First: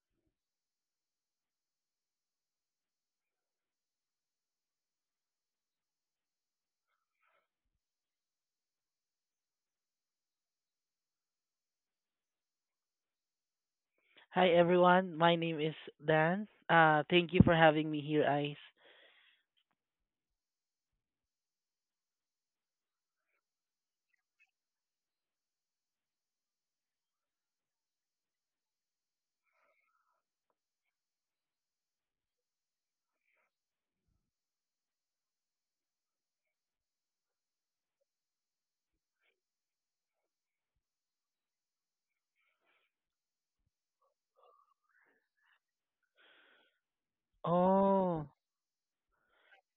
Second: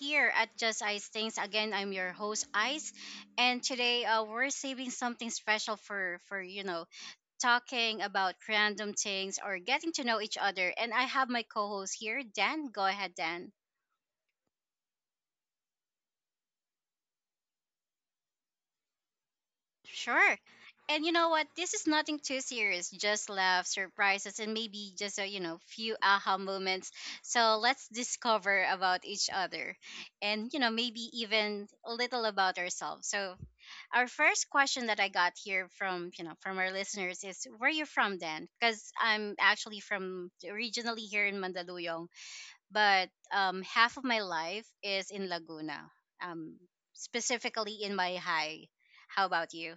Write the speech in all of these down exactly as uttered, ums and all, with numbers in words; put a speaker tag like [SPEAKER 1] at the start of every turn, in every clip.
[SPEAKER 1] here at Just Ice Things. Again, I'm your host, Ice. And today uh, we're saving something special for, for, you know, talking about random things or getting to know each other. And I have my co host here, Dan. Go ahead, Dan.
[SPEAKER 2] Hi everyone, my name is Dan. Uh, thank you for having me here, Ice.
[SPEAKER 1] Sure. And you know what? This is nothing too serious. Just laughs, surprises, and maybe just a you know few aha moments. So let's discover about each other, and you know maybe even a little about ourselves. So our first question that I got here from you know from our listeners is where you from then? Because I'm actually from originally here in Mandaluyong, but um, half of my life is in Laguna, um, specifically in my
[SPEAKER 2] Oh,
[SPEAKER 1] high. How about you?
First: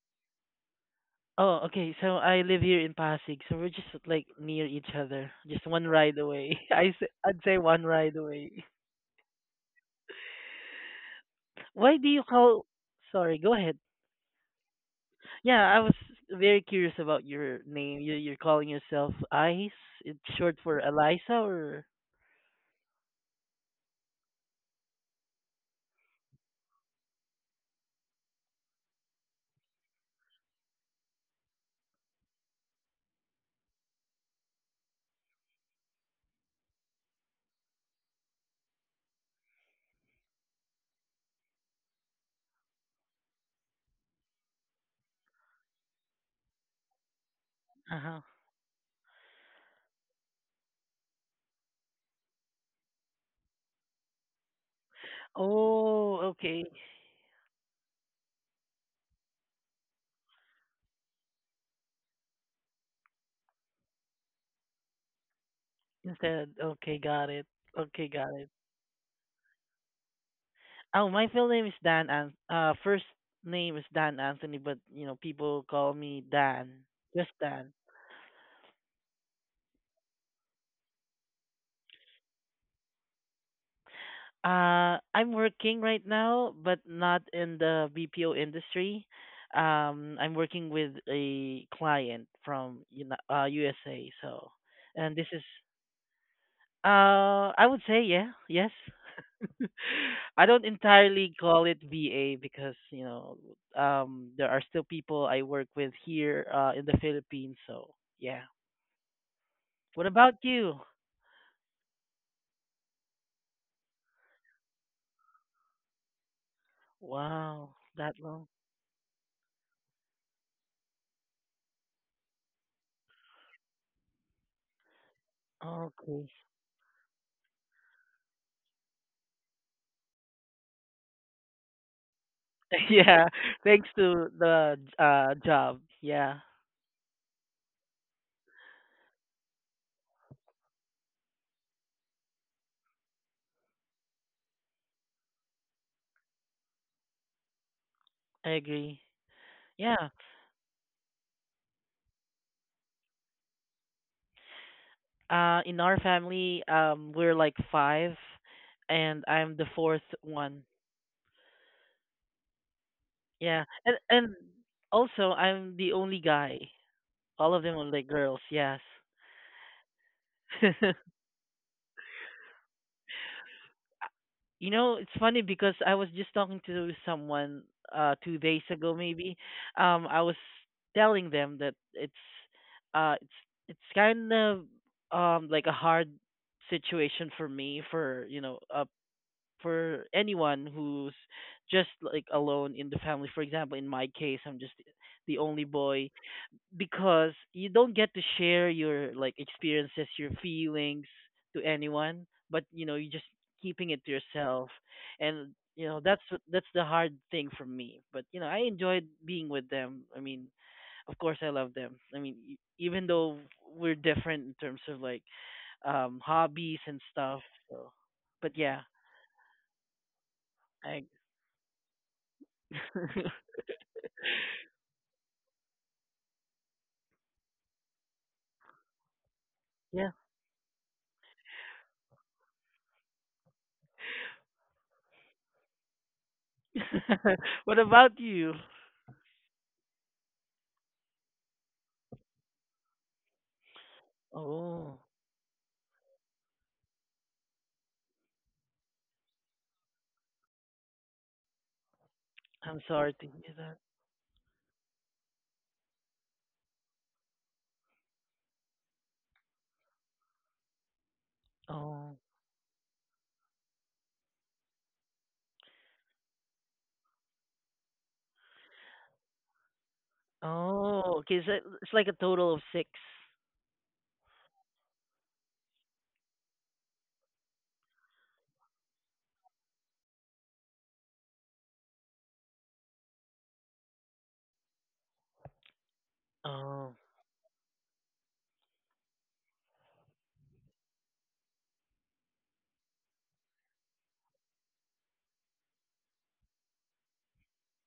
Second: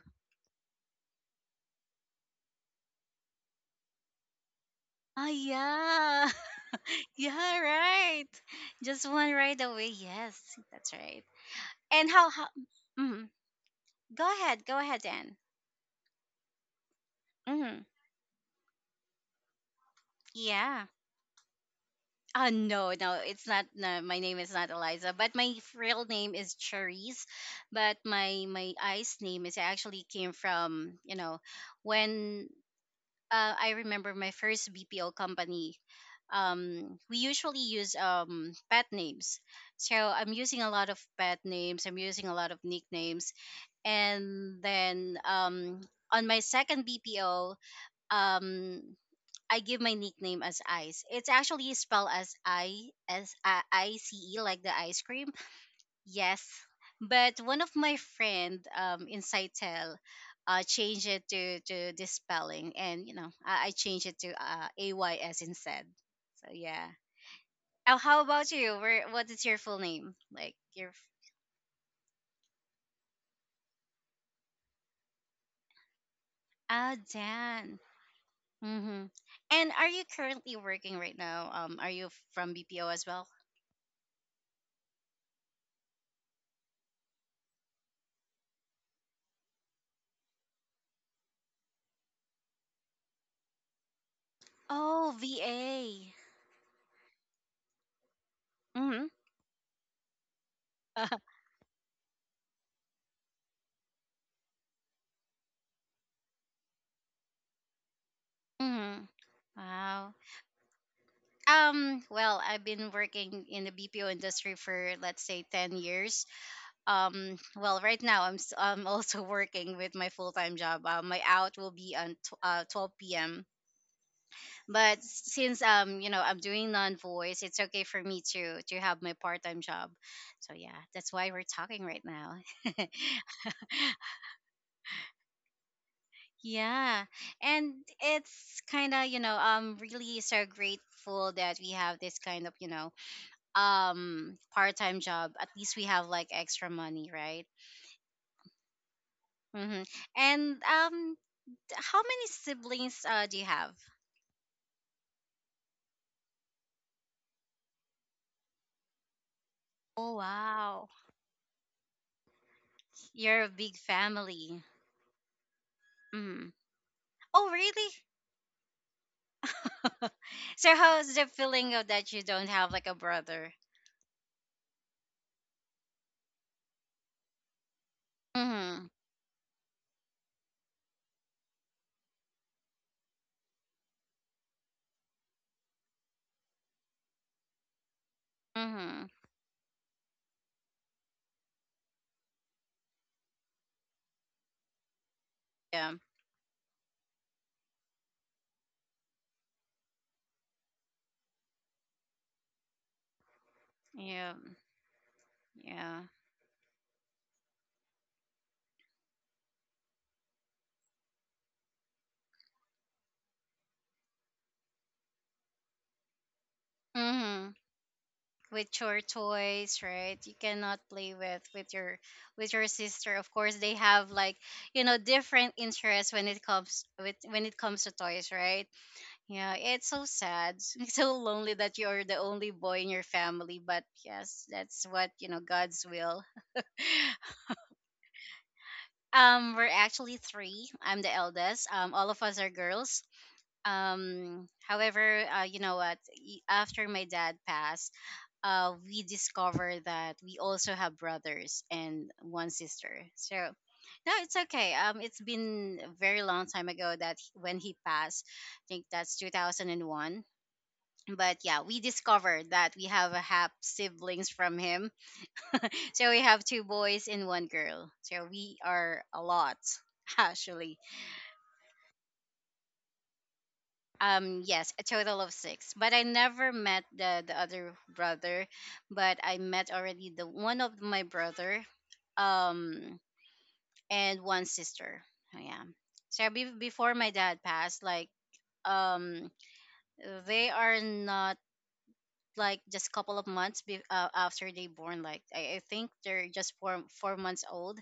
[SPEAKER 2] oh, okay. So I live here in Pasig, so we're just like near each
[SPEAKER 1] Oh,
[SPEAKER 2] other, just one ride
[SPEAKER 1] yeah.
[SPEAKER 2] away. I s- I'd say
[SPEAKER 1] yeah,
[SPEAKER 2] one ride
[SPEAKER 1] right.
[SPEAKER 2] away.
[SPEAKER 1] Just one right away. Yes, that's right.
[SPEAKER 2] Why do
[SPEAKER 1] And
[SPEAKER 2] you
[SPEAKER 1] how? how
[SPEAKER 2] call?
[SPEAKER 1] mm,
[SPEAKER 2] Sorry, go ahead.
[SPEAKER 1] Go ahead, go ahead, Dan.
[SPEAKER 2] Yeah, I was very curious about your
[SPEAKER 1] Hmm.
[SPEAKER 2] name. You you're calling yourself Ice? It's short for
[SPEAKER 1] Yeah.
[SPEAKER 2] Eliza, or?
[SPEAKER 1] Uh, no, no, it's not. No, my name is not Eliza, but my f- real name is Cherise. But my my ice name is actually came from, you know when uh, I remember my first B P O company. Um, we usually use um pet names, so I'm using a lot of pet names. I'm using a lot of nicknames, and then um on my second B P O,
[SPEAKER 2] Uh-huh.
[SPEAKER 1] um I give my nickname as Ice. It's actually spelled as I as I I C E, like the ice cream.
[SPEAKER 2] Oh,
[SPEAKER 1] Yes,
[SPEAKER 2] okay.
[SPEAKER 1] but one of my friend um in Saitel uh changed it to to this spelling, and you know I, I changed it to uh A Y S instead.
[SPEAKER 2] Instead,
[SPEAKER 1] So yeah.
[SPEAKER 2] okay, got it.
[SPEAKER 1] Oh,
[SPEAKER 2] Okay,
[SPEAKER 1] how
[SPEAKER 2] got it.
[SPEAKER 1] about you? Where what is your full name? Like your,
[SPEAKER 2] Oh, my full name is Dan. An- uh, first name is Dan Anthony, but you know people call me Dan,
[SPEAKER 1] ah
[SPEAKER 2] just Dan.
[SPEAKER 1] Dan. Mm-hmm. And are you currently working right now? Um, are you from B P O as well?
[SPEAKER 2] Uh, I'm working right now, but not in the B P O industry. Um, I'm working with a client from you know, uh, U S A. So, and
[SPEAKER 1] Oh,
[SPEAKER 2] this is
[SPEAKER 1] V A.
[SPEAKER 2] Uh, I would say yeah, yes.
[SPEAKER 1] Mm-hmm.
[SPEAKER 2] I don't entirely call it V A because you know um, there are still people I work with here uh, in the Philippines. So yeah.
[SPEAKER 1] Mm-hmm.
[SPEAKER 2] What
[SPEAKER 1] Wow.
[SPEAKER 2] about you?
[SPEAKER 1] Um, well, I've been working in the B P O industry for let's say ten years. Um,
[SPEAKER 2] Wow,
[SPEAKER 1] well, right
[SPEAKER 2] that
[SPEAKER 1] now I'm
[SPEAKER 2] long.
[SPEAKER 1] s- I'm also working with my full-time job. Uh, my out will be on tw- uh, twelve p m. But s- since
[SPEAKER 2] Oh,
[SPEAKER 1] um, you know,
[SPEAKER 2] okay.
[SPEAKER 1] I'm doing non-voice, it's okay for me to to have my part-time job. So yeah, that's why we're talking right now.
[SPEAKER 2] Yeah, thanks to the uh, job. Yeah,
[SPEAKER 1] Yeah. And it's kind of, you know, I'm really so grateful that we have this kind of, you know, um part-time job, at least we have like extra money, right?
[SPEAKER 2] I agree.
[SPEAKER 1] Mm-hmm.
[SPEAKER 2] Yeah.
[SPEAKER 1] And um t- how many siblings uh, do you have?
[SPEAKER 2] Uh, in our family, um, we're like five, and I'm the fourth
[SPEAKER 1] Oh,
[SPEAKER 2] one.
[SPEAKER 1] wow, you're a
[SPEAKER 2] Yeah,
[SPEAKER 1] big
[SPEAKER 2] and and
[SPEAKER 1] family.
[SPEAKER 2] also I'm the only
[SPEAKER 1] Mm.
[SPEAKER 2] guy.
[SPEAKER 1] Oh,
[SPEAKER 2] All of them are
[SPEAKER 1] really?
[SPEAKER 2] like girls. Yes.
[SPEAKER 1] so how's the feeling of that you don't have like a brother?
[SPEAKER 2] You know, it's funny because I was just talking to someone uh two days
[SPEAKER 1] Mm-hmm.
[SPEAKER 2] ago maybe. Um, I was telling them that it's uh it's it's kind of um like a hard situation for me for you know uh
[SPEAKER 1] Mm-hmm.
[SPEAKER 2] for anyone who's just like alone in the family. For example, in my case, I'm just the only
[SPEAKER 1] Yeah,
[SPEAKER 2] boy because you don't get to share your like experiences, your feelings to anyone, but you know, you are just keeping it to
[SPEAKER 1] yeah,
[SPEAKER 2] yourself. And you know,
[SPEAKER 1] yeah.
[SPEAKER 2] that's what- that's the hard thing for me. But you know, I enjoyed being with them. I mean, of course I love them. I mean, e- even though we're different in terms of like um hobbies and stuff.
[SPEAKER 1] Mm-hmm.
[SPEAKER 2] So, but
[SPEAKER 1] With
[SPEAKER 2] yeah,
[SPEAKER 1] your toys, right? You cannot
[SPEAKER 2] I
[SPEAKER 1] play with with your with your sister. Of course, they have like you know different interests when it comes with when it comes to toys, right? Yeah, it's so
[SPEAKER 2] yeah.
[SPEAKER 1] sad. so lonely that you're the only boy in your family, but yes, that's what, you know god's will.
[SPEAKER 2] What about you?
[SPEAKER 1] Um we're actually three. I'm the eldest. Um all of us are girls. Um,
[SPEAKER 2] Oh,
[SPEAKER 1] however, uh, you know what? y- After my dad passed, uh, we discovered that we also have brothers and one
[SPEAKER 2] I'm
[SPEAKER 1] sister.
[SPEAKER 2] sorry to
[SPEAKER 1] So,
[SPEAKER 2] hear
[SPEAKER 1] no, it's okay. Um, it's been a very long time ago that he- when he passed. I think that's two thousand one. But yeah, we
[SPEAKER 2] that.
[SPEAKER 1] discovered that we have a half siblings from him. So we have two boys and one girl. So we are a lot, actually.
[SPEAKER 2] Oh, okay. So it's like a total of six.
[SPEAKER 1] Um, yes, a total of six. But I never met the the other brother, but I met already the one of my brother, um, and one sister. Oh, yeah. So be-
[SPEAKER 2] Oh,
[SPEAKER 1] before my dad passed, like, um, they are not like just a couple of months be- uh, after they born, like I, I think they're just four four months old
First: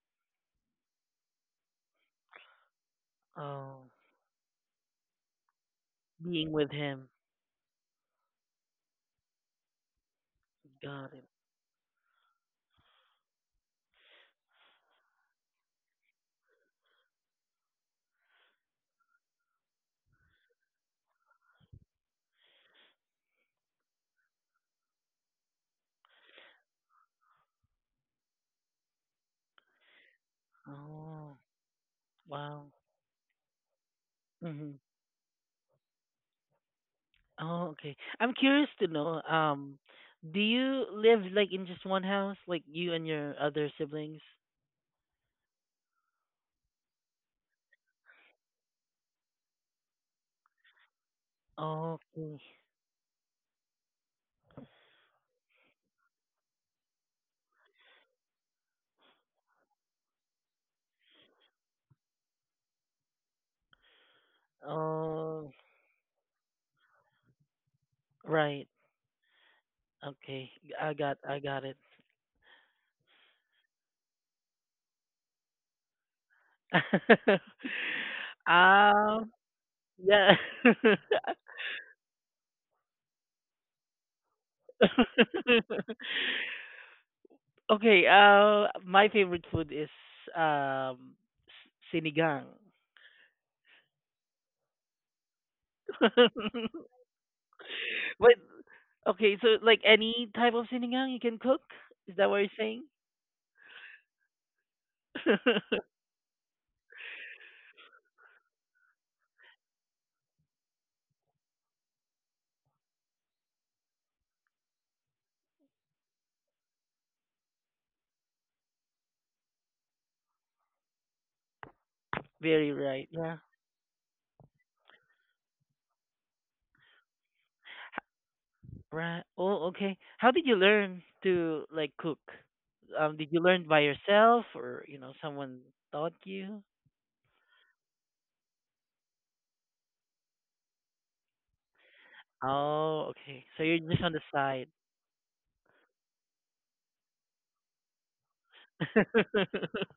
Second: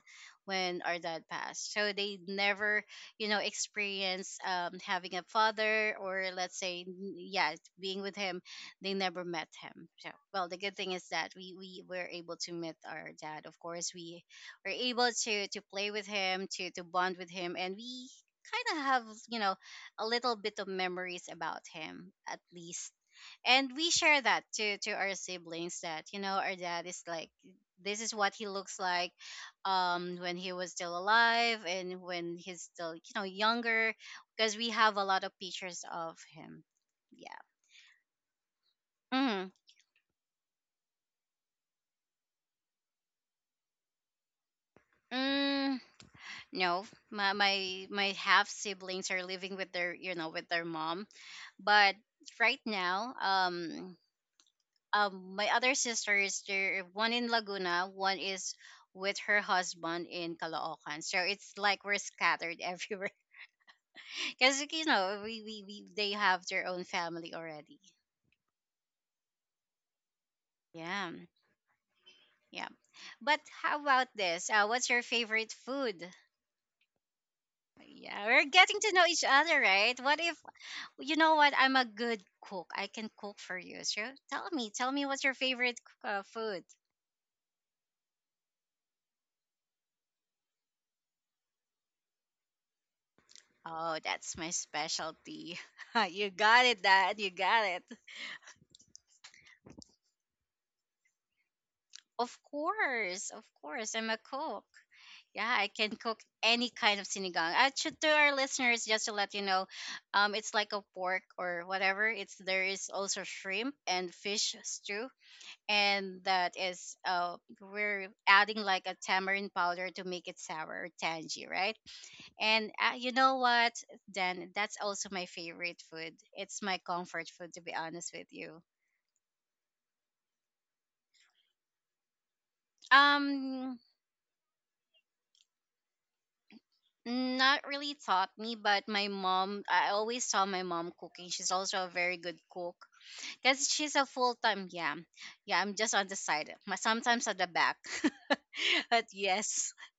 [SPEAKER 1] when our dad passed, so they never you know
[SPEAKER 2] oh,
[SPEAKER 1] experience, um, having a father, or
[SPEAKER 2] being
[SPEAKER 1] let's
[SPEAKER 2] with
[SPEAKER 1] say
[SPEAKER 2] him.
[SPEAKER 1] n- yeah, being with him. They never met him. So well, the good thing is
[SPEAKER 2] Got it.
[SPEAKER 1] that we we were able to meet our dad. Of course we were able to to play with him, to to bond with him, and we kind of have, you know a little bit of memories about him at least. And we share that to to our siblings that, you know our dad is like this is what he looks like um when he was still
[SPEAKER 2] Oh,
[SPEAKER 1] alive, and when he's
[SPEAKER 2] wow.
[SPEAKER 1] still, you know younger, because we
[SPEAKER 2] Mm-hmm.
[SPEAKER 1] have a lot of pictures of him. Yeah.
[SPEAKER 2] Oh, okay. I'm curious to know.
[SPEAKER 1] Mm.
[SPEAKER 2] Um, do you live like in just one house, like you and your other siblings?
[SPEAKER 1] Mm, no, my, my my half siblings are living with their you know with their mom. But
[SPEAKER 2] Oh, okay.
[SPEAKER 1] right now, um um my other sisters, there one in Laguna, one is with her husband in Caloocan. So it's like we're scattered everywhere, because you know we,
[SPEAKER 2] Oh,
[SPEAKER 1] we, we they have their own family already.
[SPEAKER 2] right. Okay. I
[SPEAKER 1] Yeah,
[SPEAKER 2] got. I got it.
[SPEAKER 1] yeah. But how about this, uh, what's your favorite food? Yeah, we're getting to know each
[SPEAKER 2] Um.
[SPEAKER 1] other, right? what
[SPEAKER 2] Yeah.
[SPEAKER 1] if You know what? I'm a good cook, I can cook for you. So tell me tell me what's your favorite uh, food.
[SPEAKER 2] Okay, uh, my favorite food is um s- sinigang.
[SPEAKER 1] Oh, that's my specialty. you got it, Dad. You got it.
[SPEAKER 2] But okay, so like any type of sinigang you can cook? Is that
[SPEAKER 1] Of
[SPEAKER 2] what you're saying?
[SPEAKER 1] course, of course, I'm a cook. Yeah, I can cook any kind of sinigang. I should, to our listeners, just to let you know, um, it's like a pork or whatever. It's there is also shrimp and fish stew, and that is, uh, we're adding like a tamarind powder to make it sour or tangy, right? And
[SPEAKER 2] Very
[SPEAKER 1] uh,
[SPEAKER 2] right.
[SPEAKER 1] you know
[SPEAKER 2] Yeah.
[SPEAKER 1] what? Then that's also my favorite food. It's my comfort food, to be honest with you.
[SPEAKER 2] Right. Oh, okay. How did you learn to like cook? Um, did you learn
[SPEAKER 1] Um,
[SPEAKER 2] by yourself or, you know, someone taught you?
[SPEAKER 1] Mm, not really taught me, but my mom, I always saw my mom cooking. She's also a very good cook
[SPEAKER 2] Oh, okay. So
[SPEAKER 1] because
[SPEAKER 2] you're
[SPEAKER 1] she's a
[SPEAKER 2] just on the
[SPEAKER 1] full time.
[SPEAKER 2] side.
[SPEAKER 1] Yeah, yeah, I'm just on the side, m- sometimes at the back, but yes,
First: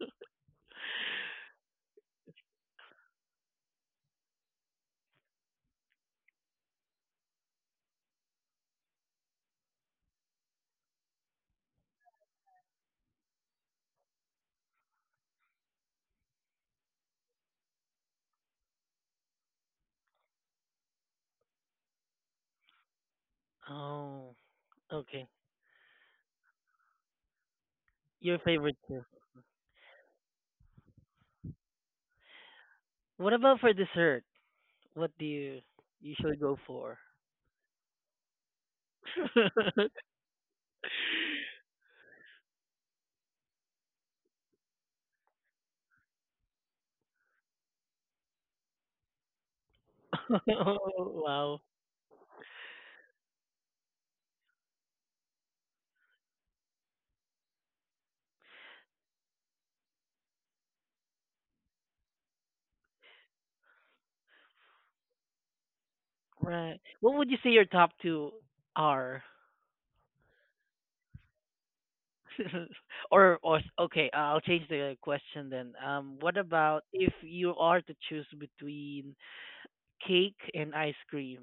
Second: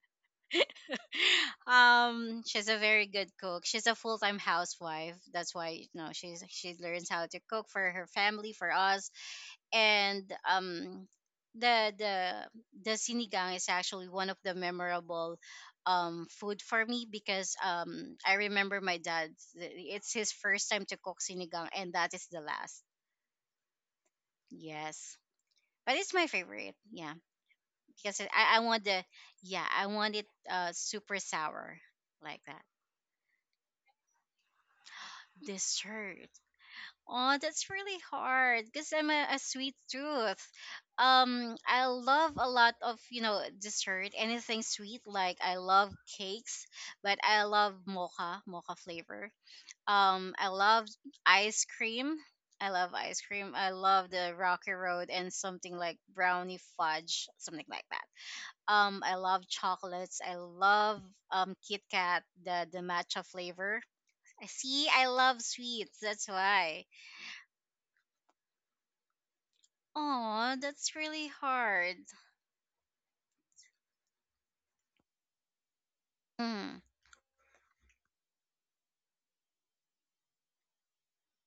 [SPEAKER 1] um, she's a very good cook. She's a full time housewife. That's why, you know she's she learns how to cook for her family, for us, and um the the the sinigang is actually one of the memorable um food for me, because um I remember my dad, it's his first time to cook sinigang, and that is the last.
[SPEAKER 2] Oh,
[SPEAKER 1] Yes.
[SPEAKER 2] okay.
[SPEAKER 1] But it's my favorite. Yeah, because
[SPEAKER 2] Your
[SPEAKER 1] I I
[SPEAKER 2] favorite
[SPEAKER 1] want the
[SPEAKER 2] too.
[SPEAKER 1] yeah I want it uh super sour, like that.
[SPEAKER 2] What about for dessert? What do you
[SPEAKER 1] Dessert.
[SPEAKER 2] usually go for?
[SPEAKER 1] Oh, that's really hard because I'm a, a sweet tooth. Um, I love a lot of, you know dessert, anything sweet. Like I love cakes, but I love mocha, mocha flavor. Um, I love
[SPEAKER 2] Oh, wow.
[SPEAKER 1] ice cream. I love ice cream. I love the rocky road and something like brownie fudge, something like that. Um, I love chocolates. I love um Kit Kat, the the matcha flavor. I see. I love sweets. That's
[SPEAKER 2] Right.
[SPEAKER 1] why.
[SPEAKER 2] What would you say your top two are?
[SPEAKER 1] Oh, that's really hard.
[SPEAKER 2] Or, or okay, uh, I'll change the question then. Um, what
[SPEAKER 1] Hmm.
[SPEAKER 2] about if you are to choose between cake and ice cream,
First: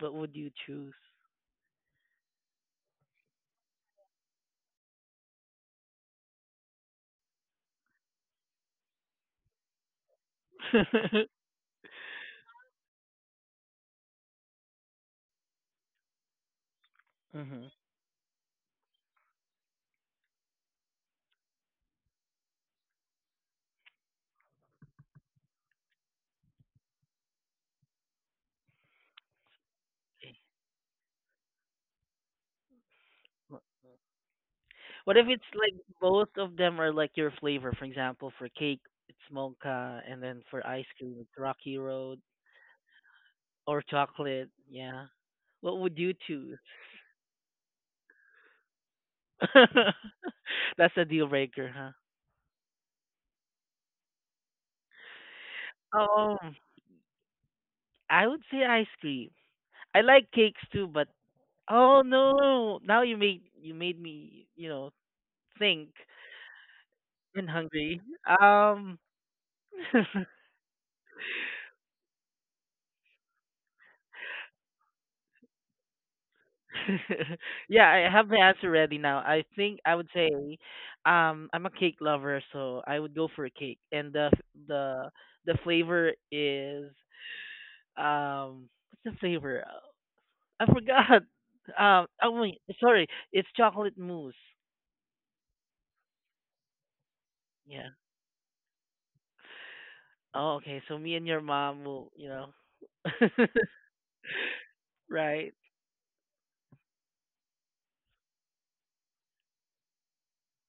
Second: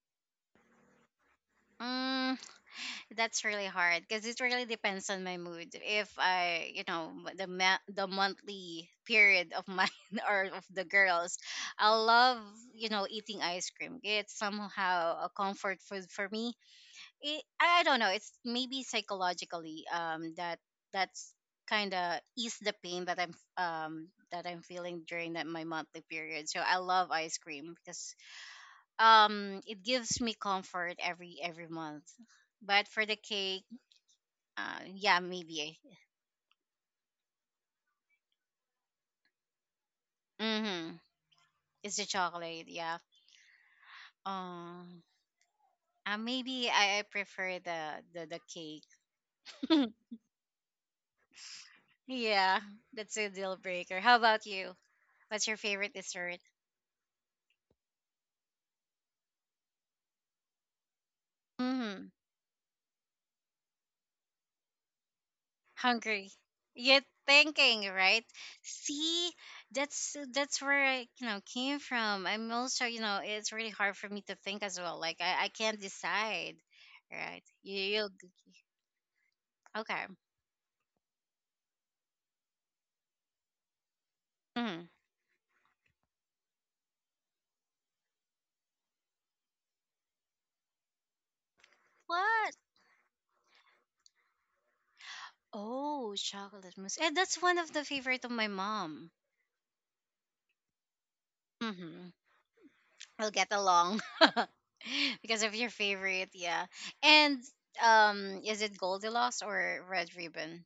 [SPEAKER 2] what would you choose?
[SPEAKER 1] Mm, that's really hard because it really depends on my mood. If I, you know, m- the ma- the monthly period of mine, or of the girls, I love, you know, eating ice cream. It's somehow a comfort food for me. It,
[SPEAKER 2] Hmm.
[SPEAKER 1] I don't know. It's maybe psychologically, um that that's kind of ease the pain that I'm, um that I'm feeling during that my monthly period. So I love ice cream because um it gives me comfort every every month. But for the cake, uh
[SPEAKER 2] What if it's
[SPEAKER 1] yeah,
[SPEAKER 2] like
[SPEAKER 1] maybe.
[SPEAKER 2] both of them are like your flavor? For example, for cake, it's mocha, and then for ice cream,
[SPEAKER 1] Mm-hmm.
[SPEAKER 2] it's Rocky Road.
[SPEAKER 1] It's the chocolate, yeah.
[SPEAKER 2] Or chocolate, yeah.
[SPEAKER 1] um
[SPEAKER 2] What would you
[SPEAKER 1] uh,
[SPEAKER 2] choose?
[SPEAKER 1] Maybe I, I prefer the the, the cake.
[SPEAKER 2] That's a deal breaker, huh?
[SPEAKER 1] yeah, that's a deal breaker. How about you? What's your favorite
[SPEAKER 2] Oh,
[SPEAKER 1] dessert?
[SPEAKER 2] I would say ice cream. I like cakes too, but oh
[SPEAKER 1] Mm-hmm.
[SPEAKER 2] no, now you made you made me, you know, think
[SPEAKER 1] Hungry, yet
[SPEAKER 2] and
[SPEAKER 1] thinking,
[SPEAKER 2] hungry.
[SPEAKER 1] right?
[SPEAKER 2] Um,
[SPEAKER 1] See, that's that's where I, you know came from. I'm also, you know it's really hard for me to think as well, like i, I can't decide, right? you,
[SPEAKER 2] yeah,
[SPEAKER 1] you'll
[SPEAKER 2] I have my answer ready now. I think I would
[SPEAKER 1] Okay.
[SPEAKER 2] say, um, I'm a cake lover, so I would go for a cake, and the f-
[SPEAKER 1] Hmm.
[SPEAKER 2] the the flavor is um, what's the flavor? I forgot. Um, oh wait,
[SPEAKER 1] What?
[SPEAKER 2] sorry, it's chocolate mousse.
[SPEAKER 1] Oh, chocolate mousse. And that's one of the
[SPEAKER 2] Yeah.
[SPEAKER 1] favorite of my mom.
[SPEAKER 2] Oh, okay. So me and your mom will,
[SPEAKER 1] Mm-hmm.
[SPEAKER 2] you know,
[SPEAKER 1] We'll get along, because
[SPEAKER 2] right?
[SPEAKER 1] of your favorite. Yeah. And um is it Goldilocks or Red Ribbon?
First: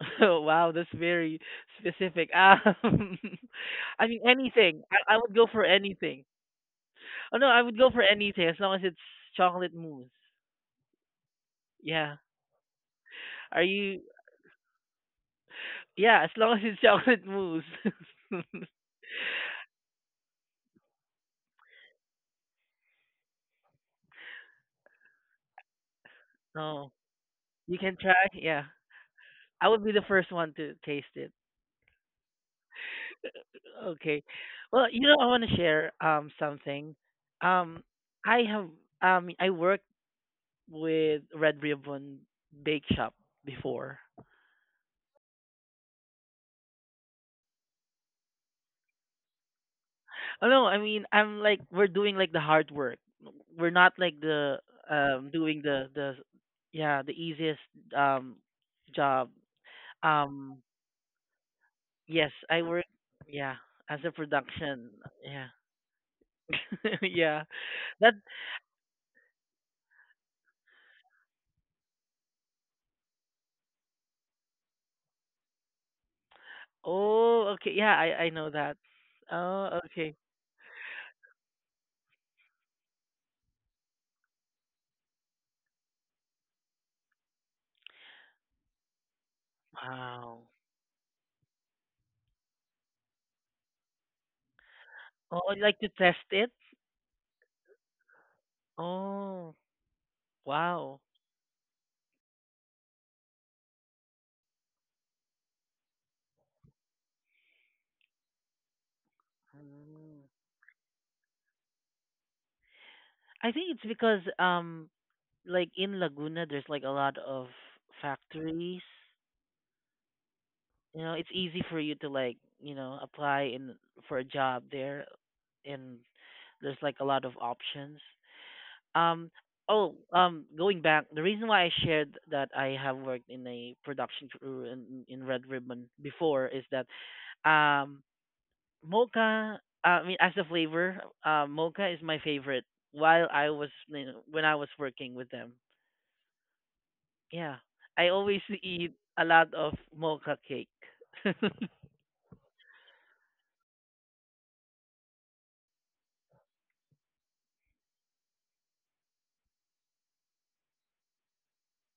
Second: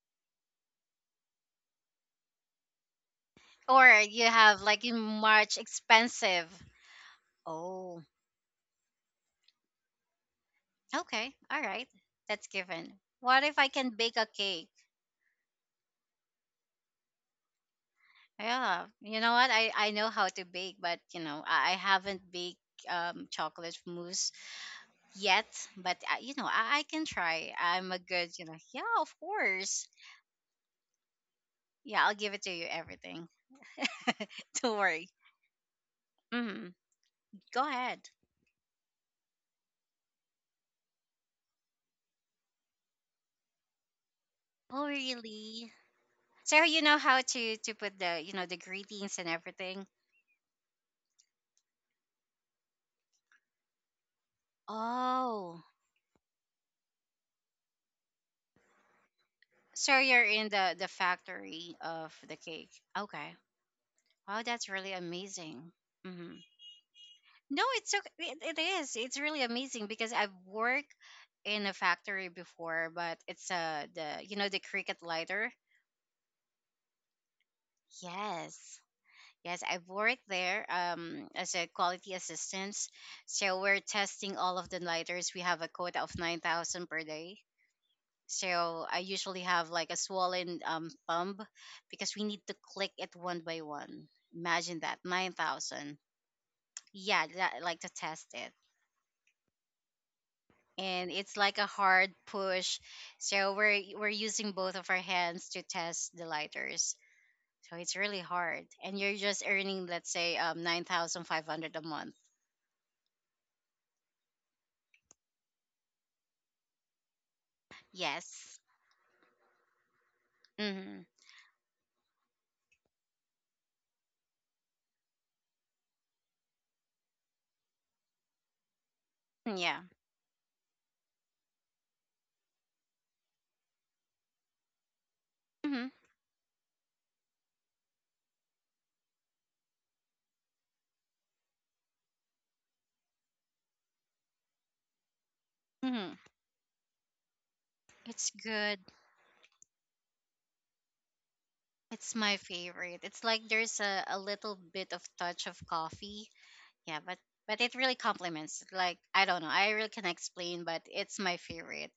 [SPEAKER 2] Oh, wow, that's very specific. Um,
[SPEAKER 1] Or
[SPEAKER 2] I mean
[SPEAKER 1] you have
[SPEAKER 2] anything.
[SPEAKER 1] like in
[SPEAKER 2] I, I would go
[SPEAKER 1] March
[SPEAKER 2] for anything.
[SPEAKER 1] expensive.
[SPEAKER 2] Oh no, I would go for
[SPEAKER 1] Oh,
[SPEAKER 2] anything as long as it's chocolate mousse.
[SPEAKER 1] okay. All right.
[SPEAKER 2] Yeah.
[SPEAKER 1] That's given. What if
[SPEAKER 2] Are
[SPEAKER 1] I can
[SPEAKER 2] you?
[SPEAKER 1] bake a cake?
[SPEAKER 2] Yeah, as long as it's chocolate mousse.
[SPEAKER 1] Yeah. You know what? I, I know how to bake, but, you know, I, I haven't baked, um, chocolate mousse yet. But, uh, you know, I, I
[SPEAKER 2] No,
[SPEAKER 1] can try.
[SPEAKER 2] you
[SPEAKER 1] I'm
[SPEAKER 2] can
[SPEAKER 1] a
[SPEAKER 2] try.
[SPEAKER 1] good, you know,
[SPEAKER 2] Yeah,
[SPEAKER 1] yeah, of
[SPEAKER 2] I would
[SPEAKER 1] course.
[SPEAKER 2] be the first one to taste it.
[SPEAKER 1] Yeah, I'll give it to you everything.
[SPEAKER 2] Okay.
[SPEAKER 1] Don't
[SPEAKER 2] Well, you
[SPEAKER 1] worry.
[SPEAKER 2] know, I want to share um
[SPEAKER 1] Hmm.
[SPEAKER 2] something.
[SPEAKER 1] Go
[SPEAKER 2] Um,
[SPEAKER 1] ahead.
[SPEAKER 2] I have um I worked with Red Ribbon Bake Shop before.
[SPEAKER 1] Oh, really? So you know how to, to put the, you know, the greetings and everything?
[SPEAKER 2] Oh no, I mean I'm like we're doing like the hard work. We're not like the um doing
[SPEAKER 1] Oh.
[SPEAKER 2] the the yeah the easiest um job.
[SPEAKER 1] So you're in
[SPEAKER 2] Um,
[SPEAKER 1] the the factory of
[SPEAKER 2] yes,
[SPEAKER 1] the
[SPEAKER 2] I
[SPEAKER 1] cake.
[SPEAKER 2] work,
[SPEAKER 1] Okay.
[SPEAKER 2] yeah, as a
[SPEAKER 1] Wow, that's
[SPEAKER 2] production,
[SPEAKER 1] really
[SPEAKER 2] yeah.
[SPEAKER 1] amazing. Hmm.
[SPEAKER 2] Yeah,
[SPEAKER 1] No, it's okay.
[SPEAKER 2] that.
[SPEAKER 1] It, it is. It's really amazing because I've worked in a factory before, but it's uh the you know the cricket lighter.
[SPEAKER 2] Oh, okay, yeah, I I know that.
[SPEAKER 1] Yes. Yes,
[SPEAKER 2] Oh,
[SPEAKER 1] I've
[SPEAKER 2] okay.
[SPEAKER 1] worked there, um, as a quality assistant. So we're testing all of the lighters. We have a quota of nine thousand per day. So I usually have like a
[SPEAKER 2] Wow.
[SPEAKER 1] swollen um thumb, because we need to click it one by one. Imagine that,
[SPEAKER 2] Oh, I'd like to
[SPEAKER 1] nine thousand.
[SPEAKER 2] test it.
[SPEAKER 1] Yeah, that, like to test it.
[SPEAKER 2] Oh, wow.
[SPEAKER 1] And it's like a hard push. So we're we're using both of our hands to test the lighters. So it's really hard. And you're just earning, let's
[SPEAKER 2] Mm.
[SPEAKER 1] say, um nine thousand five hundred a month.
[SPEAKER 2] I think it's because um like in Laguna there's like a lot of
[SPEAKER 1] Yes.
[SPEAKER 2] factories. You
[SPEAKER 1] Mhm.
[SPEAKER 2] know, it's easy for you to like, you know, apply in for a job there and there's like a lot of options. Um
[SPEAKER 1] Yeah.
[SPEAKER 2] oh, um Going back, the reason why I shared that I have worked in a production crew in, in Red
[SPEAKER 1] Mhm.
[SPEAKER 2] Ribbon before is that um mocha, uh, I mean as a flavor, uh mocha is my favorite while I was, you know, when I was working with them,
[SPEAKER 1] Mhm.
[SPEAKER 2] yeah, I
[SPEAKER 1] It's
[SPEAKER 2] always
[SPEAKER 1] good.
[SPEAKER 2] eat a lot of mocha cake.
[SPEAKER 1] It's my favorite. It's like there's a, a little bit of touch of coffee. Yeah, but but it really complements. Like, I don't know, I really can not explain, but it's my favorite.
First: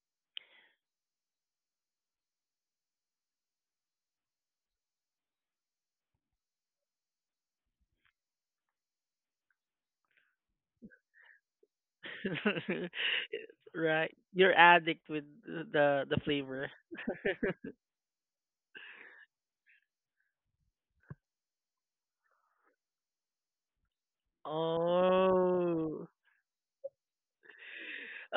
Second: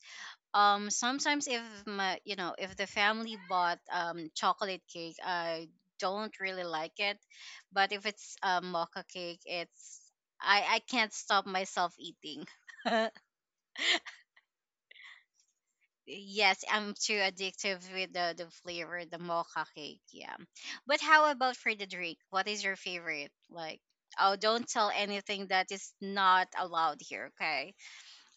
[SPEAKER 1] Um, sometimes if my, you know, if the family bought um chocolate cake, I don't really like it, but if it's a mocha cake, it's I I can't stop myself eating.
[SPEAKER 2] Right, you're addict with the the
[SPEAKER 1] Yes,
[SPEAKER 2] flavor.
[SPEAKER 1] I'm too addictive with the the flavor, the mocha cake. Yeah, but how about for the drink? What is your favorite? Like. Oh, don't tell anything that is
[SPEAKER 2] Oh,
[SPEAKER 1] not allowed here, okay?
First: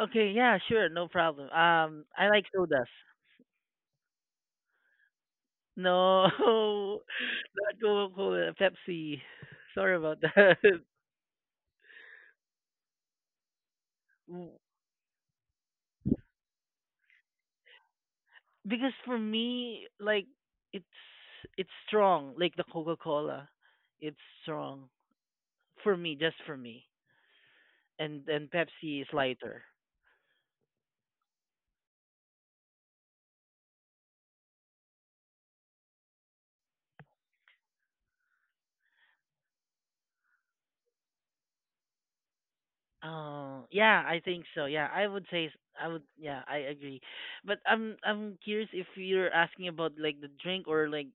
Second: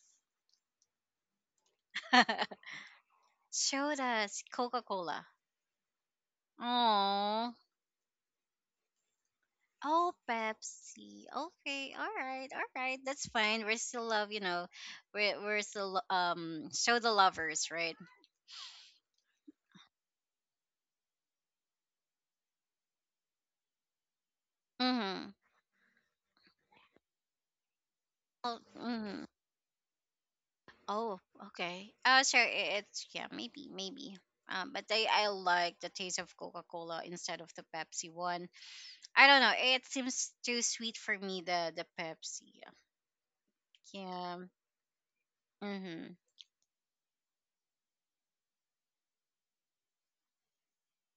[SPEAKER 2] okay, yeah, sure, no problem. um I like sodas.
[SPEAKER 1] Showed us Coca Cola.
[SPEAKER 2] No,
[SPEAKER 1] Oh.
[SPEAKER 2] not coca-cola, pepsi. Sorry
[SPEAKER 1] Oh,
[SPEAKER 2] about that.
[SPEAKER 1] Pepsi. Okay, all right, all right. That's fine. We're still love, you know. We're we're still um show the lovers, right?
[SPEAKER 2] Because for me like it's it's strong like the coca-cola, it's strong
[SPEAKER 1] Mm-hmm.
[SPEAKER 2] for me, just for me. And and
[SPEAKER 1] Oh,
[SPEAKER 2] pepsi is
[SPEAKER 1] mm-hmm.
[SPEAKER 2] lighter.
[SPEAKER 1] Oh, okay. Uh, sure. i- It's, yeah, maybe, maybe. Um, but I I like the taste of Coca Cola instead of the Pepsi one. I don't know. It seems too sweet for me. The the Pepsi.
[SPEAKER 2] Oh yeah, I
[SPEAKER 1] Yeah.
[SPEAKER 2] think so, yeah. i would say s- I would,
[SPEAKER 1] Mm-hmm.
[SPEAKER 2] yeah, I agree. But i'm i'm curious if you're asking about like the drink or like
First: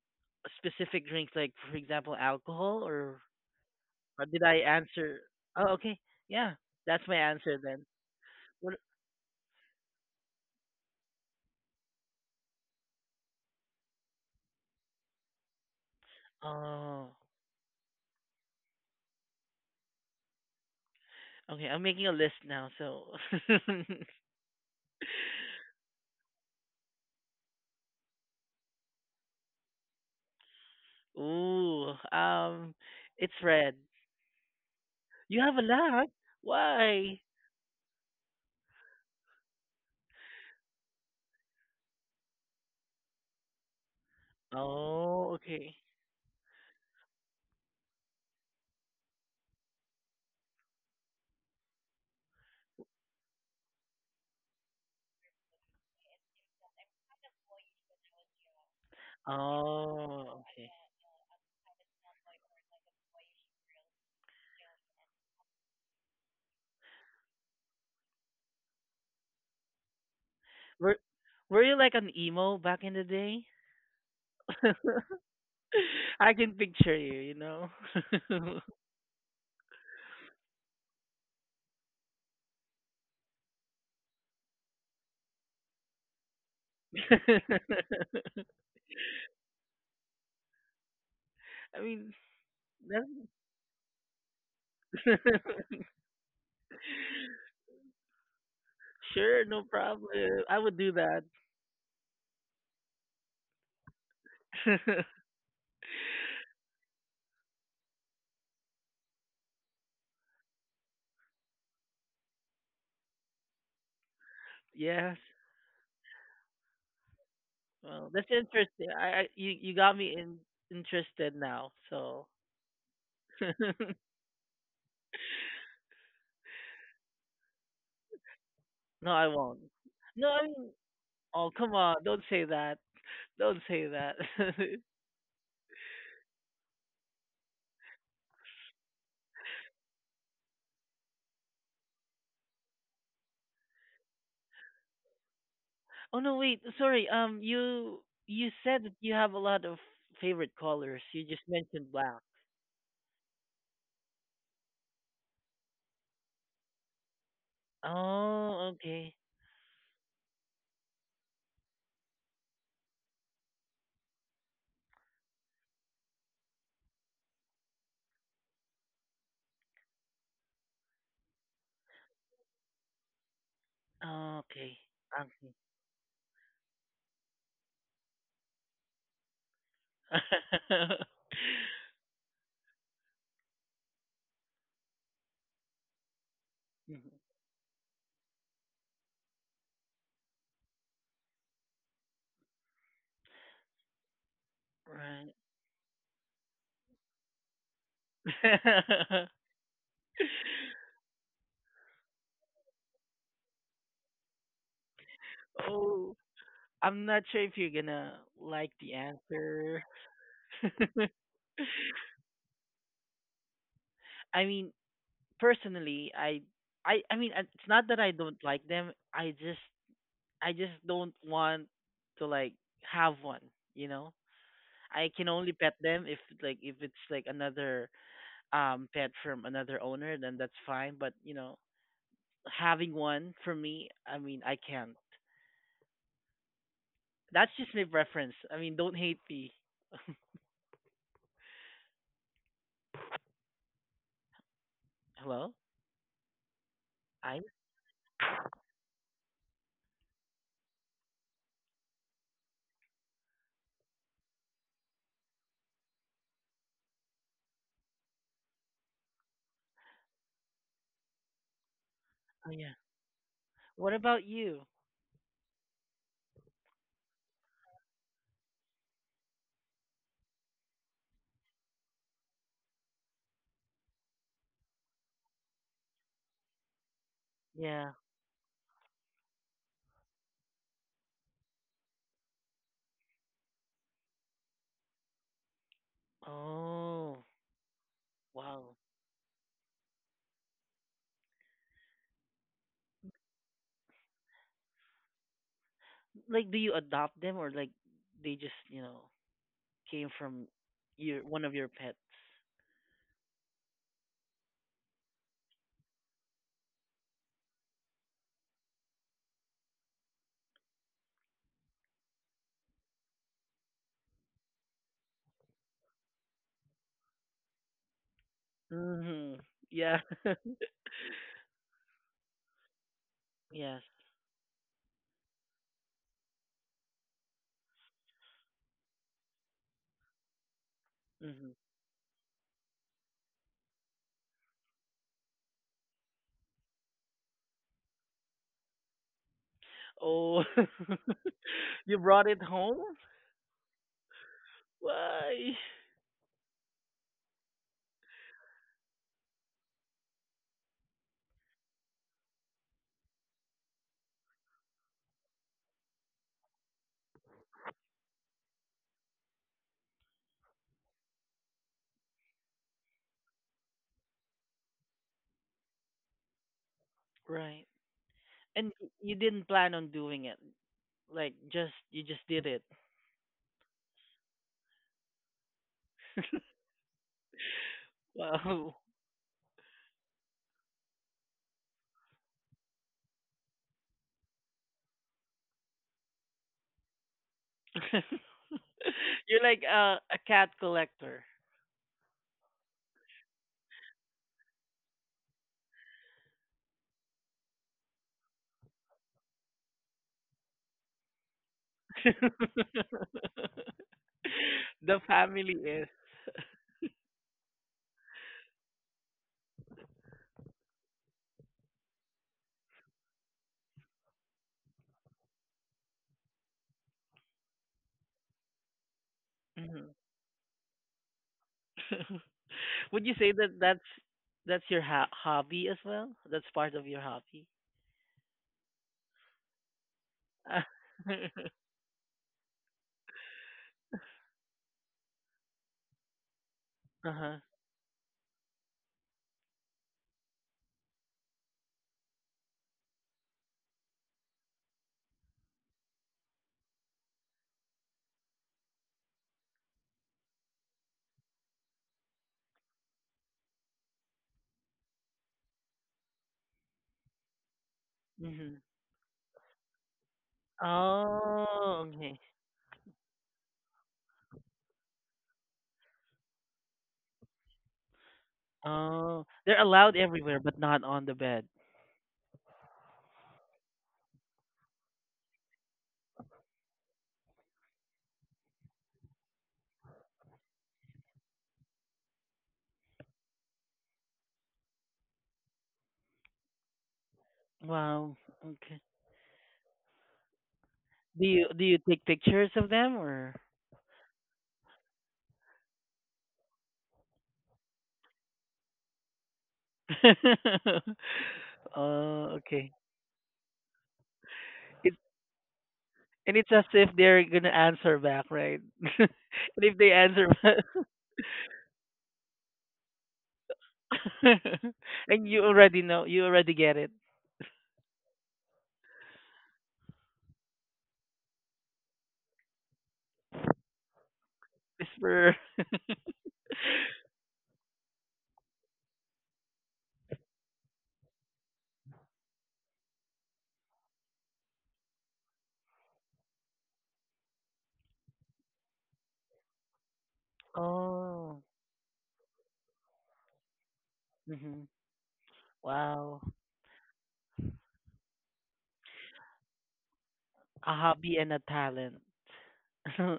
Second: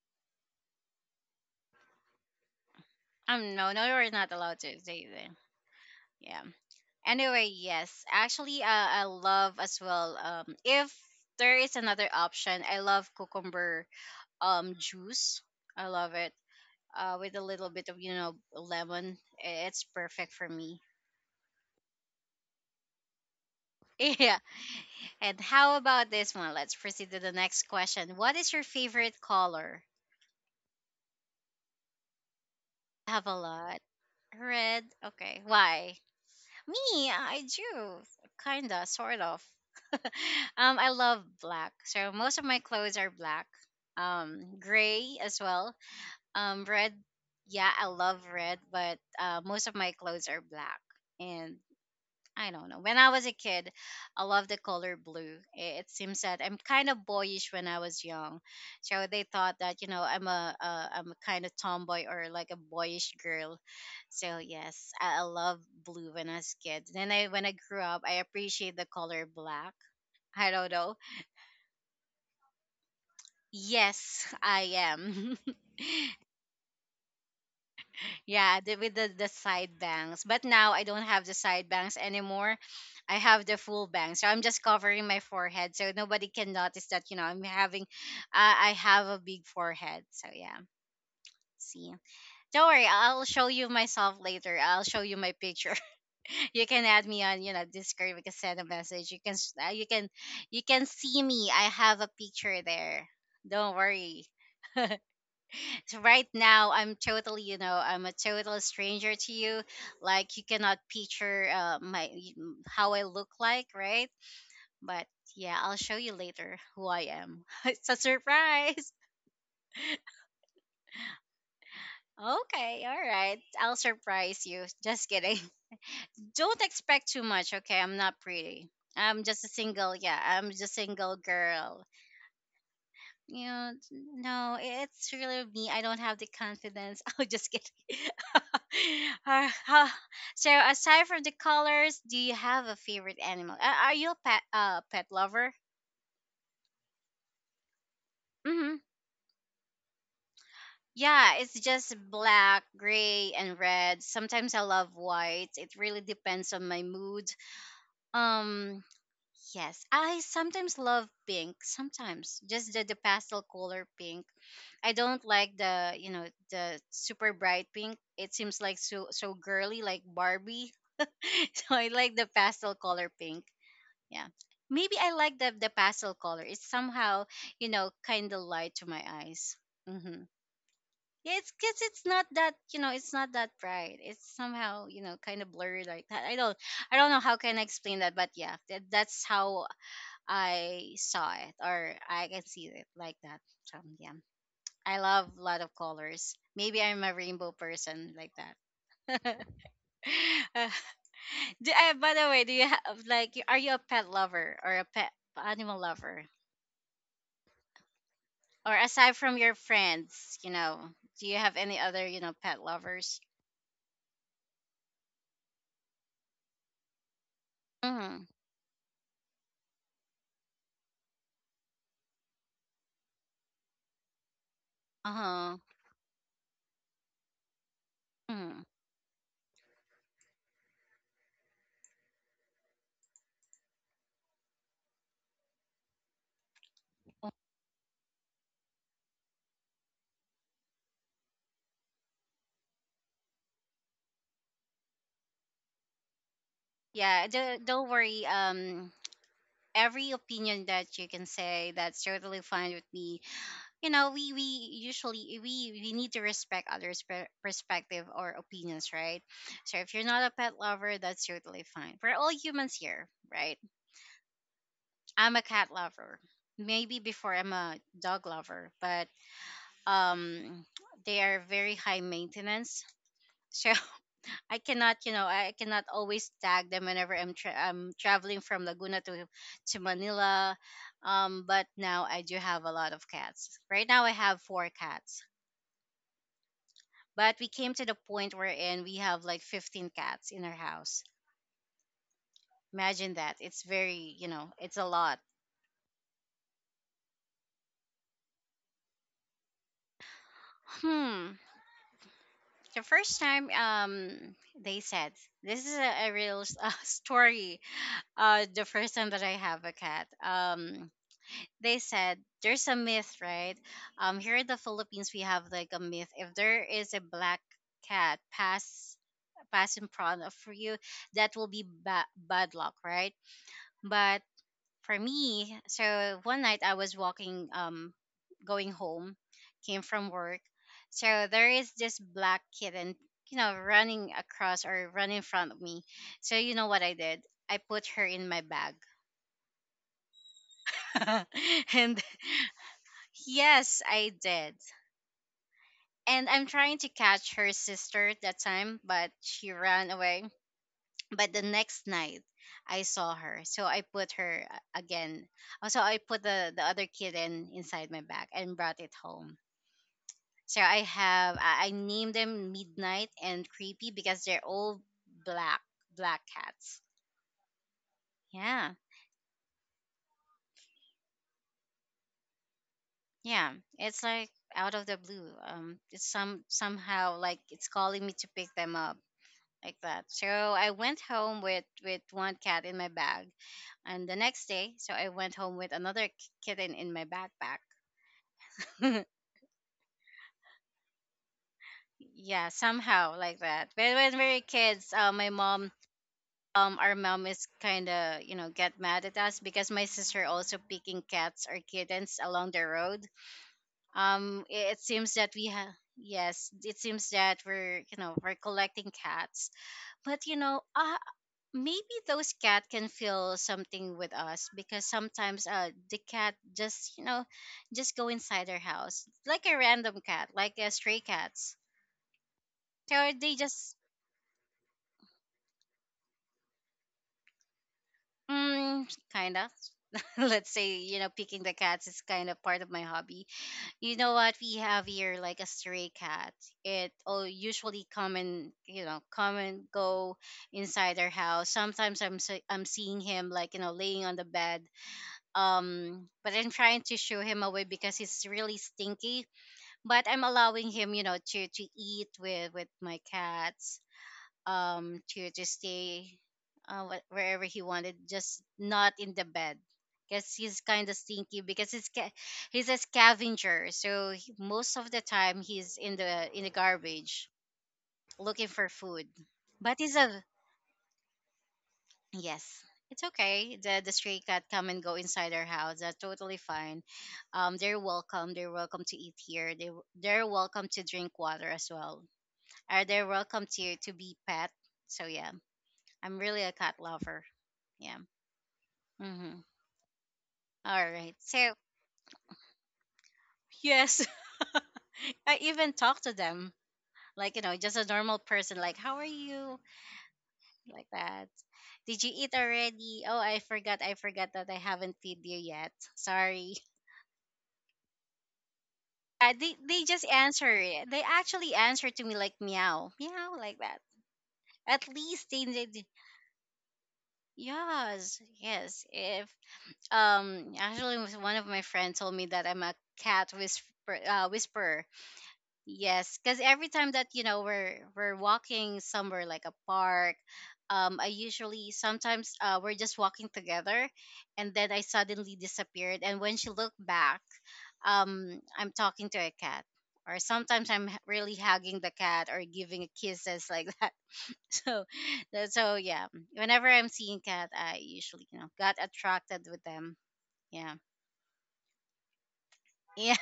[SPEAKER 2] specific drinks like for example alcohol, or,
[SPEAKER 1] Um. No. No. We're
[SPEAKER 2] or
[SPEAKER 1] not
[SPEAKER 2] did I
[SPEAKER 1] allowed to say
[SPEAKER 2] answer?
[SPEAKER 1] that.
[SPEAKER 2] Oh, okay,
[SPEAKER 1] Yeah.
[SPEAKER 2] yeah, that's my
[SPEAKER 1] Anyway,
[SPEAKER 2] answer then.
[SPEAKER 1] yes. Actually,
[SPEAKER 2] What?
[SPEAKER 1] uh, I love as well. Um, if there is another option, I love cucumber um juice. I love it.
[SPEAKER 2] Oh,
[SPEAKER 1] Uh, with a little bit of, you know, lemon, I- it's perfect for me.
[SPEAKER 2] okay, I'm making a list now, so.
[SPEAKER 1] Yeah. And how about this one? Let's proceed to the next question. What is your favorite color?
[SPEAKER 2] Ooh, um,
[SPEAKER 1] I have
[SPEAKER 2] it's
[SPEAKER 1] a
[SPEAKER 2] red.
[SPEAKER 1] lot. Red. Okay.
[SPEAKER 2] You have a
[SPEAKER 1] Why?
[SPEAKER 2] lot.
[SPEAKER 1] Me,
[SPEAKER 2] Why?
[SPEAKER 1] I do. Kinda, sort of. um, I love black. So most of my clothes are black. Um, gray
[SPEAKER 2] Oh,
[SPEAKER 1] as well.
[SPEAKER 2] okay.
[SPEAKER 1] Um, red. Yeah, I love red, but uh, most of my clothes are black. And I don't know. When I was a kid, I loved the color blue. I- It seems that I'm kind of boyish when I was young, so they thought that, you know, I'm
[SPEAKER 2] Oh,
[SPEAKER 1] a
[SPEAKER 2] okay.
[SPEAKER 1] uh, I'm a kind of tomboy or like a boyish girl. So yes, I, I love blue when I was a kid. Then I when I grew up, I appreciate the color black. I don't know.
[SPEAKER 2] Were Were you like an emo back in the day?
[SPEAKER 1] Yes, I am.
[SPEAKER 2] I can picture you. You know.
[SPEAKER 1] Yeah, the, with the, the side bangs. But now I don't have the side bangs anymore. I have the full bangs. So I'm just covering my forehead so nobody can notice that, you know, I'm having, uh, I have a big forehead. So yeah,
[SPEAKER 2] I
[SPEAKER 1] see.
[SPEAKER 2] mean,
[SPEAKER 1] Don't worry,
[SPEAKER 2] that's
[SPEAKER 1] I'll show you myself later. I'll show you my picture. You can add me on, you know, Discord. You can send a message. You can,
[SPEAKER 2] sure,
[SPEAKER 1] s-
[SPEAKER 2] no
[SPEAKER 1] uh, you
[SPEAKER 2] problem.
[SPEAKER 1] can,
[SPEAKER 2] I
[SPEAKER 1] you
[SPEAKER 2] would
[SPEAKER 1] can
[SPEAKER 2] do
[SPEAKER 1] see
[SPEAKER 2] that.
[SPEAKER 1] me. I have a picture there. Don't worry. So right now I'm totally, you know, I'm a total stranger to you. Like you cannot picture uh, my how I look like, right? But
[SPEAKER 2] Yes.
[SPEAKER 1] yeah, I'll show you later who I am. It's a
[SPEAKER 2] Well, that's interesting.
[SPEAKER 1] surprise.
[SPEAKER 2] I, I you you got me in, interested now. So.
[SPEAKER 1] Okay, all right. I'll surprise you. Just kidding. Don't expect too much, okay? I'm not pretty.
[SPEAKER 2] No,
[SPEAKER 1] I'm
[SPEAKER 2] I
[SPEAKER 1] just a
[SPEAKER 2] won't.
[SPEAKER 1] single, yeah,
[SPEAKER 2] No, I
[SPEAKER 1] I'm just a
[SPEAKER 2] mean,
[SPEAKER 1] single
[SPEAKER 2] oh come
[SPEAKER 1] girl.
[SPEAKER 2] on, don't say that. Don't
[SPEAKER 1] Yeah,
[SPEAKER 2] say
[SPEAKER 1] t-
[SPEAKER 2] that.
[SPEAKER 1] no, it's really me. I don't have the confidence. Oh, just kidding. Uh, huh. So, aside from the colors, do you have a favorite animal? Uh, are you a pet, uh, pet lover?
[SPEAKER 2] Oh no, wait, sorry. Um, you you
[SPEAKER 1] Hmm.
[SPEAKER 2] said that you have a lot of favorite colors. You
[SPEAKER 1] Yeah,
[SPEAKER 2] just
[SPEAKER 1] it's
[SPEAKER 2] mentioned
[SPEAKER 1] just
[SPEAKER 2] black.
[SPEAKER 1] black, gray, and red. Sometimes I love white. It really depends on my mood.
[SPEAKER 2] Oh,
[SPEAKER 1] Um,
[SPEAKER 2] okay.
[SPEAKER 1] yes, I sometimes love pink. Sometimes just the, the pastel color pink. I don't like the, you know, the super bright pink. It seems like so so girly like Barbie. So I like the pastel color pink. Yeah.
[SPEAKER 2] Oh, okay.
[SPEAKER 1] Maybe I like the the pastel color. It's somehow, you know, kind of light to my eyes. Mhm.
[SPEAKER 2] Okay.
[SPEAKER 1] Yeah, it's cuz it's not that, you know, it's not that bright. It's somehow, you know, kind of blurry like that. I don't I don't
[SPEAKER 2] Mhm.
[SPEAKER 1] know how can I explain that, but yeah, that, that's how I saw it or I can see it like that. So, yeah. I love
[SPEAKER 2] Right.
[SPEAKER 1] a lot of colors. Maybe I'm a rainbow person like that. Uh, do, uh, by the way, do you have like y- are you a pet lover or a pet animal
[SPEAKER 2] Oh,
[SPEAKER 1] lover?
[SPEAKER 2] I'm not sure if you're gonna like
[SPEAKER 1] Or
[SPEAKER 2] the
[SPEAKER 1] aside from your
[SPEAKER 2] answer.
[SPEAKER 1] friends, you know, do you have any other, you know, pet lovers?
[SPEAKER 2] I mean, personally i i i mean, uh, it's not that I
[SPEAKER 1] Mm-hmm.
[SPEAKER 2] don't like them. I just i just don't want to like have one, you know. I can only
[SPEAKER 1] Uh-huh.
[SPEAKER 2] pet them if like if it's like another
[SPEAKER 1] Mm.
[SPEAKER 2] um pet from another owner, then that's fine. But you know having one for me, I mean, I can't. That's just my preference. I mean, don't hate me. Hello,
[SPEAKER 1] Yeah,
[SPEAKER 2] I.
[SPEAKER 1] don't, don't worry. Um every opinion that you can say, that's totally fine with me. You know, we we usually we we need to respect others per- perspective or opinions, right? So if you're not a pet lover, that's totally fine. We're all
[SPEAKER 2] Oh yeah.
[SPEAKER 1] humans here, right?
[SPEAKER 2] What about you?
[SPEAKER 1] I'm a cat lover. Maybe before I'm a dog lover, but um they are very high maintenance, so I cannot, you know, I cannot always tag them whenever i'm, tra- I'm
[SPEAKER 2] Yeah.
[SPEAKER 1] traveling from Laguna to to Manila. Um, but now I do have a lot of cats. Right now I have four cats.
[SPEAKER 2] Oh
[SPEAKER 1] But we came to the point
[SPEAKER 2] wow.
[SPEAKER 1] wherein we have like fifteen cats in our house. Imagine that. It's very, you know, it's a lot.
[SPEAKER 2] Like, do you adopt them or like they just, you know came from your
[SPEAKER 1] Hmm.
[SPEAKER 2] one of your pets?
[SPEAKER 1] The first time um they said this is a, a real s- uh, story. Uh the first time that I have a cat. Um, they said there's a myth, right? Um, here in the Philippines we have like a myth if there is a black cat pass
[SPEAKER 2] Mhm.
[SPEAKER 1] pass in
[SPEAKER 2] Yeah.
[SPEAKER 1] front of you, that will be ba- bad luck, right?
[SPEAKER 2] Yes.
[SPEAKER 1] But for me, so one night I was walking, um, going home, came from work. So there
[SPEAKER 2] Mhm.
[SPEAKER 1] is this black kitten, you know, running across or running in front of me. So you know what I did? I put her in my bag.
[SPEAKER 2] Oh, you
[SPEAKER 1] And
[SPEAKER 2] brought it home?
[SPEAKER 1] yes, I did.
[SPEAKER 2] Why?
[SPEAKER 1] And I'm trying to catch her sister at that time, but she ran away. But the next night, I saw her. So I put her, uh, again. Also, I put the, the other kitten inside my bag and brought it home. So I have, I I named them Midnight and Creepy because they're all black, black cats.
[SPEAKER 2] Right.
[SPEAKER 1] Yeah.
[SPEAKER 2] And y- you didn't plan on doing it. Like just you just did it.
[SPEAKER 1] Yeah. It's like out of the blue. Um, it's some, somehow like it's calling me to pick them
[SPEAKER 2] Wow.
[SPEAKER 1] up like that. So I went home with, with one cat in my bag. And the next day, so I went home with another k- kitten in my backpack.
[SPEAKER 2] You're like a a cat collector.
[SPEAKER 1] Yeah, somehow like that. But when we were kids, uh, my mom, um, our mom is kind of, you know, get mad at us because my sister also picking cats or kittens along the road. Um, it, it
[SPEAKER 2] The
[SPEAKER 1] seems that we
[SPEAKER 2] family
[SPEAKER 1] have. Yes, it seems that we're, you know, we're collecting cats, but you know, uh, maybe those cat can feel something with us, because sometimes uh the cat just, you know, just go inside our house like a
[SPEAKER 2] is.
[SPEAKER 1] random cat, like a stray cats.
[SPEAKER 2] Would
[SPEAKER 1] So
[SPEAKER 2] you say
[SPEAKER 1] they
[SPEAKER 2] that
[SPEAKER 1] just
[SPEAKER 2] that's that's your ho- hobby as well? That's part of your hobby.
[SPEAKER 1] Mm, kind of. Let's say, you know, picking the cats is kind of part of my hobby. You know what? We have here like a stray cat. It
[SPEAKER 2] Uh
[SPEAKER 1] will
[SPEAKER 2] huh.
[SPEAKER 1] usually come and, you know, come and go inside our house. Sometimes I'm se- I'm seeing him like, you know, laying on the bed. Um, but I'm trying to shoo him away because he's really stinky. But I'm allowing him, you know, to to eat with with my cats, um to to stay uh, wh- wherever he wanted, just
[SPEAKER 2] Hmm.
[SPEAKER 1] not in the bed because he's kind of stinky because
[SPEAKER 2] Oh,
[SPEAKER 1] he's ca-
[SPEAKER 2] okay.
[SPEAKER 1] he's a scavenger, so he, most of the time he's in the in the garbage looking for food.
[SPEAKER 2] Oh, they're
[SPEAKER 1] But he's
[SPEAKER 2] allowed
[SPEAKER 1] a
[SPEAKER 2] everywhere, but not on the bed.
[SPEAKER 1] yes, it's okay, the the stray cat come and go inside our house. That's totally fine. Um, they're welcome, they're welcome to eat here, they they're welcome to drink water as well, are they welcome to to be pet. So yeah, I'm really a cat lover. Yeah.
[SPEAKER 2] Wow. Okay.
[SPEAKER 1] Mm-hmm. All right.
[SPEAKER 2] Do you
[SPEAKER 1] So,
[SPEAKER 2] do you take pictures of them, or?
[SPEAKER 1] yes, I even talk to them like, you know, just a normal person, like, how are you? Like that. Did you eat
[SPEAKER 2] Oh, okay.
[SPEAKER 1] already? Oh, I forgot. I forgot that I haven't
[SPEAKER 2] It,
[SPEAKER 1] feed you yet.
[SPEAKER 2] and it's
[SPEAKER 1] Sorry.
[SPEAKER 2] as if they're gonna answer back, right? And
[SPEAKER 1] Uh, they,
[SPEAKER 2] if
[SPEAKER 1] they
[SPEAKER 2] they
[SPEAKER 1] just
[SPEAKER 2] answer
[SPEAKER 1] answer
[SPEAKER 2] back,
[SPEAKER 1] it. They actually answer to me like meow, meow, like that. At
[SPEAKER 2] and
[SPEAKER 1] least they
[SPEAKER 2] you already
[SPEAKER 1] did.
[SPEAKER 2] know, you already get it.
[SPEAKER 1] Yes, yes. If um, actually, one of my friends told me that I'm a cat whisper, uh, whisperer.
[SPEAKER 2] Whisperer.
[SPEAKER 1] Yes, because every time that, you know, we're we're walking somewhere like a park, um, I usually sometimes uh, we're just walking together, and then I suddenly disappeared. And when she looked back, um, I'm talking to a cat, or sometimes I'm h- really
[SPEAKER 2] Oh.
[SPEAKER 1] hugging the cat or giving kisses like that.
[SPEAKER 2] Hmm.
[SPEAKER 1] So, that- so yeah,
[SPEAKER 2] Wow.
[SPEAKER 1] whenever I'm seeing cat, I usually you know got attracted with them. Yeah.
[SPEAKER 2] A hobby and a talent.
[SPEAKER 1] Yeah.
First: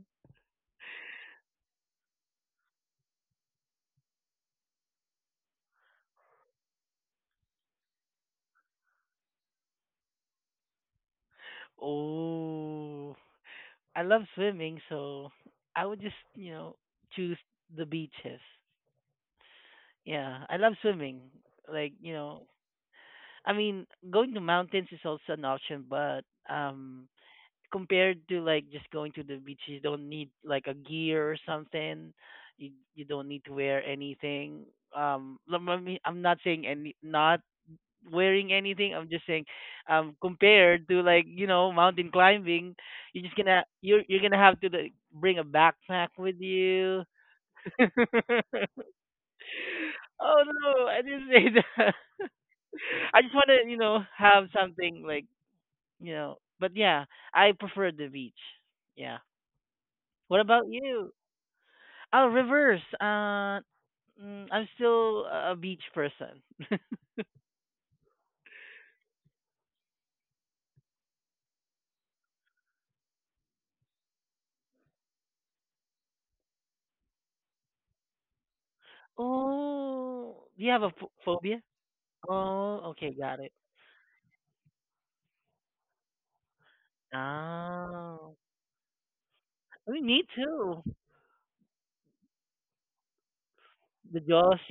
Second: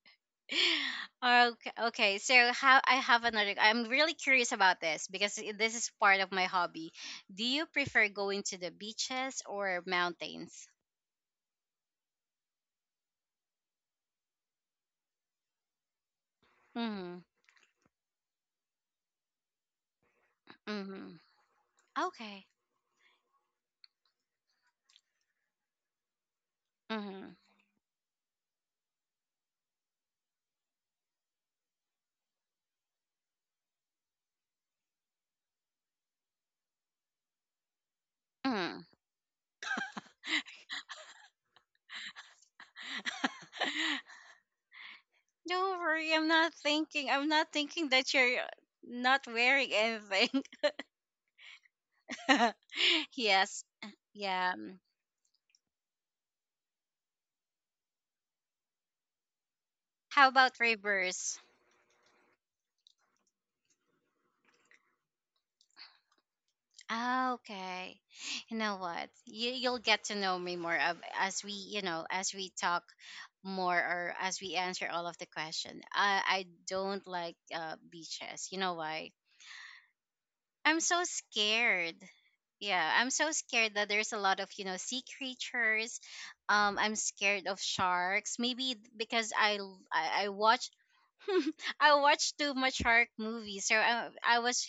[SPEAKER 1] Okay, okay. So how I have another I'm really curious about this because i- this is part of my hobby. Do you prefer going to the beaches or mountains?
[SPEAKER 2] Oh. I love swimming, so I would just, you know,
[SPEAKER 1] Mhm.
[SPEAKER 2] choose the beaches. Yeah, I love
[SPEAKER 1] Mhm.
[SPEAKER 2] swimming. Like, you
[SPEAKER 1] Okay.
[SPEAKER 2] know, I mean, going to mountains is also an option, but um
[SPEAKER 1] Mhm.
[SPEAKER 2] compared to like just going to the beach you don't need like a gear or something. You you don't need to wear anything. um lem- I mean, I'm not saying any not wearing
[SPEAKER 1] Mhm.
[SPEAKER 2] anything, I'm just saying um compared to like you know mountain climbing, you're just gonna you're you're gonna have to like, bring a
[SPEAKER 1] Don't
[SPEAKER 2] backpack
[SPEAKER 1] worry, I'm
[SPEAKER 2] with
[SPEAKER 1] not
[SPEAKER 2] you.
[SPEAKER 1] thinking. I'm not thinking that you're not wearing
[SPEAKER 2] Oh
[SPEAKER 1] anything.
[SPEAKER 2] no, I didn't say that. I just want
[SPEAKER 1] Yes.
[SPEAKER 2] to, you know have
[SPEAKER 1] Yeah.
[SPEAKER 2] something like, you know but yeah, I prefer the beach, yeah.
[SPEAKER 1] How
[SPEAKER 2] What
[SPEAKER 1] about
[SPEAKER 2] about you?
[SPEAKER 1] rivers?
[SPEAKER 2] Oh, reverse. Uh, mm, I'm still a beach person.
[SPEAKER 1] Ah, okay. You know what? You you'll get to know me more of as we, you know, as we talk more or as we answer all of the question. I I don't like uh beaches. You know why?
[SPEAKER 2] Oh, do you
[SPEAKER 1] I'm
[SPEAKER 2] have a
[SPEAKER 1] so
[SPEAKER 2] ph- phobia?
[SPEAKER 1] scared.
[SPEAKER 2] Oh,
[SPEAKER 1] Yeah, I'm
[SPEAKER 2] okay,
[SPEAKER 1] so
[SPEAKER 2] got it.
[SPEAKER 1] scared that there's a lot of, you know, sea creatures. Um I'm scared of
[SPEAKER 2] Oh,
[SPEAKER 1] sharks. Maybe because I l-
[SPEAKER 2] I mean, me
[SPEAKER 1] I, I watch.
[SPEAKER 2] too.
[SPEAKER 1] I watched too much shark movies. So I,
[SPEAKER 2] The
[SPEAKER 1] I
[SPEAKER 2] jaws.
[SPEAKER 1] was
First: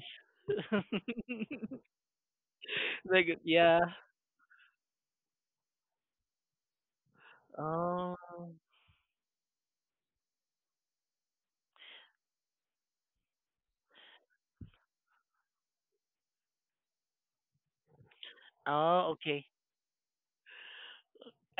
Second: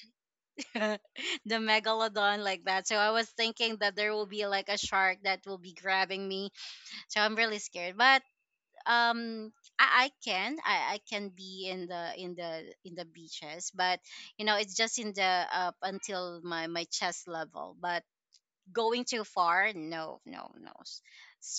[SPEAKER 1] the megalodon like that. So I was
[SPEAKER 2] Like,
[SPEAKER 1] thinking
[SPEAKER 2] yeah.
[SPEAKER 1] that there will be like a shark that will be grabbing me. So I'm really scared.
[SPEAKER 2] Oh,
[SPEAKER 1] But um I, I can I, I can be in the in the in the beaches, but you know it's just in the up until my my chest level. But going
[SPEAKER 2] oh,
[SPEAKER 1] too
[SPEAKER 2] okay.
[SPEAKER 1] far, no, no, no. S-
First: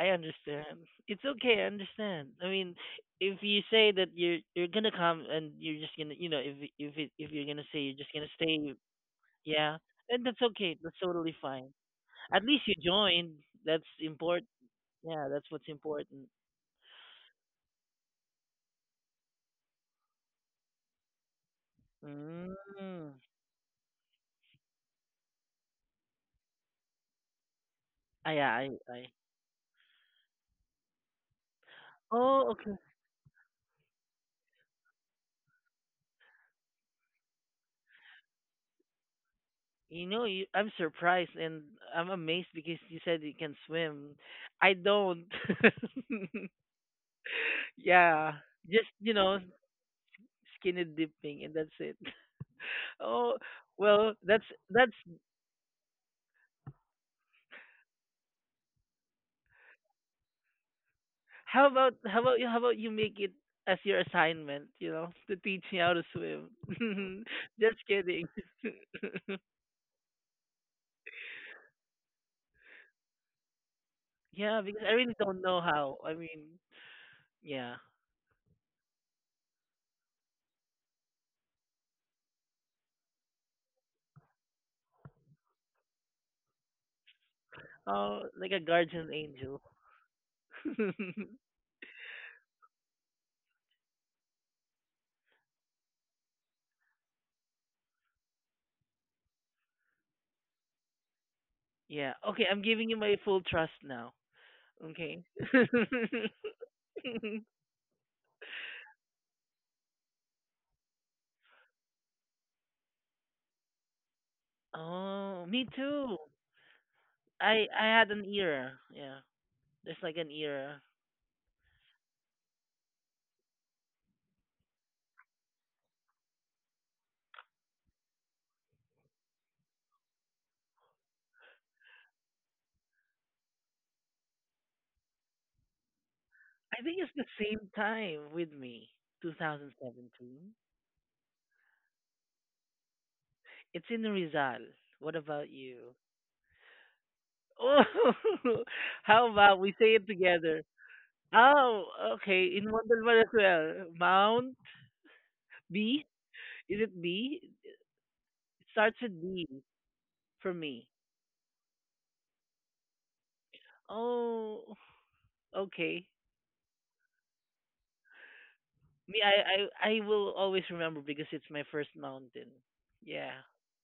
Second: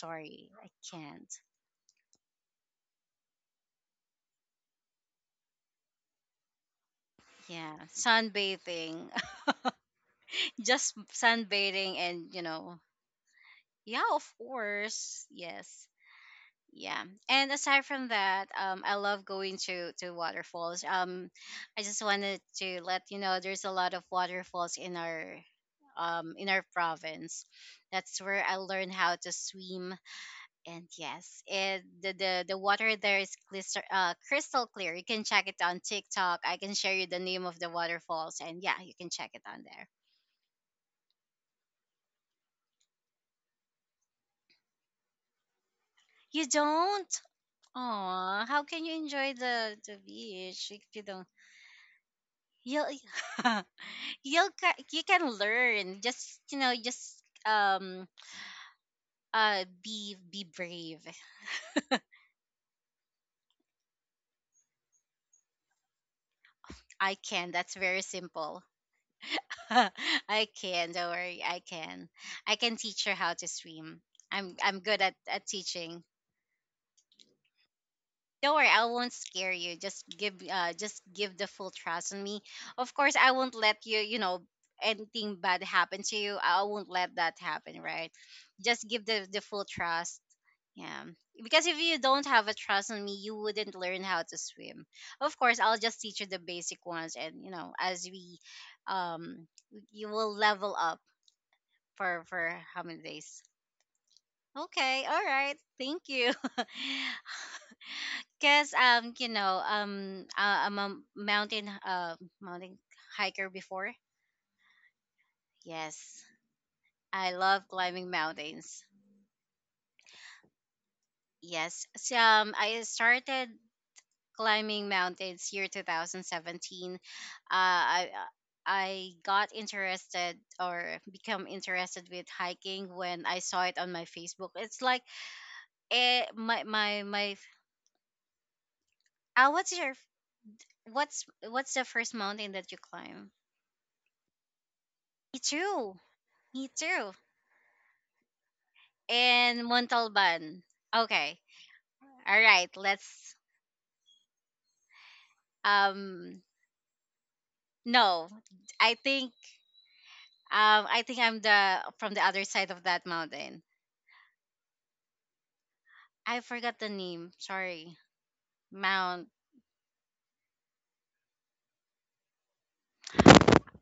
[SPEAKER 2] I
[SPEAKER 1] I
[SPEAKER 2] understand. It's
[SPEAKER 1] can't.
[SPEAKER 2] okay. I understand. I mean, if you say that you're you're gonna come and you're just gonna, you know, if if it, if you're gonna
[SPEAKER 1] Yeah,
[SPEAKER 2] say you're just gonna stay.
[SPEAKER 1] sunbathing.
[SPEAKER 2] Yeah, and that's okay. That's
[SPEAKER 1] Just
[SPEAKER 2] totally fine.
[SPEAKER 1] sunbathing, and you
[SPEAKER 2] At least you
[SPEAKER 1] know,
[SPEAKER 2] joined. That's
[SPEAKER 1] yeah, of
[SPEAKER 2] important.
[SPEAKER 1] course,
[SPEAKER 2] Yeah, that's what's
[SPEAKER 1] yes.
[SPEAKER 2] important.
[SPEAKER 1] Yeah. And aside from that, um, I love going to to waterfalls. Um, I just wanted to let you
[SPEAKER 2] Mm.
[SPEAKER 1] know there's a lot of waterfalls in our um in our province. That's
[SPEAKER 2] I,
[SPEAKER 1] where I
[SPEAKER 2] I,
[SPEAKER 1] learned
[SPEAKER 2] I.
[SPEAKER 1] how to swim. And yes, it the the,
[SPEAKER 2] Oh,
[SPEAKER 1] the
[SPEAKER 2] okay.
[SPEAKER 1] water there is crystal uh, crystal clear. You can check it on TikTok. I can share you the name of the waterfalls, and yeah, you can check it on there.
[SPEAKER 2] You know, you, I'm surprised and I'm amazed because you said you can swim. I don't.
[SPEAKER 1] You don't?
[SPEAKER 2] Yeah,
[SPEAKER 1] Oh, how can
[SPEAKER 2] just
[SPEAKER 1] you
[SPEAKER 2] you
[SPEAKER 1] enjoy
[SPEAKER 2] know,
[SPEAKER 1] the the beach
[SPEAKER 2] skinny
[SPEAKER 1] if you don't?
[SPEAKER 2] dipping and that's it.
[SPEAKER 1] You—
[SPEAKER 2] Oh, well, that's
[SPEAKER 1] you'll ca-
[SPEAKER 2] that's
[SPEAKER 1] you can learn, just, you know, just um uh be be brave.
[SPEAKER 2] How about how about you how about you make it as your assignment, you know, to teach me how to swim.
[SPEAKER 1] I can.
[SPEAKER 2] Just
[SPEAKER 1] That's very
[SPEAKER 2] kidding.
[SPEAKER 1] simple. I can, don't worry, I can. I can teach her how to swim. i'm
[SPEAKER 2] Yeah,
[SPEAKER 1] i'm
[SPEAKER 2] because I
[SPEAKER 1] good
[SPEAKER 2] really
[SPEAKER 1] at
[SPEAKER 2] don't
[SPEAKER 1] at
[SPEAKER 2] know how.
[SPEAKER 1] teaching.
[SPEAKER 2] I mean, yeah.
[SPEAKER 1] Don't worry, I won't scare you. Just give uh just give the full trust on me. Of course I won't let you, you know, anything bad happen to you. I won't let that happen, right?
[SPEAKER 2] Oh, like a
[SPEAKER 1] Just give
[SPEAKER 2] guardian
[SPEAKER 1] the the
[SPEAKER 2] angel.
[SPEAKER 1] full trust. Yeah. Because if you don't have a trust on me, you wouldn't learn how to swim. Of course, I'll just teach you the basic ones, and you know, as we um you will level up
[SPEAKER 2] Yeah.
[SPEAKER 1] for
[SPEAKER 2] Okay,
[SPEAKER 1] for
[SPEAKER 2] I'm
[SPEAKER 1] how
[SPEAKER 2] giving you
[SPEAKER 1] many
[SPEAKER 2] my
[SPEAKER 1] days.
[SPEAKER 2] full trust now.
[SPEAKER 1] Okay,
[SPEAKER 2] Okay.
[SPEAKER 1] all right. Thank you. Cause um, you know, um, uh, I'm a mountain uh mountain hiker before.
[SPEAKER 2] Oh, me too.
[SPEAKER 1] Yes, I love
[SPEAKER 2] I I
[SPEAKER 1] climbing
[SPEAKER 2] had an era.
[SPEAKER 1] mountains.
[SPEAKER 2] Yeah. There's like an era.
[SPEAKER 1] Yes, so um, I started climbing mountains year twenty seventeen. Uh, I uh, I got interested, or become interested with hiking, when I saw it on my Facebook. It's like eh, my
[SPEAKER 2] I think
[SPEAKER 1] my
[SPEAKER 2] it's the
[SPEAKER 1] my.
[SPEAKER 2] same time with me.
[SPEAKER 1] Uh, what's your—
[SPEAKER 2] twenty seventeen.
[SPEAKER 1] what's what's the first mountain that you climb?
[SPEAKER 2] It's in Rizal. What
[SPEAKER 1] Me
[SPEAKER 2] about you?
[SPEAKER 1] too. Me too.
[SPEAKER 2] Oh, how about
[SPEAKER 1] In
[SPEAKER 2] we say it together?
[SPEAKER 1] Montalban. Okay.
[SPEAKER 2] Oh,
[SPEAKER 1] All
[SPEAKER 2] okay. In
[SPEAKER 1] right.
[SPEAKER 2] Montalban as
[SPEAKER 1] Let's
[SPEAKER 2] well. Mount B?
[SPEAKER 1] um
[SPEAKER 2] Is it B? It
[SPEAKER 1] no. I
[SPEAKER 2] starts with
[SPEAKER 1] think
[SPEAKER 2] B for me.
[SPEAKER 1] um I think I'm the from the other side of that mountain.
[SPEAKER 2] Oh, okay.
[SPEAKER 1] I forgot the name. Sorry.
[SPEAKER 2] Me,
[SPEAKER 1] Mount—
[SPEAKER 2] I, I, I will always remember because it's my first mountain. Yeah.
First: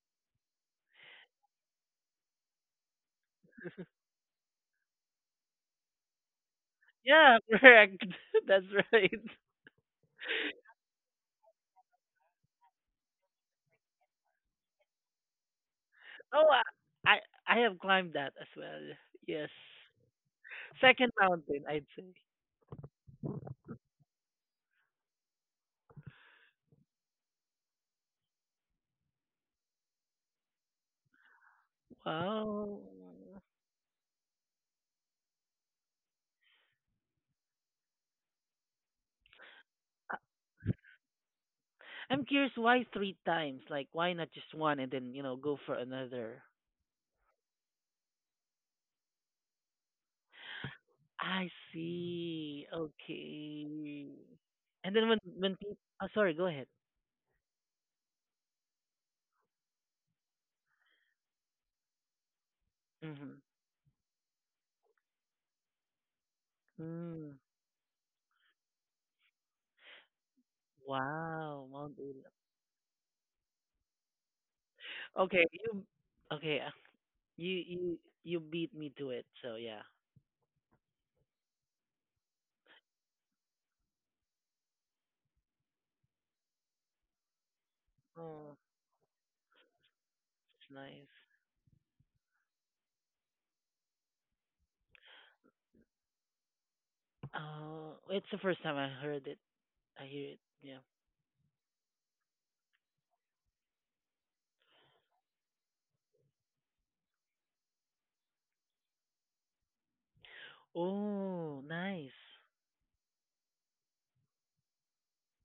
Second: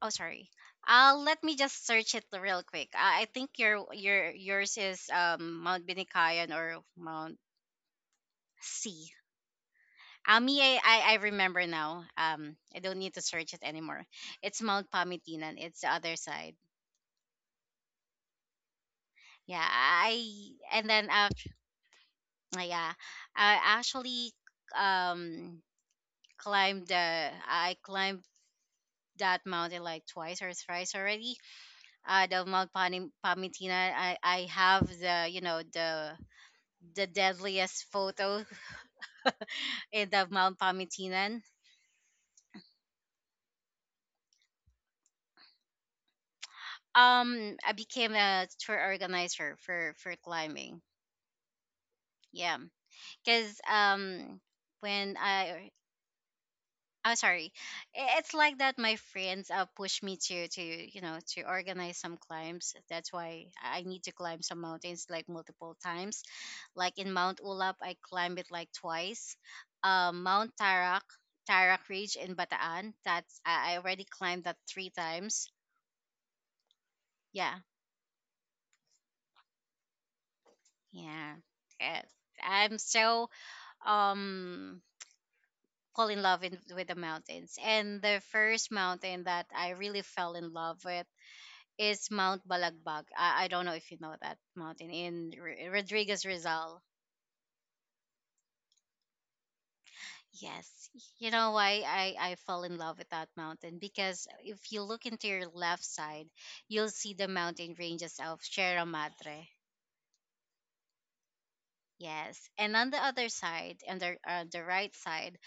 [SPEAKER 1] oh, sorry. Uh, let me just search it real quick. Uh, I think your your yours is um Mount Binicayan or Mount
[SPEAKER 2] Yeah, correct. That's right.
[SPEAKER 1] C. Uh, me, I, I I remember now. Um, I don't need to search it anymore. It's Mount Pamitinan. It's the other
[SPEAKER 2] Oh,
[SPEAKER 1] side.
[SPEAKER 2] I, I, I have climbed that as well. Yes.
[SPEAKER 1] Yeah. I and then
[SPEAKER 2] Second
[SPEAKER 1] after
[SPEAKER 2] mountain, I'd say.
[SPEAKER 1] yeah, I actually um climbed the I climbed that mountain like twice or thrice already. Uh, the Mount
[SPEAKER 2] Wow.
[SPEAKER 1] Pani, Pamitina. I I have, the you know, the the deadliest photo in the Mount Pamitinan.
[SPEAKER 2] I'm curious why three times? Like, why not just one and then, you know, go for another?
[SPEAKER 1] Um, I became a tour organizer for for climbing.
[SPEAKER 2] I
[SPEAKER 1] Yeah,
[SPEAKER 2] see.
[SPEAKER 1] because
[SPEAKER 2] Okay.
[SPEAKER 1] um
[SPEAKER 2] And then
[SPEAKER 1] when
[SPEAKER 2] when when
[SPEAKER 1] I
[SPEAKER 2] people, oh, sorry, go ahead.
[SPEAKER 1] oh, sorry. I- It's like that. My friends uh, push me to to you know, to organize some climbs. That's
[SPEAKER 2] Mm-hmm.
[SPEAKER 1] why I need to climb some mountains like multiple times. Like in Mount
[SPEAKER 2] Mm.
[SPEAKER 1] Ulap, I climbed it like twice. Um, Mount Tarak,
[SPEAKER 2] Wow,
[SPEAKER 1] Tarak
[SPEAKER 2] Mount
[SPEAKER 1] Ridge
[SPEAKER 2] Ula.
[SPEAKER 1] in Bataan. That's I I already climbed that three
[SPEAKER 2] Okay,
[SPEAKER 1] times.
[SPEAKER 2] you okay, uh, you
[SPEAKER 1] Yeah,
[SPEAKER 2] you you beat me to it. So yeah.
[SPEAKER 1] yeah. Eh, I'm so um fall in love in, with the mountains. And the
[SPEAKER 2] Oh,
[SPEAKER 1] first mountain that I really fell in
[SPEAKER 2] it's
[SPEAKER 1] love with
[SPEAKER 2] nice.
[SPEAKER 1] is Mount Balagbag. I, I don't know if you know that mountain in R- Rodriguez Rizal.
[SPEAKER 2] Oh, it's the first time I heard it. I hear it. Yeah.
[SPEAKER 1] Yes. You know why I, I fell in love with that mountain? Because if you look into your left side, you'll see the mountain ranges of Sierra Madre.
[SPEAKER 2] Oh, nice.
[SPEAKER 1] Yes. And on the other side, and the, uh, the right side,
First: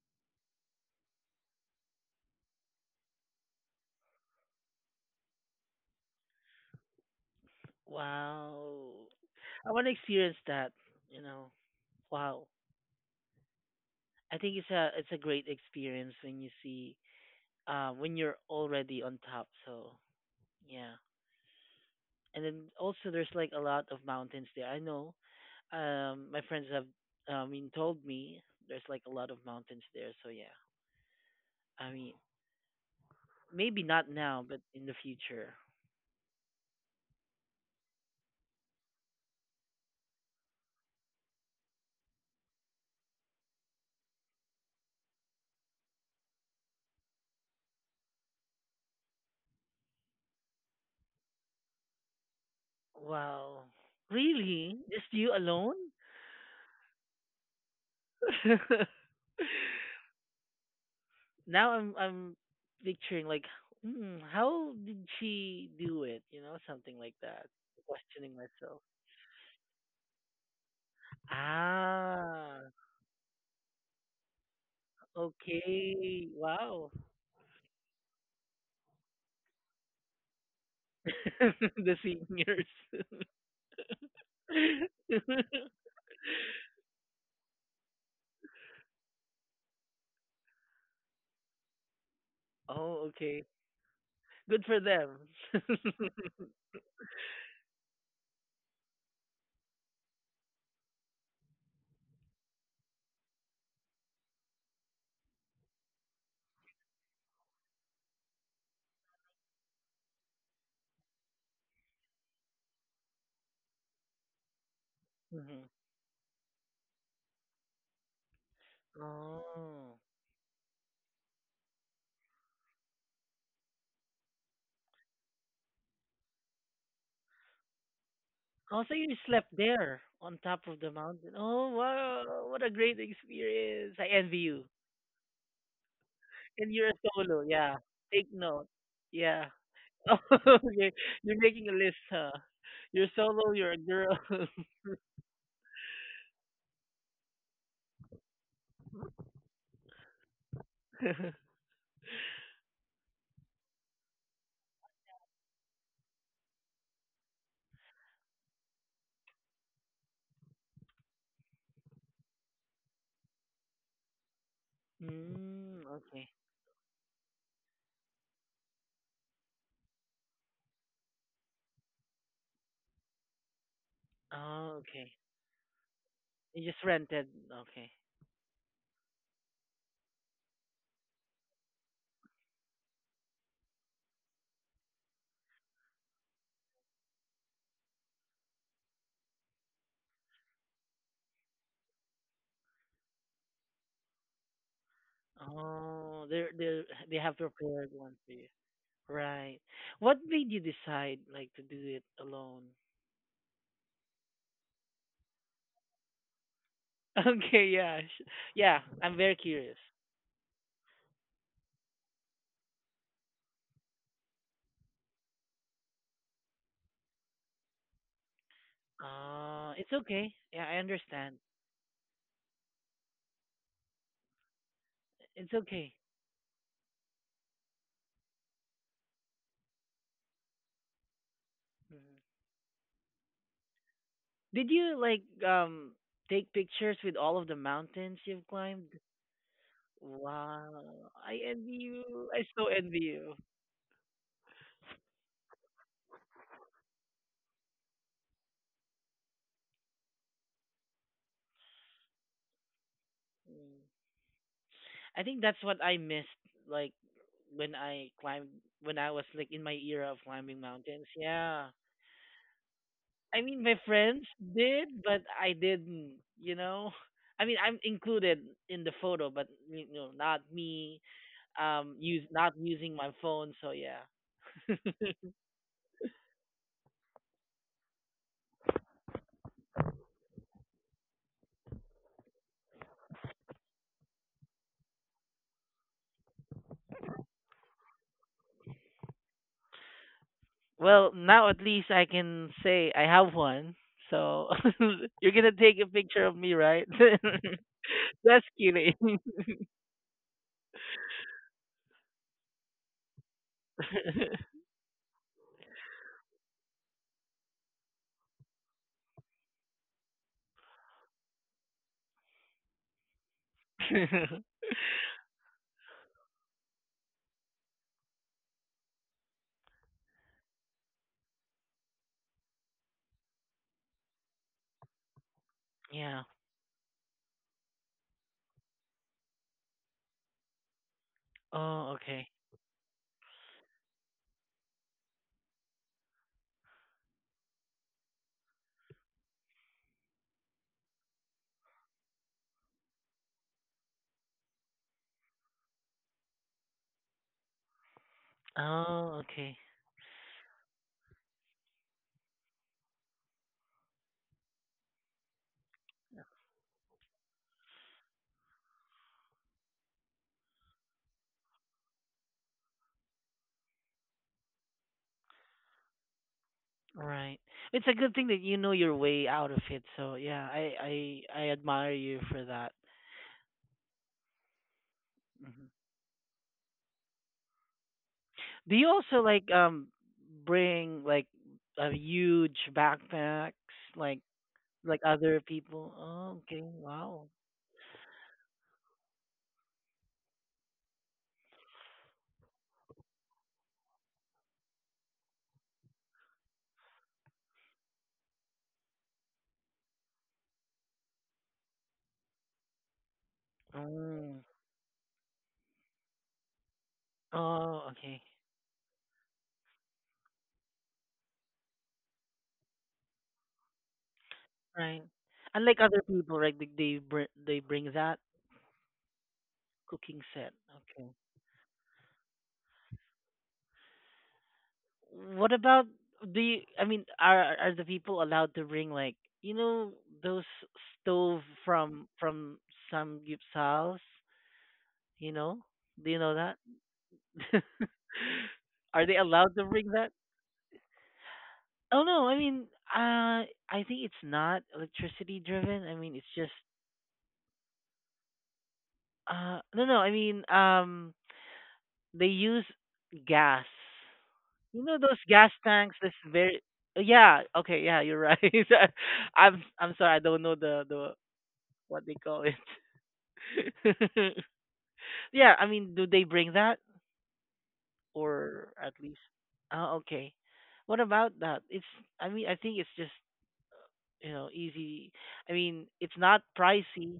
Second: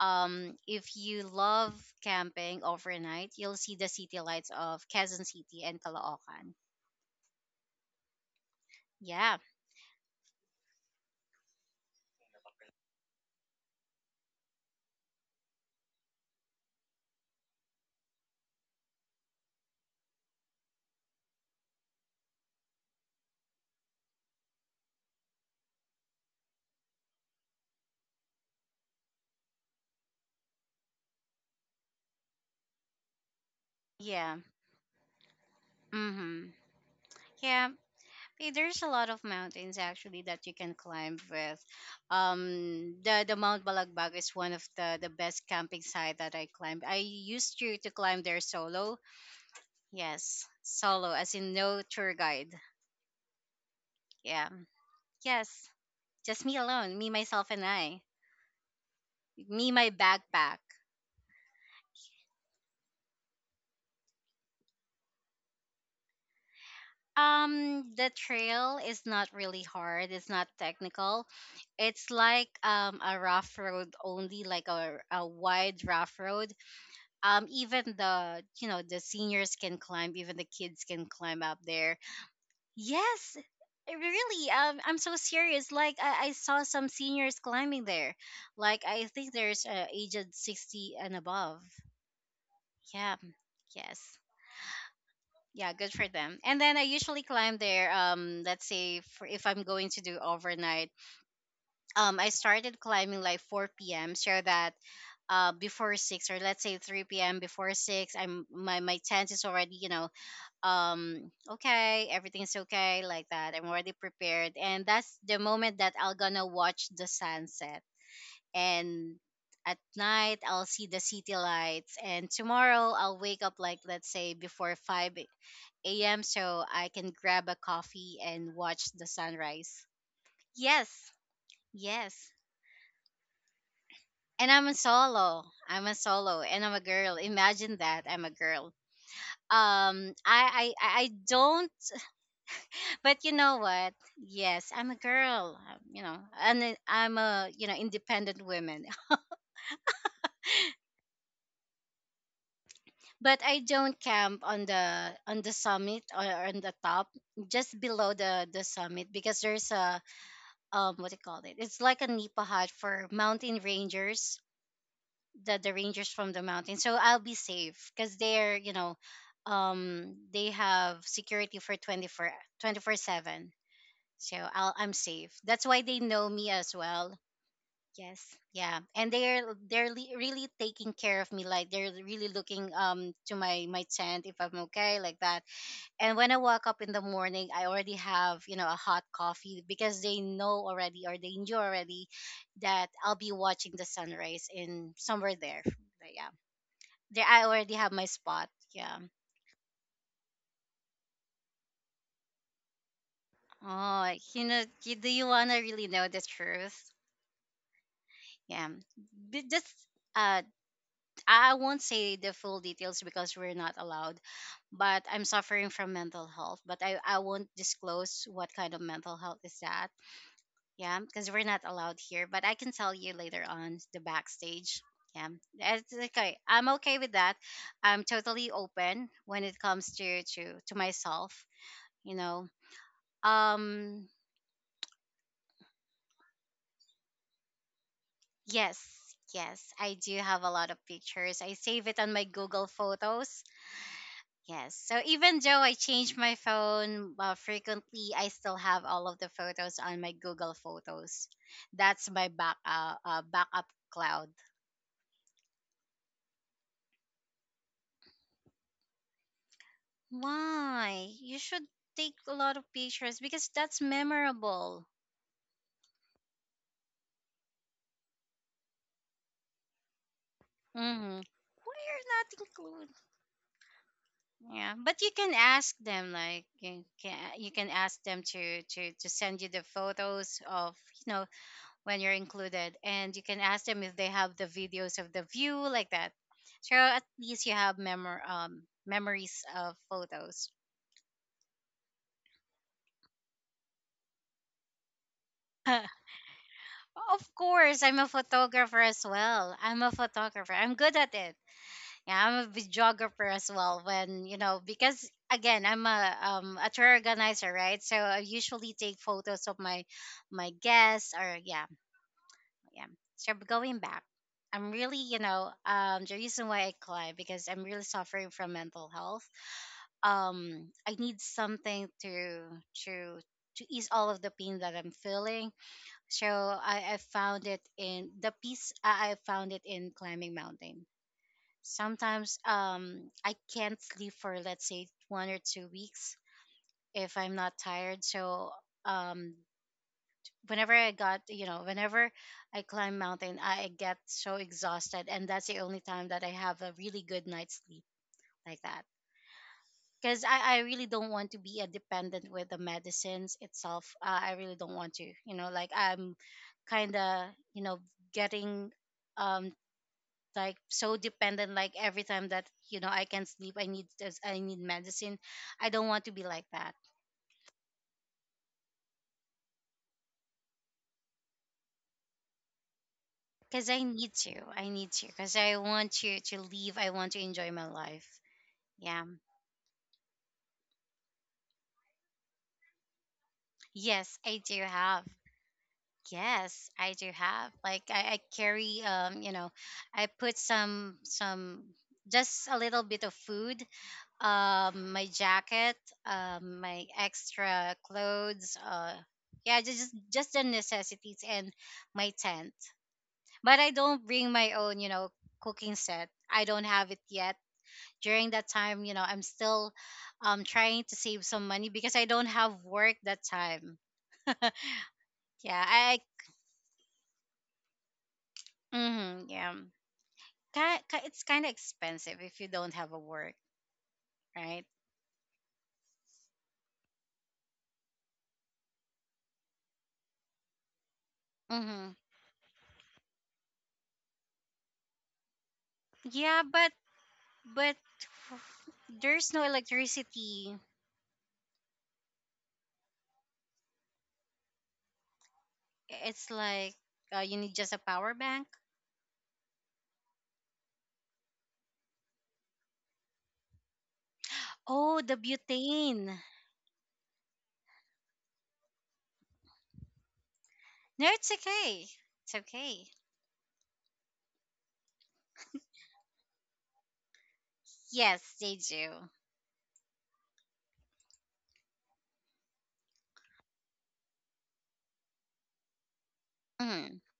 [SPEAKER 1] um, if you love camping overnight, you'll see the city lights of Quezon City and Caloocan.
[SPEAKER 2] Wow.
[SPEAKER 1] Yeah.
[SPEAKER 2] I want to experience that, you know. Wow. I think it's a it's a great experience when you see uh when you're already on top. So yeah. And then also there's like a lot of mountains there. I know. Um my friends have, I mean, told me there's like a lot of mountains there. So yeah. I mean, maybe not
[SPEAKER 1] Yeah.
[SPEAKER 2] now but in the future.
[SPEAKER 1] Mm-hmm. Yeah. Eh, There's a lot of mountains actually that you can climb with. Um, the the Mount Balagbag is one of the the best camping site that I climbed. I used to to climb there solo. Yes, solo, as in no tour guide.
[SPEAKER 2] Wow.
[SPEAKER 1] Yeah.
[SPEAKER 2] Really? Just you
[SPEAKER 1] Yes,
[SPEAKER 2] alone?
[SPEAKER 1] just me alone, me myself and I, me my backpack.
[SPEAKER 2] Now I'm I'm picturing like, hmm, how did she do it? You know, something like that.
[SPEAKER 1] Um, the
[SPEAKER 2] Questioning
[SPEAKER 1] trail
[SPEAKER 2] myself.
[SPEAKER 1] is not really hard. It's not technical. It's like
[SPEAKER 2] Ah,
[SPEAKER 1] um a rough road only, like a a wide rough
[SPEAKER 2] okay.
[SPEAKER 1] road.
[SPEAKER 2] Wow.
[SPEAKER 1] Um even, the you know, the seniors can climb. Even the kids can climb up
[SPEAKER 2] The
[SPEAKER 1] there.
[SPEAKER 2] seniors.
[SPEAKER 1] Yes. Eh, really, um, I'm so serious, like, I, I saw some seniors climbing there. Like, I think there's uh, aged sixty and above.
[SPEAKER 2] Oh,
[SPEAKER 1] Yeah.
[SPEAKER 2] okay.
[SPEAKER 1] Yes.
[SPEAKER 2] Good for them.
[SPEAKER 1] Yeah, good for them. And then I usually climb there, um let's say, for if I'm going to do overnight, um I started climbing like four p.m. so that uh before six, or let's say three p.m., before six I'm my, my tent is already, you know, um okay, everything's okay, like that. I'm already prepared, and that's the
[SPEAKER 2] Mhm.
[SPEAKER 1] moment that I'll gonna watch the sunset. And at
[SPEAKER 2] Oh.
[SPEAKER 1] night I'll see the city lights, and tomorrow I'll wake up like, let's say, before five a.m. so I can grab a coffee and
[SPEAKER 2] Oh,
[SPEAKER 1] watch
[SPEAKER 2] so
[SPEAKER 1] the
[SPEAKER 2] you slept
[SPEAKER 1] sunrise.
[SPEAKER 2] there on top of
[SPEAKER 1] Yes.
[SPEAKER 2] the mountain. Oh,
[SPEAKER 1] Yes.
[SPEAKER 2] wow. What a great experience. I envy
[SPEAKER 1] And
[SPEAKER 2] you.
[SPEAKER 1] I'm a solo, I'm a solo, and
[SPEAKER 2] And
[SPEAKER 1] I'm a
[SPEAKER 2] you're a
[SPEAKER 1] girl.
[SPEAKER 2] solo. Yeah.
[SPEAKER 1] Imagine that, I'm
[SPEAKER 2] Take
[SPEAKER 1] a girl.
[SPEAKER 2] note. Yeah.
[SPEAKER 1] um
[SPEAKER 2] Oh,
[SPEAKER 1] i i
[SPEAKER 2] okay.
[SPEAKER 1] i I
[SPEAKER 2] You're making a
[SPEAKER 1] don't—
[SPEAKER 2] list, huh? You're
[SPEAKER 1] but you
[SPEAKER 2] solo,
[SPEAKER 1] know
[SPEAKER 2] you're a
[SPEAKER 1] what?
[SPEAKER 2] girl. Mm,
[SPEAKER 1] Yes, I'm a girl. um, You know, and then I'm, a, you know, independent woman. But I don't camp on the on the summit or on the top, just below the the summit, because there's a um what do you call it? It's like a nipa hut for mountain rangers, the the rangers
[SPEAKER 2] okay.
[SPEAKER 1] from the mountain. So I'll be safe because they're, you know, um they have security for twenty four seven. So I'll
[SPEAKER 2] Oh,
[SPEAKER 1] I'm
[SPEAKER 2] okay.
[SPEAKER 1] safe. That's why they know me
[SPEAKER 2] You
[SPEAKER 1] as
[SPEAKER 2] just
[SPEAKER 1] well.
[SPEAKER 2] rented. Okay.
[SPEAKER 1] Yes. Yeah. And they're they're le- really taking care of me. Like, they're really looking um to my my tent if I'm okay, like that. And when I wake up in the morning, I already have, you know, a hot coffee because they know already, or they knew already, that I'll be watching the sunrise in somewhere there. Like,
[SPEAKER 2] Oh,
[SPEAKER 1] yeah.
[SPEAKER 2] they're they they
[SPEAKER 1] There
[SPEAKER 2] have
[SPEAKER 1] I already
[SPEAKER 2] prepared
[SPEAKER 1] have my
[SPEAKER 2] one for you.
[SPEAKER 1] spot. Yeah.
[SPEAKER 2] Right. What made you decide like to do it alone?
[SPEAKER 1] Oh, you know, you, do you wanna really know the truth?
[SPEAKER 2] Okay, yeah. sh-
[SPEAKER 1] Yeah.
[SPEAKER 2] Yeah, I'm very
[SPEAKER 1] But just
[SPEAKER 2] curious.
[SPEAKER 1] uh I I won't say the full details because we're not allowed, but I'm suffering from mental health. But I, I won't disclose what kind of mental health is
[SPEAKER 2] Uh,
[SPEAKER 1] that.
[SPEAKER 2] it's okay. Yeah, I
[SPEAKER 1] Yeah, because
[SPEAKER 2] understand.
[SPEAKER 1] we're not allowed here. But I can tell you later on the backstage. Yeah,
[SPEAKER 2] It's okay.
[SPEAKER 1] it's okay. I'm okay with that. I'm totally open when it comes to to to myself. You
[SPEAKER 2] Mhm.
[SPEAKER 1] know. Um.
[SPEAKER 2] Did you like, um take pictures with all of the mountains you've climbed?
[SPEAKER 1] Yes. Yes, I do have a lot of
[SPEAKER 2] Wow. I
[SPEAKER 1] pictures. I
[SPEAKER 2] envy
[SPEAKER 1] save it on my
[SPEAKER 2] you. I
[SPEAKER 1] Google
[SPEAKER 2] so envy you.
[SPEAKER 1] Photos. Yes. So even though I change my phone uh, frequently, I still have all of the photos on my Google Photos. That's my back uh, uh, backup
[SPEAKER 2] Mm.
[SPEAKER 1] cloud.
[SPEAKER 2] I think that's what I missed, like when I climbed, when I was like in my era of climbing mountains.
[SPEAKER 1] Why? You should
[SPEAKER 2] Yeah.
[SPEAKER 1] take a lot of pictures
[SPEAKER 2] I
[SPEAKER 1] because
[SPEAKER 2] mean, my
[SPEAKER 1] that's
[SPEAKER 2] friends
[SPEAKER 1] memorable.
[SPEAKER 2] did, but I didn't. You know, I mean, I'm included in the photo, but you know, not me.
[SPEAKER 1] Mm-hmm.
[SPEAKER 2] Um,
[SPEAKER 1] We're
[SPEAKER 2] use
[SPEAKER 1] not
[SPEAKER 2] not using
[SPEAKER 1] included.
[SPEAKER 2] my phone. So yeah.
[SPEAKER 1] Yeah, but you can ask them, like, you can, you can ask them to to to send you the photos of, you know, when you're included. And you can ask them if they have the videos of the view, like that. So at least you have memor- um, memories of photos.
[SPEAKER 2] Well, now at least I can say I have one. So you're gonna take a picture of me, right?
[SPEAKER 1] Of course, I'm a
[SPEAKER 2] That's
[SPEAKER 1] photographer
[SPEAKER 2] kidding.
[SPEAKER 1] as well. I'm a photographer. I'm good at it. Yeah, I'm a videographer as well. When, you know, because again, I'm a, um a tour organizer, right? So I usually take photos of my my guests, or yeah. Yeah. So going back, I'm really, you know, um, the reason why I climb, because I'm really suffering from mental health. Um, I need something to to to ease all of the pain that I'm feeling.
[SPEAKER 2] Yeah.
[SPEAKER 1] So I, I found it in the peace. I I found it in climbing mountain.
[SPEAKER 2] Oh, okay.
[SPEAKER 1] Sometimes um, I can't sleep for, let's say, one or two weeks if I'm not tired. So um, whenever I got, you know, whenever I climb mountain, I get so exhausted, and that's the only time that I have a really good night's sleep like that.
[SPEAKER 2] Oh, okay.
[SPEAKER 1] Because I, I really don't want to be a dependent with the medicines itself. Uh, I really don't want to, you know, like I'm kind of, you know, getting um like so dependent. Like every time that you know I can sleep, I need this- I need medicine. I don't want to be like that
[SPEAKER 2] Right. It's a good thing that you know your way out of it. So yeah, I I I admire you for that.
[SPEAKER 1] because I need to. I need to because I
[SPEAKER 2] Hmm.
[SPEAKER 1] want to to leave. I want to enjoy my life.
[SPEAKER 2] Do you
[SPEAKER 1] Yeah.
[SPEAKER 2] also like, um, bring like a huge backpacks like
[SPEAKER 1] Yes, I do
[SPEAKER 2] like
[SPEAKER 1] have.
[SPEAKER 2] other people? Oh, okay.
[SPEAKER 1] Yes, I do
[SPEAKER 2] Wow.
[SPEAKER 1] have. Like I, I carry um, you know, I put some some just a little bit of food, um, my jacket, um, my extra clothes, uh yeah, just, just just the necessities and my tent. But I don't bring
[SPEAKER 2] Mm.
[SPEAKER 1] my own, you know, cooking set. I don't have it yet.
[SPEAKER 2] Oh, okay.
[SPEAKER 1] During that time, you know, I'm still um trying to save some money because I don't have work that time.
[SPEAKER 2] Right.
[SPEAKER 1] Yeah,
[SPEAKER 2] Unlike
[SPEAKER 1] I
[SPEAKER 2] other people, right? They they br- they bring that
[SPEAKER 1] mhm, yeah.
[SPEAKER 2] cooking set.
[SPEAKER 1] Ki- ki-
[SPEAKER 2] Okay.
[SPEAKER 1] It's kind of expensive if you don't have a work, right?
[SPEAKER 2] What about, do you? I mean, are are the people allowed to bring like, you know, those stove
[SPEAKER 1] Mhm.
[SPEAKER 2] from from samgyupsals? You know? Do you know
[SPEAKER 1] Yeah,
[SPEAKER 2] that?
[SPEAKER 1] but but
[SPEAKER 2] Are they
[SPEAKER 1] there's no
[SPEAKER 2] allowed to bring that?
[SPEAKER 1] electricity.
[SPEAKER 2] Oh no, I mean, uh, I think it's not electricity driven. I mean, it's
[SPEAKER 1] It's
[SPEAKER 2] just,
[SPEAKER 1] like uh, you need just a power bank.
[SPEAKER 2] uh, no, no. I mean, um, they use gas. You know
[SPEAKER 1] Oh, the
[SPEAKER 2] those gas tanks. That's
[SPEAKER 1] butane.
[SPEAKER 2] very. Yeah. Okay. Yeah. You're right. I'm. I'm sorry. I don't know the
[SPEAKER 1] No,
[SPEAKER 2] the
[SPEAKER 1] it's okay.
[SPEAKER 2] what they
[SPEAKER 1] It's
[SPEAKER 2] call it.
[SPEAKER 1] okay.
[SPEAKER 2] Yeah. I mean, do they bring that
[SPEAKER 1] Yes, they
[SPEAKER 2] or at
[SPEAKER 1] do.
[SPEAKER 2] least? Oh, okay. What about that? It's. I mean, I think it's just, you know, easy. I mean, it's not
[SPEAKER 1] Mhm.
[SPEAKER 2] pricey,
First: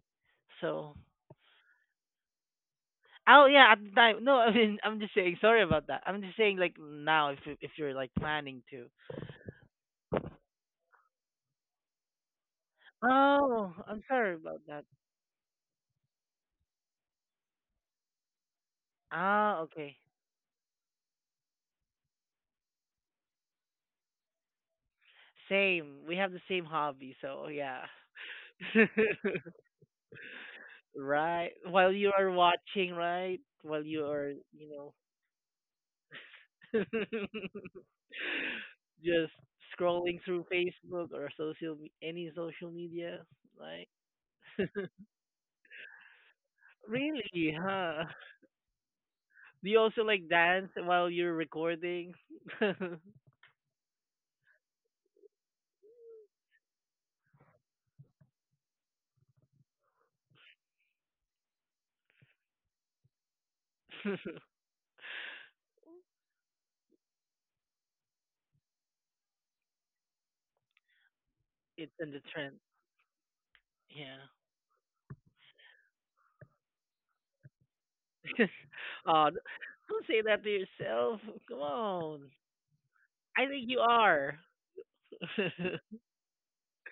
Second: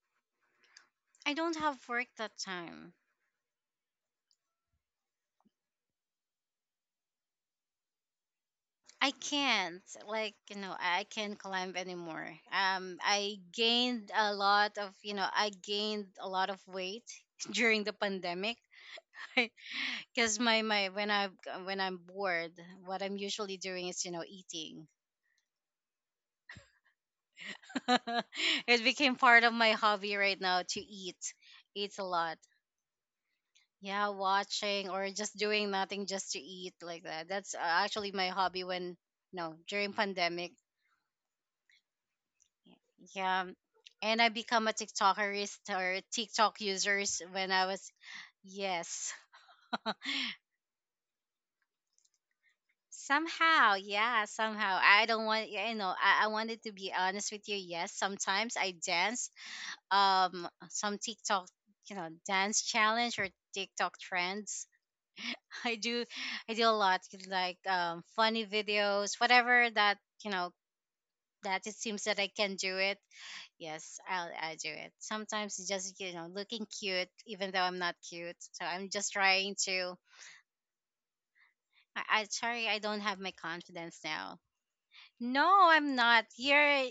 [SPEAKER 2] so.
[SPEAKER 1] I don't have work that time.
[SPEAKER 2] Oh yeah, at the time. No, I mean, I'm just saying. Sorry about that. I'm just saying, like now, if you- if you're like planning to,
[SPEAKER 1] I can't like you know I I can't climb anymore. Um, I
[SPEAKER 2] Oh, I'm
[SPEAKER 1] gained
[SPEAKER 2] sorry
[SPEAKER 1] a
[SPEAKER 2] about
[SPEAKER 1] lot
[SPEAKER 2] that.
[SPEAKER 1] of you know I gained a lot of weight during the pandemic
[SPEAKER 2] Ah, okay.
[SPEAKER 1] because my my when I when I'm bored, what I'm usually doing is you know eating.
[SPEAKER 2] Same. We have the same hobby, so yeah.
[SPEAKER 1] it became part of my hobby right now to eat,
[SPEAKER 2] Right. While
[SPEAKER 1] eat a
[SPEAKER 2] you are
[SPEAKER 1] lot.
[SPEAKER 2] watching, right? While you
[SPEAKER 1] Yeah,
[SPEAKER 2] are, you
[SPEAKER 1] watching
[SPEAKER 2] know,
[SPEAKER 1] or just doing nothing just to eat like that. That's uh, actually my hobby when
[SPEAKER 2] just
[SPEAKER 1] no during
[SPEAKER 2] scrolling through
[SPEAKER 1] pandemic.
[SPEAKER 2] Facebook or social me- any social media,
[SPEAKER 1] Yeah.
[SPEAKER 2] like
[SPEAKER 1] And I become a TikTokerist or TikTok users
[SPEAKER 2] really,
[SPEAKER 1] when I
[SPEAKER 2] huh?
[SPEAKER 1] was yes.
[SPEAKER 2] Do you also like dance while you're recording?
[SPEAKER 1] Somehow, yeah, somehow. I don't want yeah, you know, I, I wanted to be honest with you. Yes, sometimes I dance um some TikTok, you know, dance challenge or TikTok trends. I do I do a lot like um funny videos, whatever that, you know, that it
[SPEAKER 2] It's
[SPEAKER 1] seems
[SPEAKER 2] in the
[SPEAKER 1] that I can
[SPEAKER 2] trend.
[SPEAKER 1] do it. Yes,
[SPEAKER 2] Yeah.
[SPEAKER 1] I'll, I'll do it. Sometimes it's just, you know, looking cute, even though I'm not cute. So I'm just
[SPEAKER 2] Uh,
[SPEAKER 1] trying to.
[SPEAKER 2] don't say that to yourself. Come
[SPEAKER 1] I,
[SPEAKER 2] on.
[SPEAKER 1] I sorry, I don't have my
[SPEAKER 2] I think you
[SPEAKER 1] confidence
[SPEAKER 2] are.
[SPEAKER 1] now. No, I'm not. You're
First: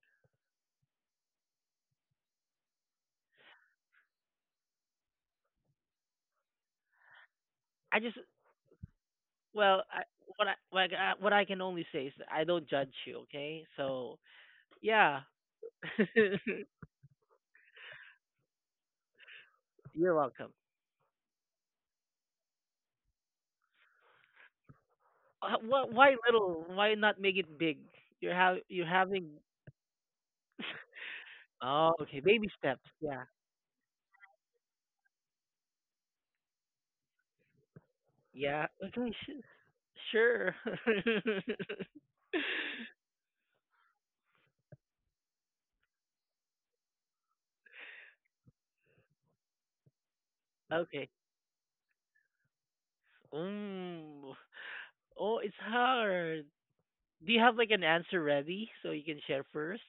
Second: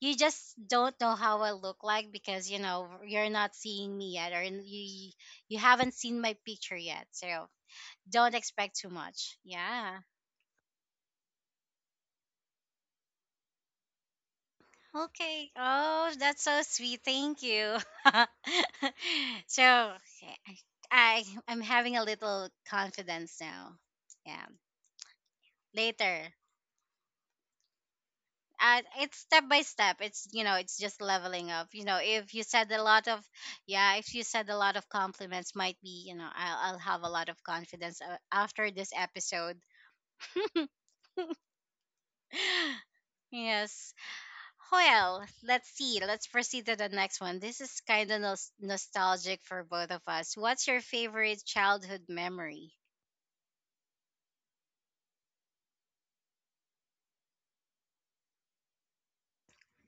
[SPEAKER 1] you just don't know how I look like because you know you're not seeing me yet, or you you haven't seen my picture yet. So
[SPEAKER 2] I just
[SPEAKER 1] don't expect too much.
[SPEAKER 2] well,
[SPEAKER 1] Yeah.
[SPEAKER 2] I, what I what I, what I can only say is that I don't judge you. Okay, so yeah,
[SPEAKER 1] Okay. Oh, that's so sweet. Thank you. so
[SPEAKER 2] you're
[SPEAKER 1] okay,
[SPEAKER 2] welcome.
[SPEAKER 1] I I'm having a little confidence now. Yeah.
[SPEAKER 2] Uh, wh- why
[SPEAKER 1] Later.
[SPEAKER 2] little? Why not make it big? You're have
[SPEAKER 1] Uh,
[SPEAKER 2] you're
[SPEAKER 1] it's
[SPEAKER 2] having.
[SPEAKER 1] step by step. It's you know, it's just leveling up. You
[SPEAKER 2] Oh,
[SPEAKER 1] know,
[SPEAKER 2] okay,
[SPEAKER 1] if you
[SPEAKER 2] baby
[SPEAKER 1] said a
[SPEAKER 2] steps.
[SPEAKER 1] lot of,
[SPEAKER 2] Yeah,
[SPEAKER 1] yeah, if you said a lot of compliments, might be you know, I'll I'll have a lot of confidence uh,
[SPEAKER 2] yeah.
[SPEAKER 1] after this
[SPEAKER 2] Okay,
[SPEAKER 1] episode.
[SPEAKER 2] sh- sure.
[SPEAKER 1] yes. Well, let's see. Let's proceed to the next one. This is kind of nos- nostalgic for both of us. What's your
[SPEAKER 2] Okay.
[SPEAKER 1] favorite childhood memory?
[SPEAKER 2] Mm. Oh, it's hard. Do you have like an answer ready so you can share first?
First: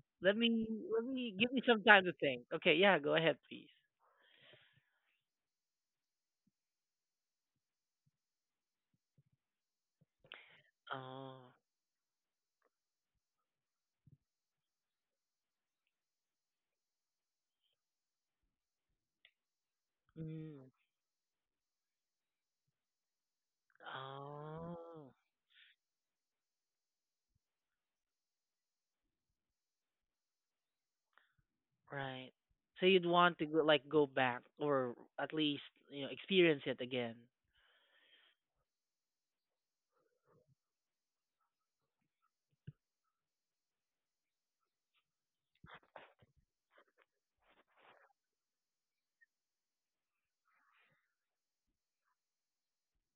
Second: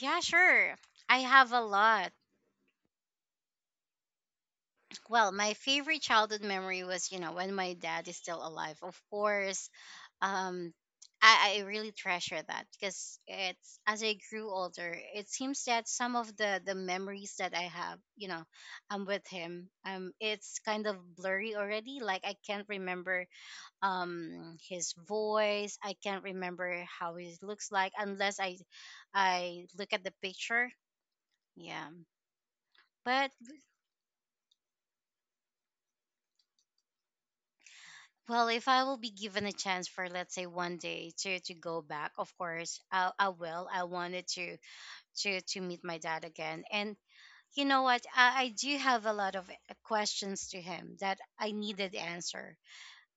[SPEAKER 1] Yeah,
[SPEAKER 2] Let me
[SPEAKER 1] sure.
[SPEAKER 2] let
[SPEAKER 1] I
[SPEAKER 2] me,
[SPEAKER 1] have
[SPEAKER 2] give me
[SPEAKER 1] a
[SPEAKER 2] some time
[SPEAKER 1] lot.
[SPEAKER 2] to think. Okay, yeah, go ahead, please.
[SPEAKER 1] Well, my favorite childhood memory was, you know, when my dad is still alive. Of course, um,
[SPEAKER 2] Oh,
[SPEAKER 1] I, I really treasure that because it's as I grew older, it seems that some of the the memories that I have, you know, I'm with him. Um, it's
[SPEAKER 2] mm,
[SPEAKER 1] kind of blurry already. Like I can't remember um his
[SPEAKER 2] oh,
[SPEAKER 1] voice. I can't remember how he looks like unless i i look at the picture. Yeah,
[SPEAKER 2] right. So you'd
[SPEAKER 1] but
[SPEAKER 2] want to go, like go back, or at least, you know, experience it again.
[SPEAKER 1] well, if I will be given a chance for let's say one day to to go back, of course i, I will i wanted to to to meet my dad again, and you know what, I, I do have a lot of uh, questions to him that I needed answer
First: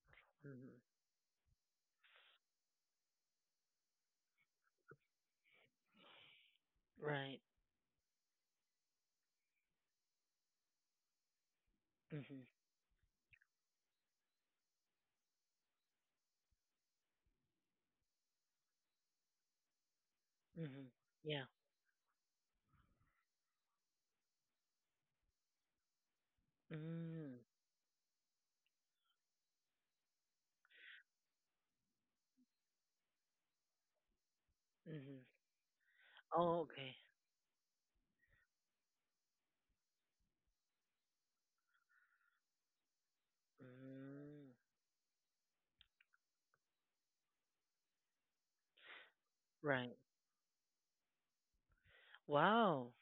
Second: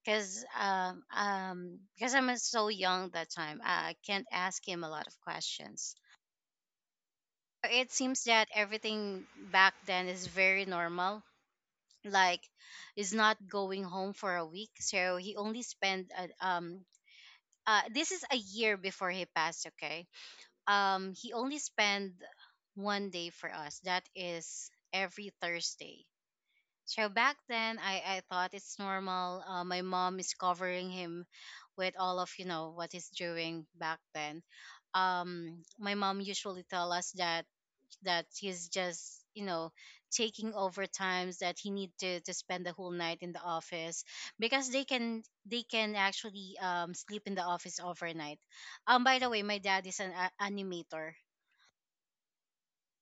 [SPEAKER 1] because
[SPEAKER 2] Hmm.
[SPEAKER 1] um um because I'm so young that time I can't ask him a lot of questions.
[SPEAKER 2] Right.
[SPEAKER 1] It seems that everything back then is very normal. Like,
[SPEAKER 2] Mhm.
[SPEAKER 1] is not going home for a week, so he only spent uh, um uh this is a year before he passed. Okay,
[SPEAKER 2] Mhm.
[SPEAKER 1] um he
[SPEAKER 2] Yeah.
[SPEAKER 1] only spent one day for us. That is every Thursday. So back
[SPEAKER 2] Mm.
[SPEAKER 1] then, I I thought it's normal. Uh, my mom is covering him with all of you know what he's doing back then.
[SPEAKER 2] Mhm.
[SPEAKER 1] Um, my mom
[SPEAKER 2] Oh,
[SPEAKER 1] usually tell
[SPEAKER 2] okay.
[SPEAKER 1] us that that he's just you know taking over times that he need to, to spend the whole night in the office
[SPEAKER 2] Mm.
[SPEAKER 1] because they can they can actually um sleep in the office overnight. um by the way, my dad
[SPEAKER 2] Right.
[SPEAKER 1] is an a- animator.
[SPEAKER 2] Wow.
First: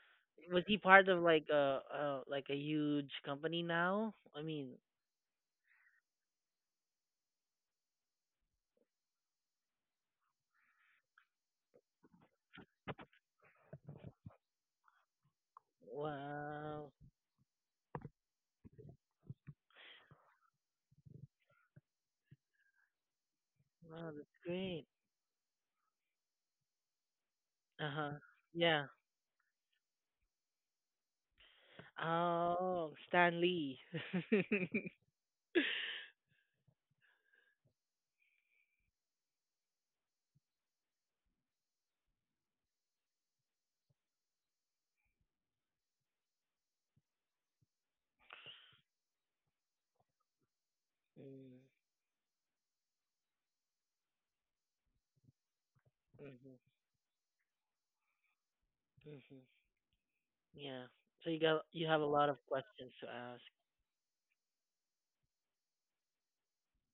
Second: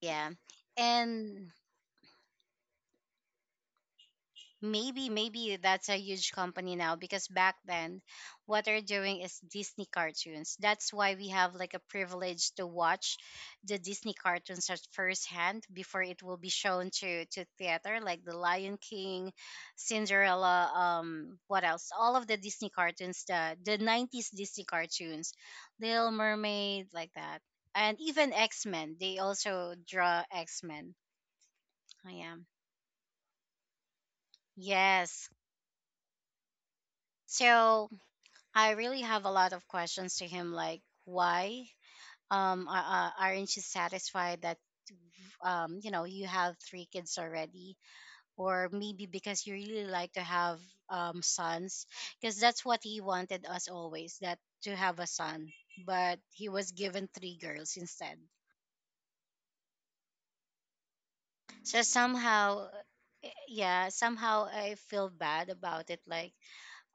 [SPEAKER 1] Yeah.
[SPEAKER 2] Was he part of like
[SPEAKER 1] And
[SPEAKER 2] a, a like a huge company now? I mean,
[SPEAKER 1] maybe, maybe that's a huge company now because back then, what they're doing is Disney cartoons. That's why we have like a privilege to watch the Disney cartoons at first hand before it will be shown
[SPEAKER 2] wow.
[SPEAKER 1] to to theater, like the Lion King, Cinderella, um, what else? All of the Disney cartoons, the the
[SPEAKER 2] Wow,
[SPEAKER 1] nineties
[SPEAKER 2] that's
[SPEAKER 1] Disney
[SPEAKER 2] great.
[SPEAKER 1] cartoons, Little Mermaid, like that, and
[SPEAKER 2] Uh-huh.
[SPEAKER 1] even X
[SPEAKER 2] Yeah.
[SPEAKER 1] Men. They also draw X Men. I am
[SPEAKER 2] Oh, Stan Lee.
[SPEAKER 1] yes. So I really have a lot of questions to him, like why um a- a- aren't you satisfied that um you know you have three kids already, or maybe because you really like to have um
[SPEAKER 2] Mm,
[SPEAKER 1] sons, because that's what he wanted us always that to have a son, but he
[SPEAKER 2] mhm,
[SPEAKER 1] was given three girls instead.
[SPEAKER 2] mhm. Yeah. So you got,
[SPEAKER 1] So
[SPEAKER 2] you have a lot of
[SPEAKER 1] somehow,
[SPEAKER 2] questions to
[SPEAKER 1] eh,
[SPEAKER 2] ask.
[SPEAKER 1] yeah, somehow I feel bad about it. Like,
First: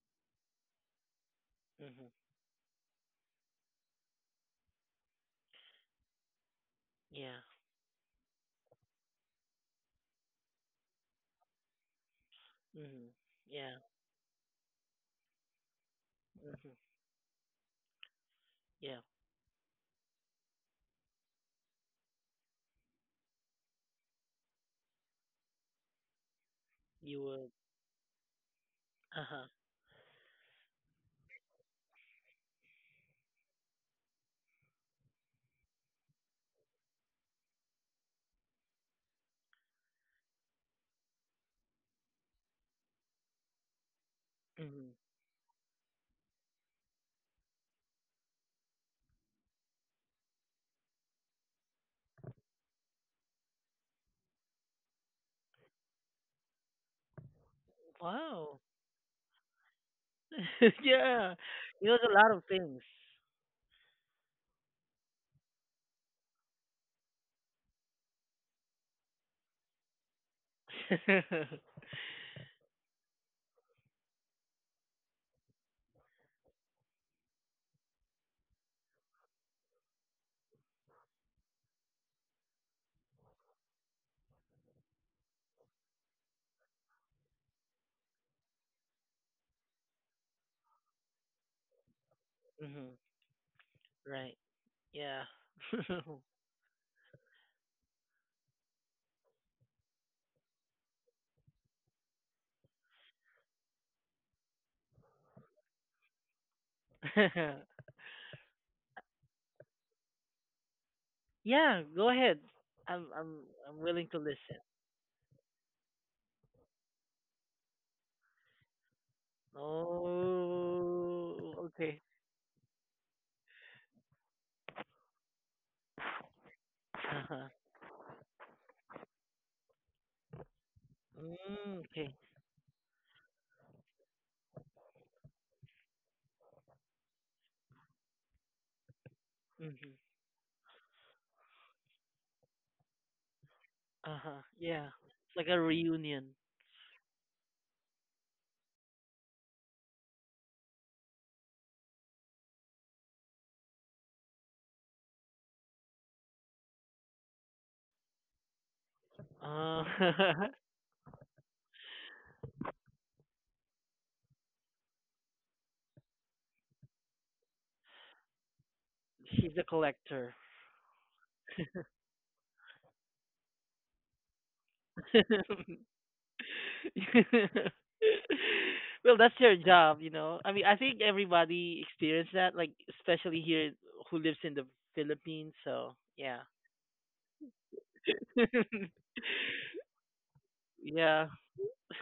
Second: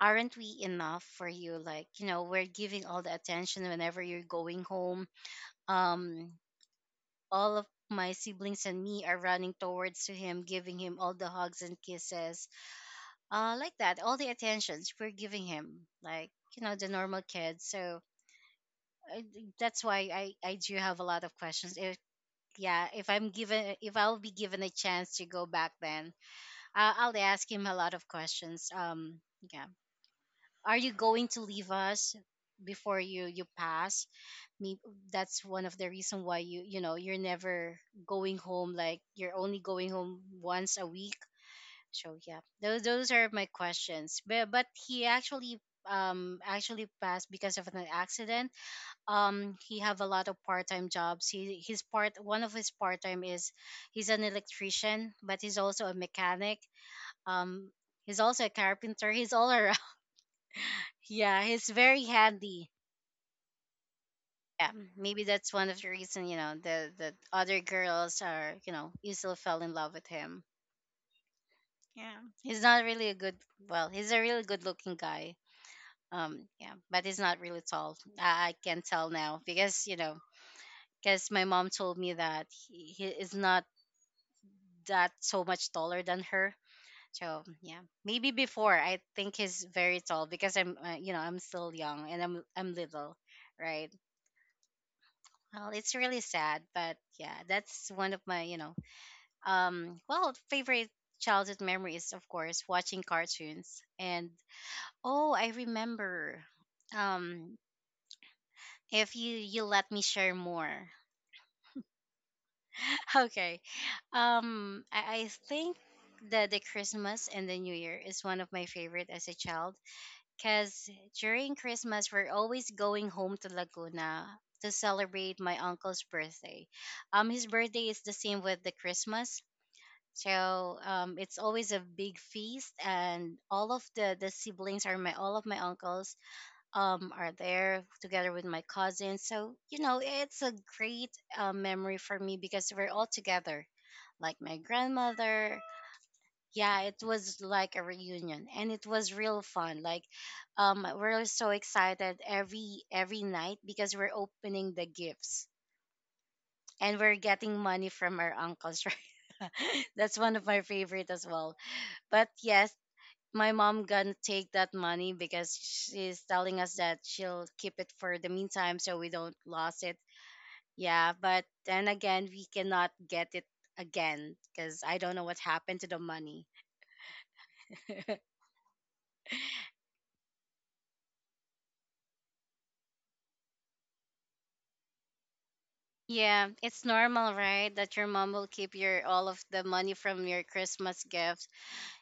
[SPEAKER 1] aren't we enough for you? Like, you
[SPEAKER 2] Mhm.
[SPEAKER 1] know, we're giving all the attention whenever you're going home. Um,
[SPEAKER 2] Yeah.
[SPEAKER 1] all of my siblings and me are running towards to him, giving him all the hugs and kisses,
[SPEAKER 2] Mhm.
[SPEAKER 1] uh, like
[SPEAKER 2] Yeah.
[SPEAKER 1] that, all the attentions we're giving him, like you know
[SPEAKER 2] Mhm.
[SPEAKER 1] the normal kids. So
[SPEAKER 2] Yeah.
[SPEAKER 1] I, that's why I I do have a lot of questions. If yeah, if I'm given if I'll be given a chance to go back, then I
[SPEAKER 2] You
[SPEAKER 1] I'll
[SPEAKER 2] would.
[SPEAKER 1] ask him a lot of questions.
[SPEAKER 2] Uh
[SPEAKER 1] Um,
[SPEAKER 2] huh.
[SPEAKER 1] yeah, are you going to leave us before you you pass? Me, that's one of the reason why you you know you're never going home. Like you're only going home once a week. So yeah, those those are my questions, but but
[SPEAKER 2] Mhm.
[SPEAKER 1] he actually um actually passed because of an accident. um he have a lot of part-time jobs. He his part one of his part-time is he's an electrician, but he's also a mechanic, um he's also a
[SPEAKER 2] Wow.
[SPEAKER 1] carpenter. he's all around.
[SPEAKER 2] Yeah.
[SPEAKER 1] yeah, he's
[SPEAKER 2] He knows
[SPEAKER 1] very
[SPEAKER 2] a lot of
[SPEAKER 1] handy.
[SPEAKER 2] things.
[SPEAKER 1] Yeah, maybe that's one of the reason you know the the other girls are you know easily fell in love with him. Yeah, he's not really a good. Well, he's a really good looking guy. Um, yeah, but he's not really tall. I, I can tell now because you know because my mom told me that he, he is not that so much taller than her. So yeah, maybe before I think he's very tall because I'm uh, you know I'm still young and I'm I'm
[SPEAKER 2] Mhm.
[SPEAKER 1] little, right?
[SPEAKER 2] Right. Yeah.
[SPEAKER 1] Well, it's really sad, but yeah, that's one of my, you know, Um, well, favorite childhood memory is of course watching cartoons. And oh, I remember. Um, if you you let me share more.
[SPEAKER 2] Yeah, go ahead. I'm I'm
[SPEAKER 1] okay.
[SPEAKER 2] I'm willing to listen.
[SPEAKER 1] Um, I, I think the the Christmas and the New Year is one of my favorite as a child because
[SPEAKER 2] Oh,
[SPEAKER 1] during
[SPEAKER 2] okay.
[SPEAKER 1] Christmas we're always going home to Laguna to celebrate my uncle's birthday. Um, his
[SPEAKER 2] Uh-huh.
[SPEAKER 1] birthday is the same with the Christmas, so um, it's always
[SPEAKER 2] Mm,
[SPEAKER 1] a
[SPEAKER 2] okay.
[SPEAKER 1] big feast, and all of the the siblings are my all of my uncles um are there together with my cousins. So you
[SPEAKER 2] Mm-hmm.
[SPEAKER 1] know it's a great uh, memory for me because we're all together, like
[SPEAKER 2] Uh-huh.
[SPEAKER 1] my
[SPEAKER 2] Yeah. It's like a
[SPEAKER 1] grandmother.
[SPEAKER 2] reunion.
[SPEAKER 1] Yeah, it was like a reunion, and it was real fun. Like, um, we're so excited every every night because we're opening the gifts and we're getting money from our uncles, right?
[SPEAKER 2] Uh,
[SPEAKER 1] That's one of my favorite as well. But yes, my mom gonna take that money because she's telling us that she'll keep it for the meantime so we don't
[SPEAKER 2] she's a
[SPEAKER 1] lose it.
[SPEAKER 2] collector.
[SPEAKER 1] Yeah, but then again, we cannot get it again because I don't know what happened to the money.
[SPEAKER 2] Well, that's your job, you know. I mean, I think everybody experienced that, like especially here who lives in the Philippines. So yeah,
[SPEAKER 1] Yeah, it's normal, right? That your mom will keep your all of the money from your Christmas
[SPEAKER 2] yeah,
[SPEAKER 1] gift.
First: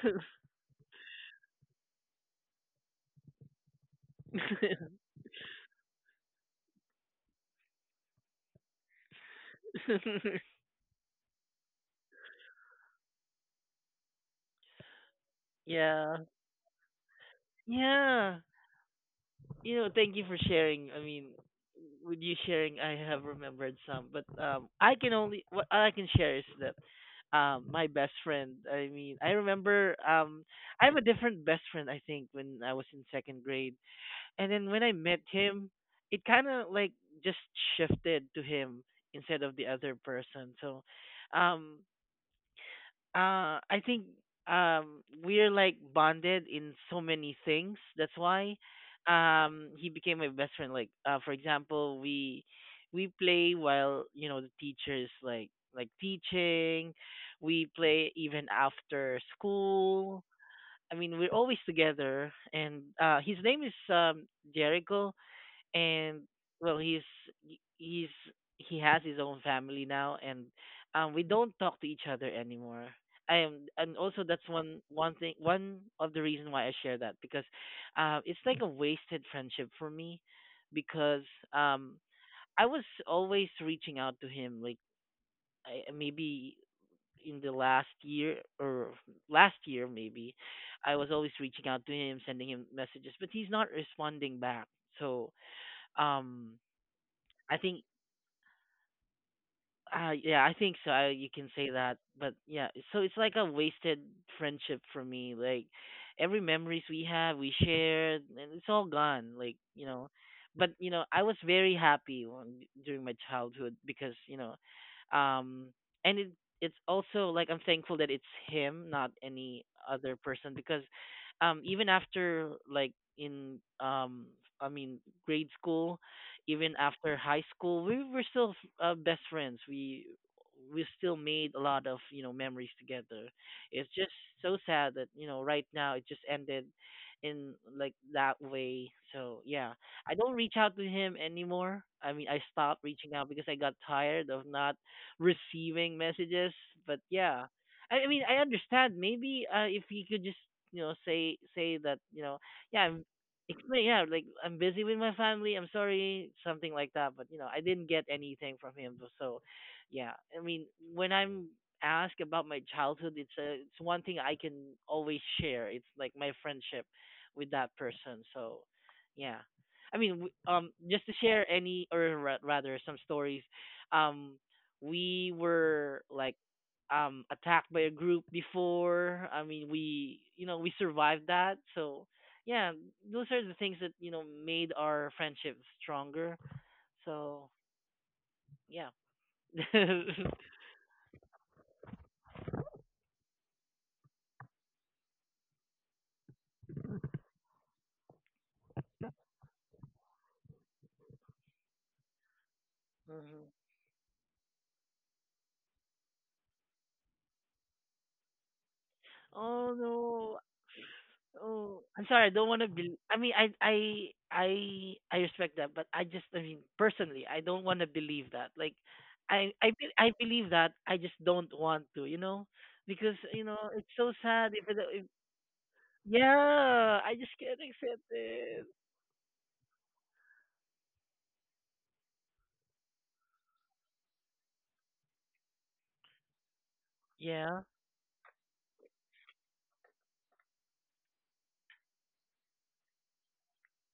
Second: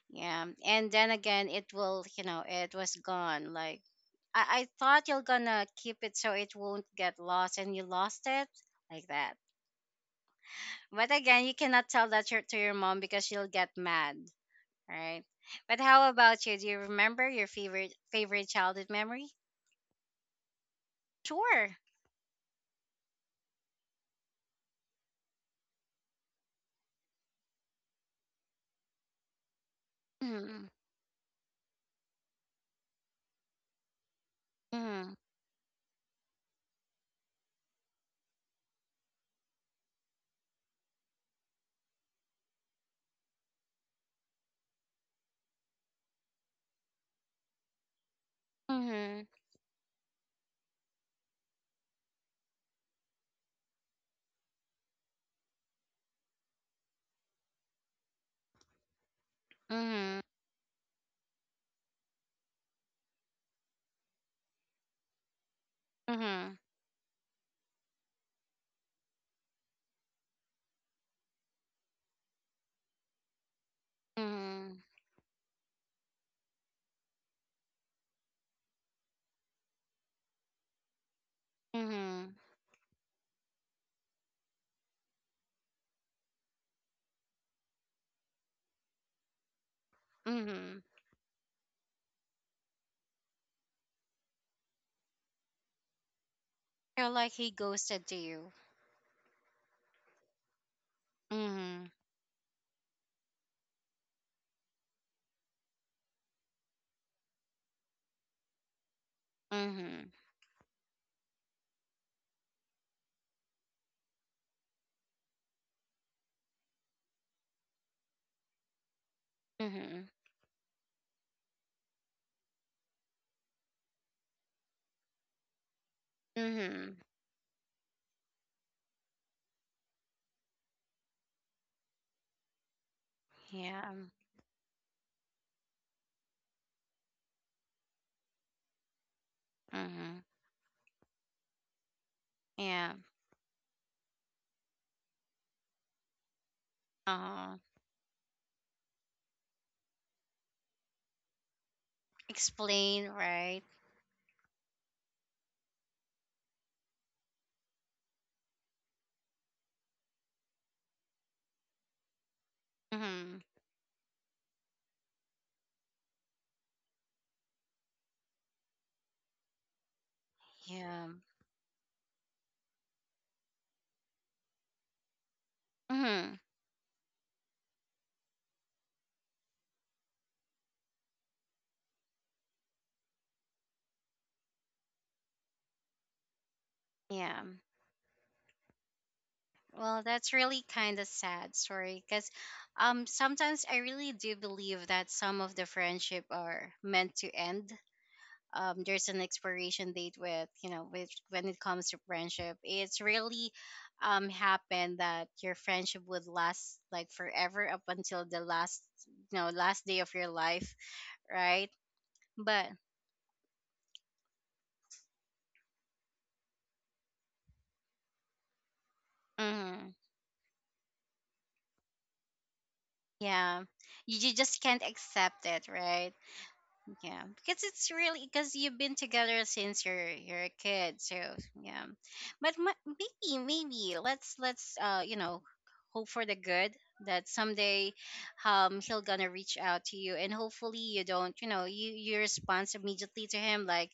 [SPEAKER 1] Yeah. And then again, it will, you know, it was gone. Like I, I thought you're gonna keep it so it won't get lost and you lost it like that. But again, you cannot tell that your- to your mom because she'll get mad, right? But how
[SPEAKER 2] yeah.
[SPEAKER 1] about you? Do you remember your favorite
[SPEAKER 2] Yeah.
[SPEAKER 1] favorite childhood memory?
[SPEAKER 2] You know, thank you for sharing. I mean,
[SPEAKER 1] Sure.
[SPEAKER 2] with you sharing, I have remembered some, but um, I can only what I can share is that, um, my best friend. I mean, I remember, um,
[SPEAKER 1] Mm-hmm.
[SPEAKER 2] I have a different best friend I think when I was in second grade, and then when I
[SPEAKER 1] Mm-hmm.
[SPEAKER 2] met him, it kind of like just shifted to him instead of the other person. So, um, uh, I think, um, we're like bonded in so many things. That's why,
[SPEAKER 1] Mm-hmm.
[SPEAKER 2] um, he became my best friend. Like, uh, for example, we we play while you know the teachers like like teaching. We play even after school. I mean, we're always together and, uh, his name is, um, Jericho
[SPEAKER 1] Mm-hmm.
[SPEAKER 2] and
[SPEAKER 1] Mm-hmm.
[SPEAKER 2] well, he's he's he has his own family now and, um, we don't talk to each other anymore. I am, and also that's
[SPEAKER 1] Mm-hmm.
[SPEAKER 2] one, one thing, one of the reason why I share that, because, uh, it's like a wasted friendship for me because, um,
[SPEAKER 1] Mm-hmm.
[SPEAKER 2] I was always reaching out to him like I, maybe in the last year or last year maybe.
[SPEAKER 1] Mm-hmm.
[SPEAKER 2] I was always reaching out to him, sending him messages, but he's not responding back, so, um,
[SPEAKER 1] You're like he
[SPEAKER 2] I think,
[SPEAKER 1] ghosted to you.
[SPEAKER 2] uh, yeah, I think so. I, you can say
[SPEAKER 1] Mm-hmm.
[SPEAKER 2] that, but yeah, so it's like a wasted friendship for me. Like every memories we have, we shared, and it's all gone. Like, you know,
[SPEAKER 1] Mm-hmm.
[SPEAKER 2] but, you know, I was very happy when, during my childhood, because, you know, um, and it it's also like I'm thankful that it's him, not any
[SPEAKER 1] Mm-hmm.
[SPEAKER 2] other person, because, um, even after like in, um, I mean, grade school, even
[SPEAKER 1] Mm-hmm.
[SPEAKER 2] after high school, we were still, uh, best friends. We we still made a lot of, you know, memories together. It's
[SPEAKER 1] Yeah.
[SPEAKER 2] just so sad that, you know, right now it just ended in like that way. So yeah, I
[SPEAKER 1] Mm-hmm.
[SPEAKER 2] don't reach out to him anymore. I mean, I stopped
[SPEAKER 1] Yeah.
[SPEAKER 2] reaching out because I got tired of not receiving messages. But yeah,
[SPEAKER 1] Uh-huh.
[SPEAKER 2] I, I mean, I understand. Maybe, uh, if he could just, you know, say, say that, you know, yeah,
[SPEAKER 1] Explain,
[SPEAKER 2] I'm
[SPEAKER 1] right?
[SPEAKER 2] explain, yeah, like I'm busy with my family. I'm sorry, something like that. But you know, I didn't get anything from him. So, so, yeah, I mean, when I'm asked about my childhood, it's
[SPEAKER 1] Mm-hmm.
[SPEAKER 2] a, it's one thing I can always share. It's like my friendship with that person. So, yeah. I mean, w- um,
[SPEAKER 1] Yeah.
[SPEAKER 2] just to share any, or ra- rather, some stories. Um, we were
[SPEAKER 1] Mm-hmm.
[SPEAKER 2] like, um, attacked by a group before. I mean, we, you know, we survived that. So yeah, those are the things that, you know, made our friendship stronger.
[SPEAKER 1] Yeah.
[SPEAKER 2] So yeah.
[SPEAKER 1] Well, that's really kind of sad story because um sometimes I really do believe that some of the friendship are meant to end. Um, there's an expiration date with you know with when it comes to friendship. It's really
[SPEAKER 2] Mhm.
[SPEAKER 1] um happened that your friendship would last like forever up until the last you know
[SPEAKER 2] Oh
[SPEAKER 1] last day of your
[SPEAKER 2] no.
[SPEAKER 1] life, right?
[SPEAKER 2] Oh, I'm sorry. I don't want
[SPEAKER 1] But
[SPEAKER 2] to be. I mean, I, I, I, I respect that, but I just, I mean, personally, I don't want to believe that. Like, I, I,
[SPEAKER 1] mhm,
[SPEAKER 2] be- I believe that. I just don't want to, you know, because you know
[SPEAKER 1] yeah,
[SPEAKER 2] it's so
[SPEAKER 1] you, you
[SPEAKER 2] sad.
[SPEAKER 1] just
[SPEAKER 2] If, it,
[SPEAKER 1] can't
[SPEAKER 2] if
[SPEAKER 1] accept it, right?
[SPEAKER 2] yeah, I
[SPEAKER 1] Yeah,
[SPEAKER 2] just
[SPEAKER 1] because
[SPEAKER 2] can't
[SPEAKER 1] it's
[SPEAKER 2] accept
[SPEAKER 1] really because
[SPEAKER 2] it.
[SPEAKER 1] you've been together since you're you're a kid, so yeah. But ma- maybe maybe let's let's uh you know hope for the good that
[SPEAKER 2] Yeah,
[SPEAKER 1] someday um he'll gonna reach out to you, and hopefully you don't you know you you respond immediately to him, like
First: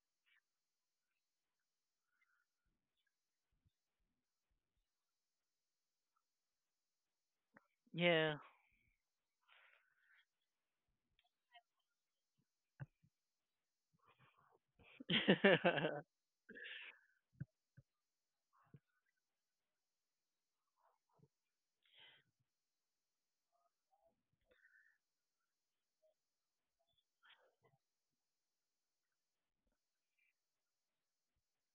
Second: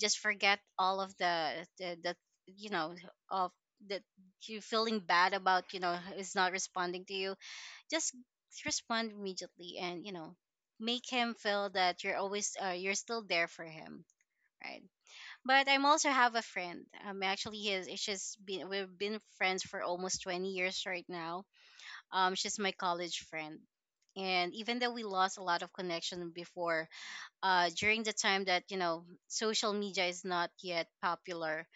[SPEAKER 1] just forget all of the the, the you know of that you feeling bad about you know is not responding to you. Just
[SPEAKER 2] yeah.
[SPEAKER 1] respond immediately, and you know make him feel that you're always uh, you're still there for him, right? But I'm also have a friend. Um actually his She's been we've been friends for almost twenty years right now. Um she's my college friend, and even though we lost a lot of connection before uh during the time that you know social media is not yet popular.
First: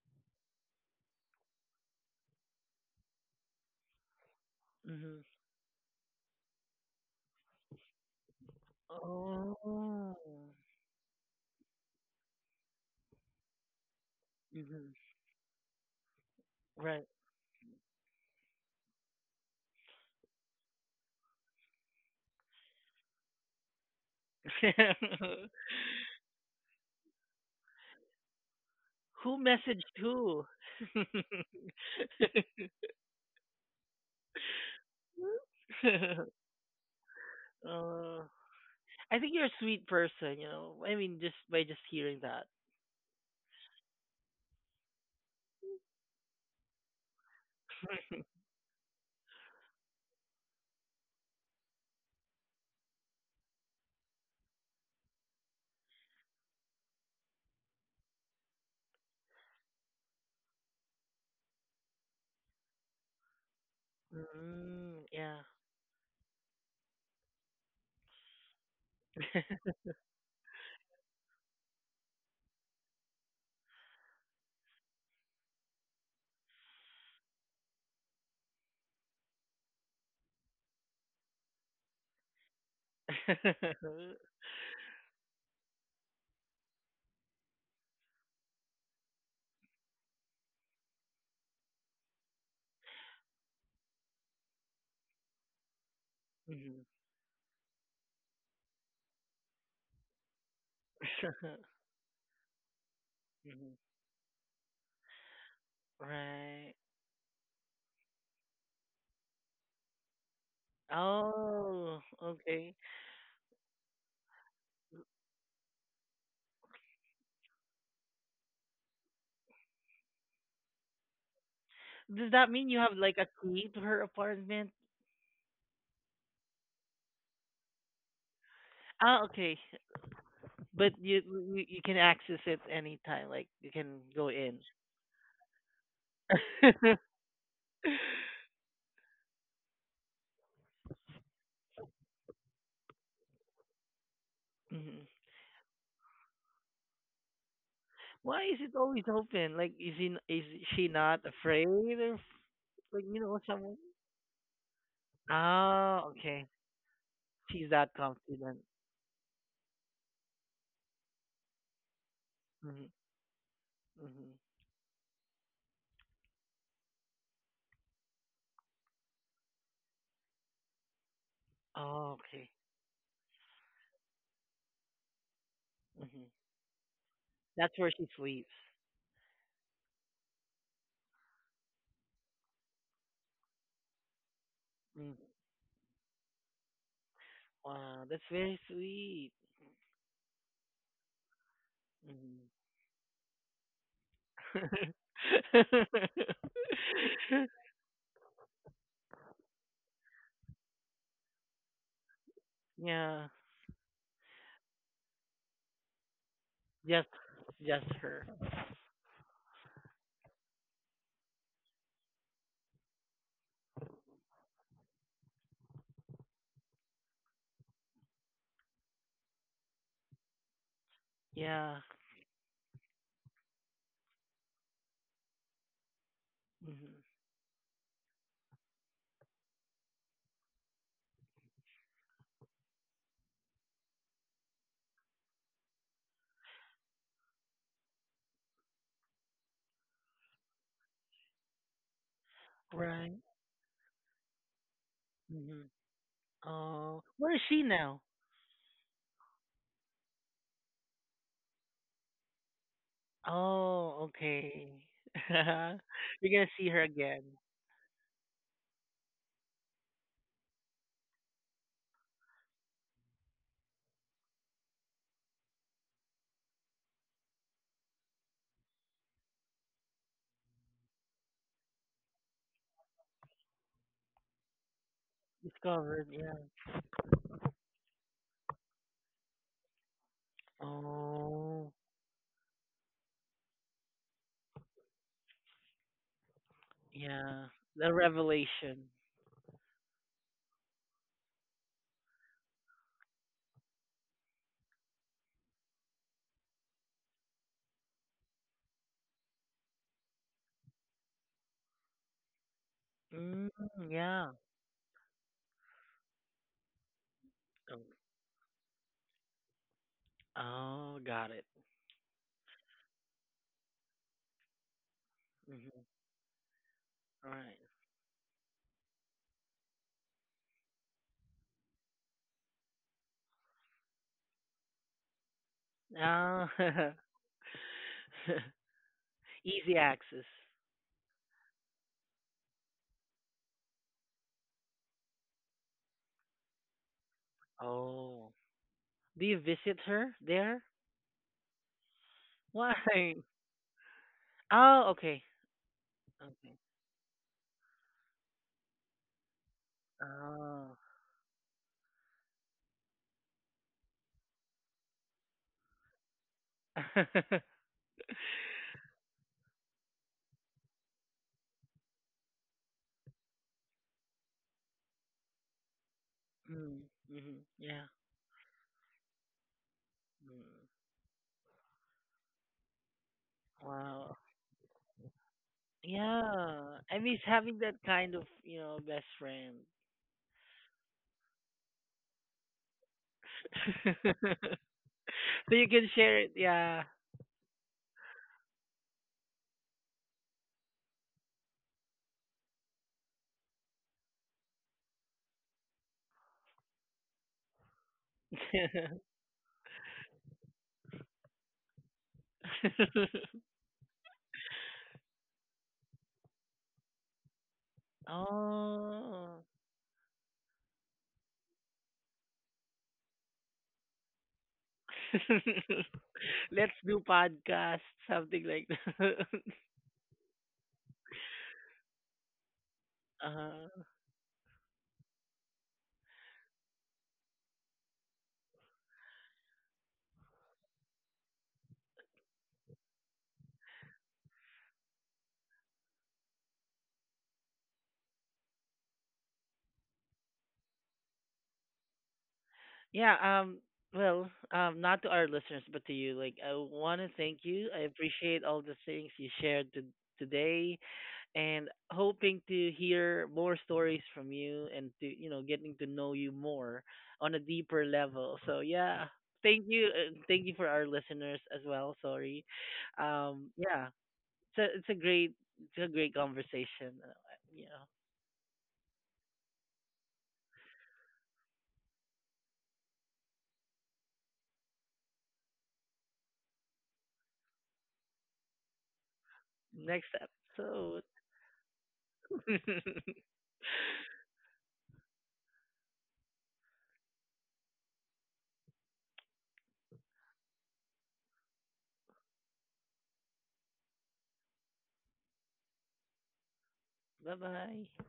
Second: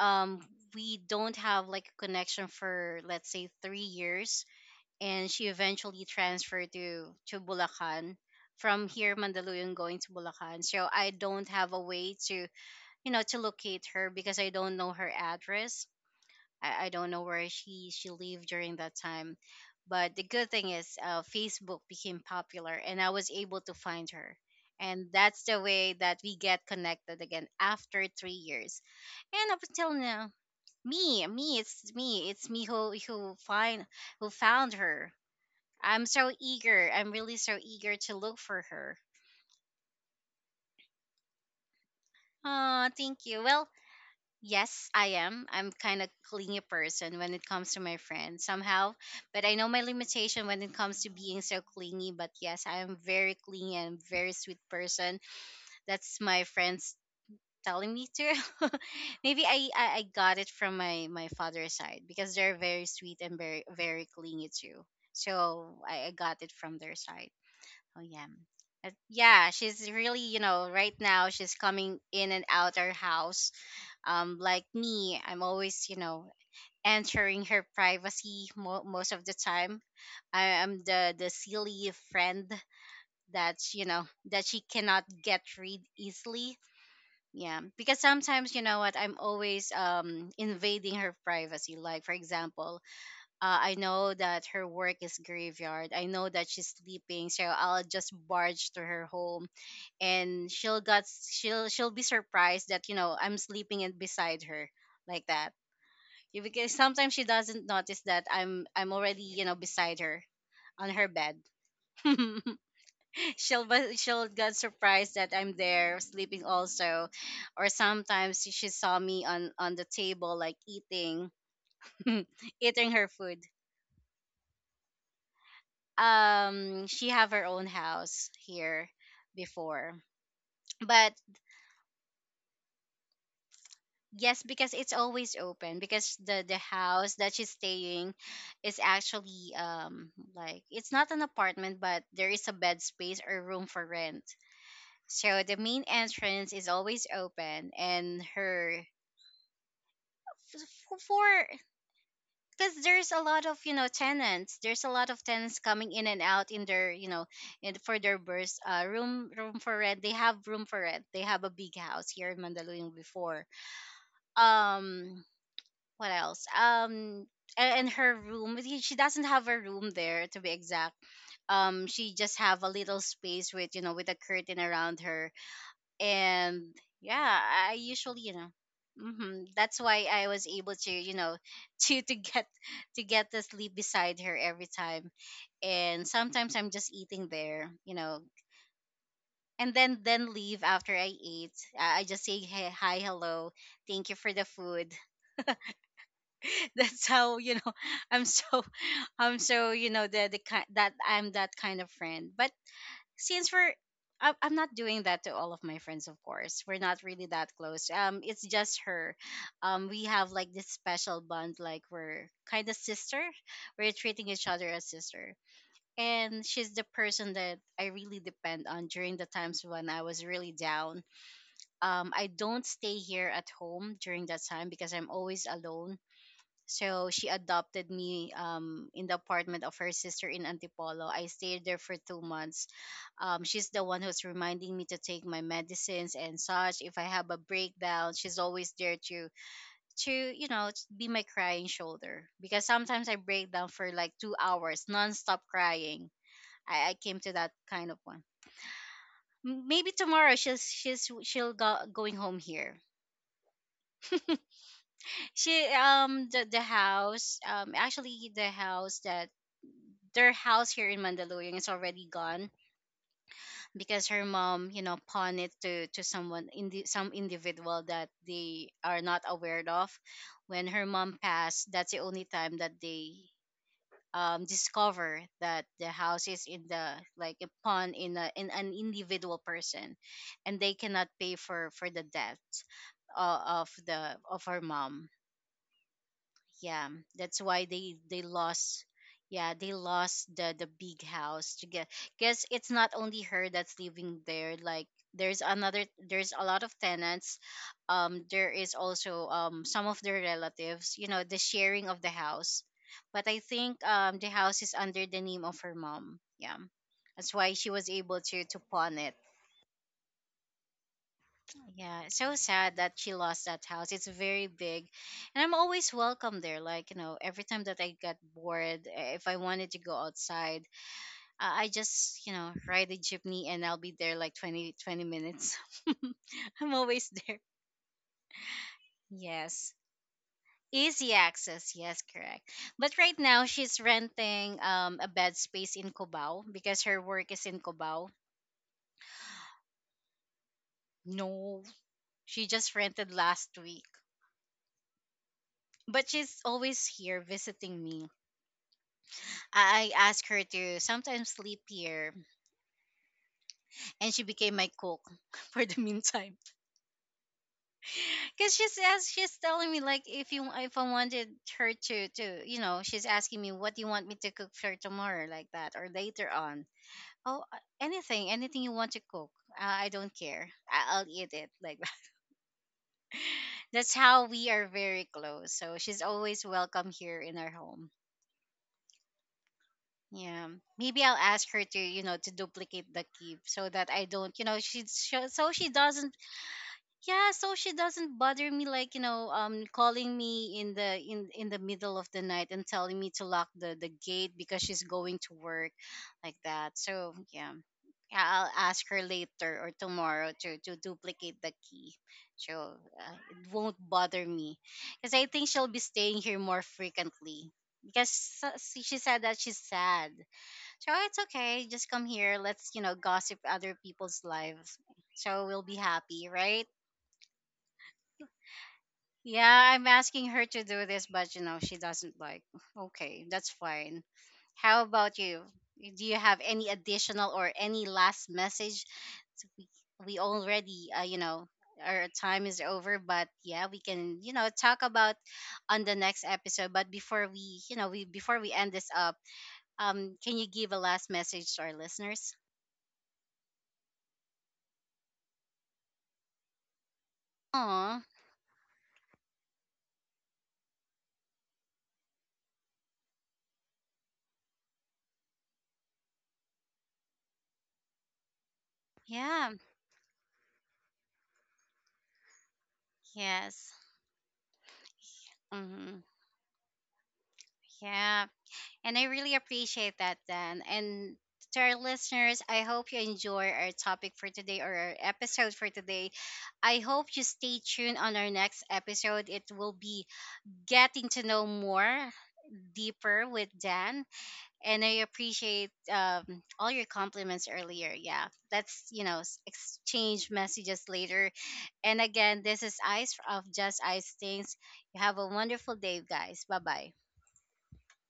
[SPEAKER 1] um we don't have like a connection for, let's say, three years,
[SPEAKER 2] Hmm.
[SPEAKER 1] and she eventually transferred to to Bulacan, from here
[SPEAKER 2] Oh.
[SPEAKER 1] Mandaluyong going to
[SPEAKER 2] Hmm.
[SPEAKER 1] Bulacan. So I don't have a way to you know to locate her because I don't know her address. I, I
[SPEAKER 2] Right.
[SPEAKER 1] don't know where she she lived during that time. But the good thing is uh, Facebook became popular and I was able to find her. And that's the way that we get connected again after three years.
[SPEAKER 2] Who
[SPEAKER 1] And up
[SPEAKER 2] messaged
[SPEAKER 1] until now,
[SPEAKER 2] who?
[SPEAKER 1] me, me, it's me, it's me who who find who found her. I'm so eager. I'm really so eager to
[SPEAKER 2] Uh,
[SPEAKER 1] look for her.
[SPEAKER 2] I think you're a sweet person, you know. I mean, just by just hearing that.
[SPEAKER 1] Oh, thank you. Well, yes, I am. I'm kind of clingy person when it comes to my friends somehow, but I know my limitation when it comes to being so clingy. But yes, I am very clingy and very sweet person. That's my friends telling me to. Maybe I, I I got it from my my father's side because they're very sweet and very very clingy too.
[SPEAKER 2] Mm, yeah.
[SPEAKER 1] So I, I got it from their side. Oh yeah. Uh, Yeah, she's really, you know, right now she's coming in and out our house. Um, like me, I'm always, you know, entering her privacy mo- most of the time. I am the the silly friend that you know that she cannot get rid easily. Yeah, because sometimes you know what, I'm always um invading her privacy. Like for example, uh, I know that her work is graveyard. I know that she's
[SPEAKER 2] Mhm.
[SPEAKER 1] sleeping, so I'll just barge to her home and she'll got she'll she'll be surprised that you know I'm
[SPEAKER 2] Mhm.
[SPEAKER 1] sleeping in beside her like that. Yeah, because
[SPEAKER 2] Right.
[SPEAKER 1] sometimes she doesn't notice that I'm I'm already you know beside her on her bed.
[SPEAKER 2] Oh, okay.
[SPEAKER 1] she'll but she'll get surprised that I'm there sleeping also, or sometimes she she saw me on on the table like eating
[SPEAKER 2] Does that mean you
[SPEAKER 1] eating
[SPEAKER 2] have
[SPEAKER 1] her
[SPEAKER 2] like a
[SPEAKER 1] food.
[SPEAKER 2] key to her apartment?
[SPEAKER 1] Um, she have her own house here
[SPEAKER 2] Ah, okay.
[SPEAKER 1] before,
[SPEAKER 2] But
[SPEAKER 1] but
[SPEAKER 2] you you you can access it anytime. Like you can go
[SPEAKER 1] yes,
[SPEAKER 2] in.
[SPEAKER 1] because it's always open because the the house that she's staying is actually um like it's not an apartment, but there is a bed space or room for rent.
[SPEAKER 2] Mhm.
[SPEAKER 1] So the main entrance is always open, and
[SPEAKER 2] Why is it
[SPEAKER 1] her
[SPEAKER 2] always open? Like, is he, n- is
[SPEAKER 1] f-
[SPEAKER 2] she
[SPEAKER 1] f- for
[SPEAKER 2] not afraid of,
[SPEAKER 1] because
[SPEAKER 2] like,
[SPEAKER 1] there's a
[SPEAKER 2] you know,
[SPEAKER 1] lot of you
[SPEAKER 2] someone?
[SPEAKER 1] know tenants. There's a lot of tenants coming in
[SPEAKER 2] Ah,
[SPEAKER 1] and out
[SPEAKER 2] okay.
[SPEAKER 1] in their you know in
[SPEAKER 2] She's
[SPEAKER 1] for
[SPEAKER 2] that
[SPEAKER 1] their burst
[SPEAKER 2] confident.
[SPEAKER 1] uh room room for rent. They have room for rent. They have a big house here in
[SPEAKER 2] Mm-hmm.
[SPEAKER 1] Mandaluyong before.
[SPEAKER 2] Mm-hmm.
[SPEAKER 1] um what else? Um, a- and her room. he- She doesn't have a room there, to be exact. Um, she
[SPEAKER 2] Oh,
[SPEAKER 1] just
[SPEAKER 2] okay.
[SPEAKER 1] have a little space with you know with a curtain around her,
[SPEAKER 2] Mm-hmm.
[SPEAKER 1] and yeah, I
[SPEAKER 2] That's where she
[SPEAKER 1] usually you know.
[SPEAKER 2] sleeps.
[SPEAKER 1] Hmm. That's why I was able to, you know, to to get to get the sleep beside her every time.
[SPEAKER 2] Mm.
[SPEAKER 1] And sometimes I'm just eating there, you
[SPEAKER 2] Wow,
[SPEAKER 1] know,
[SPEAKER 2] that's very sweet.
[SPEAKER 1] and then then leave after I eat. I I just say hey, hi, hello, thank you for the food.
[SPEAKER 2] Mm.
[SPEAKER 1] That's how you know I'm so um so you know the the kind that I'm that kind of friend. But
[SPEAKER 2] Yeah,
[SPEAKER 1] since we're I- I'm not doing that to all of my friends, of course. We're not
[SPEAKER 2] just
[SPEAKER 1] really that
[SPEAKER 2] just
[SPEAKER 1] close. Um,
[SPEAKER 2] her.
[SPEAKER 1] it's just her. Um, we have like this special bond, like we're kind of sister. We're treating each other as sister, and she's the person that I really depend on during the times when I was really down.
[SPEAKER 2] Yeah.
[SPEAKER 1] Um, I don't stay here at home during that time because I'm always alone, so
[SPEAKER 2] Hmm.
[SPEAKER 1] she adopted me um, in the apartment of her sister in Antipolo. I stayed there for two months. Um, she's the one who's reminding me to take my medicines and such. If I have a breakdown, she's always there to to you know t- be my crying shoulder because sometimes I
[SPEAKER 2] Right.
[SPEAKER 1] break down for like two hours nonstop
[SPEAKER 2] Hmm.
[SPEAKER 1] crying. I, I
[SPEAKER 2] Oh,
[SPEAKER 1] came to
[SPEAKER 2] where is
[SPEAKER 1] that
[SPEAKER 2] she
[SPEAKER 1] kind of
[SPEAKER 2] now?
[SPEAKER 1] one. M- Maybe tomorrow she's she's she'll go going home here.
[SPEAKER 2] Oh, okay.
[SPEAKER 1] She
[SPEAKER 2] You're
[SPEAKER 1] um the
[SPEAKER 2] gonna
[SPEAKER 1] the
[SPEAKER 2] see her again.
[SPEAKER 1] house um actually the house that Their house here in Mandaluyong is already gone because her mom, you know, pawned it to to someone in the, some individual that they are not aware of. When her mom passed, that's the only time that they um discover that the
[SPEAKER 2] Discovered,
[SPEAKER 1] house
[SPEAKER 2] yeah.
[SPEAKER 1] is in the like a pawn in a in an individual person, and they cannot pay for
[SPEAKER 2] Oh,
[SPEAKER 1] for the death uh, of the of her mom, yeah. That's
[SPEAKER 2] yeah.
[SPEAKER 1] why
[SPEAKER 2] The
[SPEAKER 1] they they lost,
[SPEAKER 2] revelation.
[SPEAKER 1] yeah, they lost the the big house to get, because it's not only her that's living there, like there's another there's a lot of tenants. Um, there is also um some of their relatives you know the sharing of the house. But I
[SPEAKER 2] Mm,
[SPEAKER 1] think um the
[SPEAKER 2] yeah.
[SPEAKER 1] house is under the name of her mom, yeah, that's why she
[SPEAKER 2] Oh,
[SPEAKER 1] was able to to pawn it.
[SPEAKER 2] oh, got it.
[SPEAKER 1] Yeah, it's so sad that she lost that house. It's very big, and I'm
[SPEAKER 2] Mm-hmm.
[SPEAKER 1] always welcome there. Like you know,
[SPEAKER 2] All
[SPEAKER 1] every
[SPEAKER 2] right.
[SPEAKER 1] time that I get bored, eh, if I wanted to go outside, uh, I just you know ride a jeepney and I'll be there like twenty twenty minutes.
[SPEAKER 2] Ah,
[SPEAKER 1] I'm always there. Yes,
[SPEAKER 2] easy access.
[SPEAKER 1] easy access. Yes, correct. But right now she's renting um a bed space in Cubao because her work is in Cubao.
[SPEAKER 2] Oh, do you visit her there?
[SPEAKER 1] No, she just
[SPEAKER 2] Why?
[SPEAKER 1] rented last week,
[SPEAKER 2] Oh, okay.
[SPEAKER 1] but she's
[SPEAKER 2] Okay.
[SPEAKER 1] always here visiting me. I I asked her
[SPEAKER 2] Oh.
[SPEAKER 1] to sometimes sleep here, and she became my cook for the meantime. Because she's as she's telling me like if you if I wanted her to to you know she's asking me what do you want me to cook for tomorrow like that or later on.
[SPEAKER 2] Mm-hmm.
[SPEAKER 1] Oh, uh,
[SPEAKER 2] Yeah.
[SPEAKER 1] anything, anything you want to cook. Uh, I don't care.
[SPEAKER 2] Mm.
[SPEAKER 1] I- I'll eat it like that. That's
[SPEAKER 2] Wow.
[SPEAKER 1] how we are very close. So she's always
[SPEAKER 2] Yeah,
[SPEAKER 1] welcome
[SPEAKER 2] I
[SPEAKER 1] here
[SPEAKER 2] miss
[SPEAKER 1] in our
[SPEAKER 2] having that
[SPEAKER 1] home.
[SPEAKER 2] kind of, you know, best friend.
[SPEAKER 1] Yeah, maybe I'll ask her to, you know, to duplicate the key so that I don't, you know, she so so
[SPEAKER 2] So
[SPEAKER 1] she
[SPEAKER 2] you can
[SPEAKER 1] doesn't,
[SPEAKER 2] share it, yeah.
[SPEAKER 1] yeah, so she doesn't bother me, like, you know, um, calling me in the in in the middle of the night and telling me to lock the the gate because she's going to work, like that. So yeah, yeah, I'll ask her later or tomorrow to to duplicate the key, so uh, it won't bother me, because I think she'll be staying here more frequently because so- she said that
[SPEAKER 2] Oh.
[SPEAKER 1] she's sad, so it's okay. Just come here. Let's, you know, gossip other people's lives. So we'll be happy, right?
[SPEAKER 2] Let's do podcast, something like that.
[SPEAKER 1] Yeah, I'm asking her to do this, but, you know, she doesn't like. Okay, that's
[SPEAKER 2] Uh,
[SPEAKER 1] fine. How about you? Do you have any additional or any last message? So We, we already, uh, you know, our time is over, but yeah, we can, you know, talk about on the next episode. But before we, you know, we before we end this up, um, can you give a last message to our listeners?
[SPEAKER 2] yeah, um, well, um, not to our listeners but to you. Like I want to thank you. I
[SPEAKER 1] Aw.
[SPEAKER 2] appreciate all the things you shared to, today, and hoping to hear more stories from you and to, you know, getting to know you more on a deeper level, so yeah,
[SPEAKER 1] Yeah,
[SPEAKER 2] thank you, uh, thank you for our listeners as well, sorry, um,
[SPEAKER 1] yes.
[SPEAKER 2] yeah, it's a, it's a great it's a
[SPEAKER 1] Hmm.
[SPEAKER 2] great conversation, uh, you know,
[SPEAKER 1] Yeah. And I really appreciate that, Dan. And to our listeners, I hope you enjoy our topic for today or our episode for today. I hope you stay tuned on our next episode. It will be
[SPEAKER 2] next up, so
[SPEAKER 1] getting to know more deeper with Dan. And I appreciate um, all your compliments earlier. Yeah, let's you know s- exchange messages later. And again, this is Ice of Just Ice Things. You have a wonderful day, guys. Bye bye.
[SPEAKER 2] bye bye.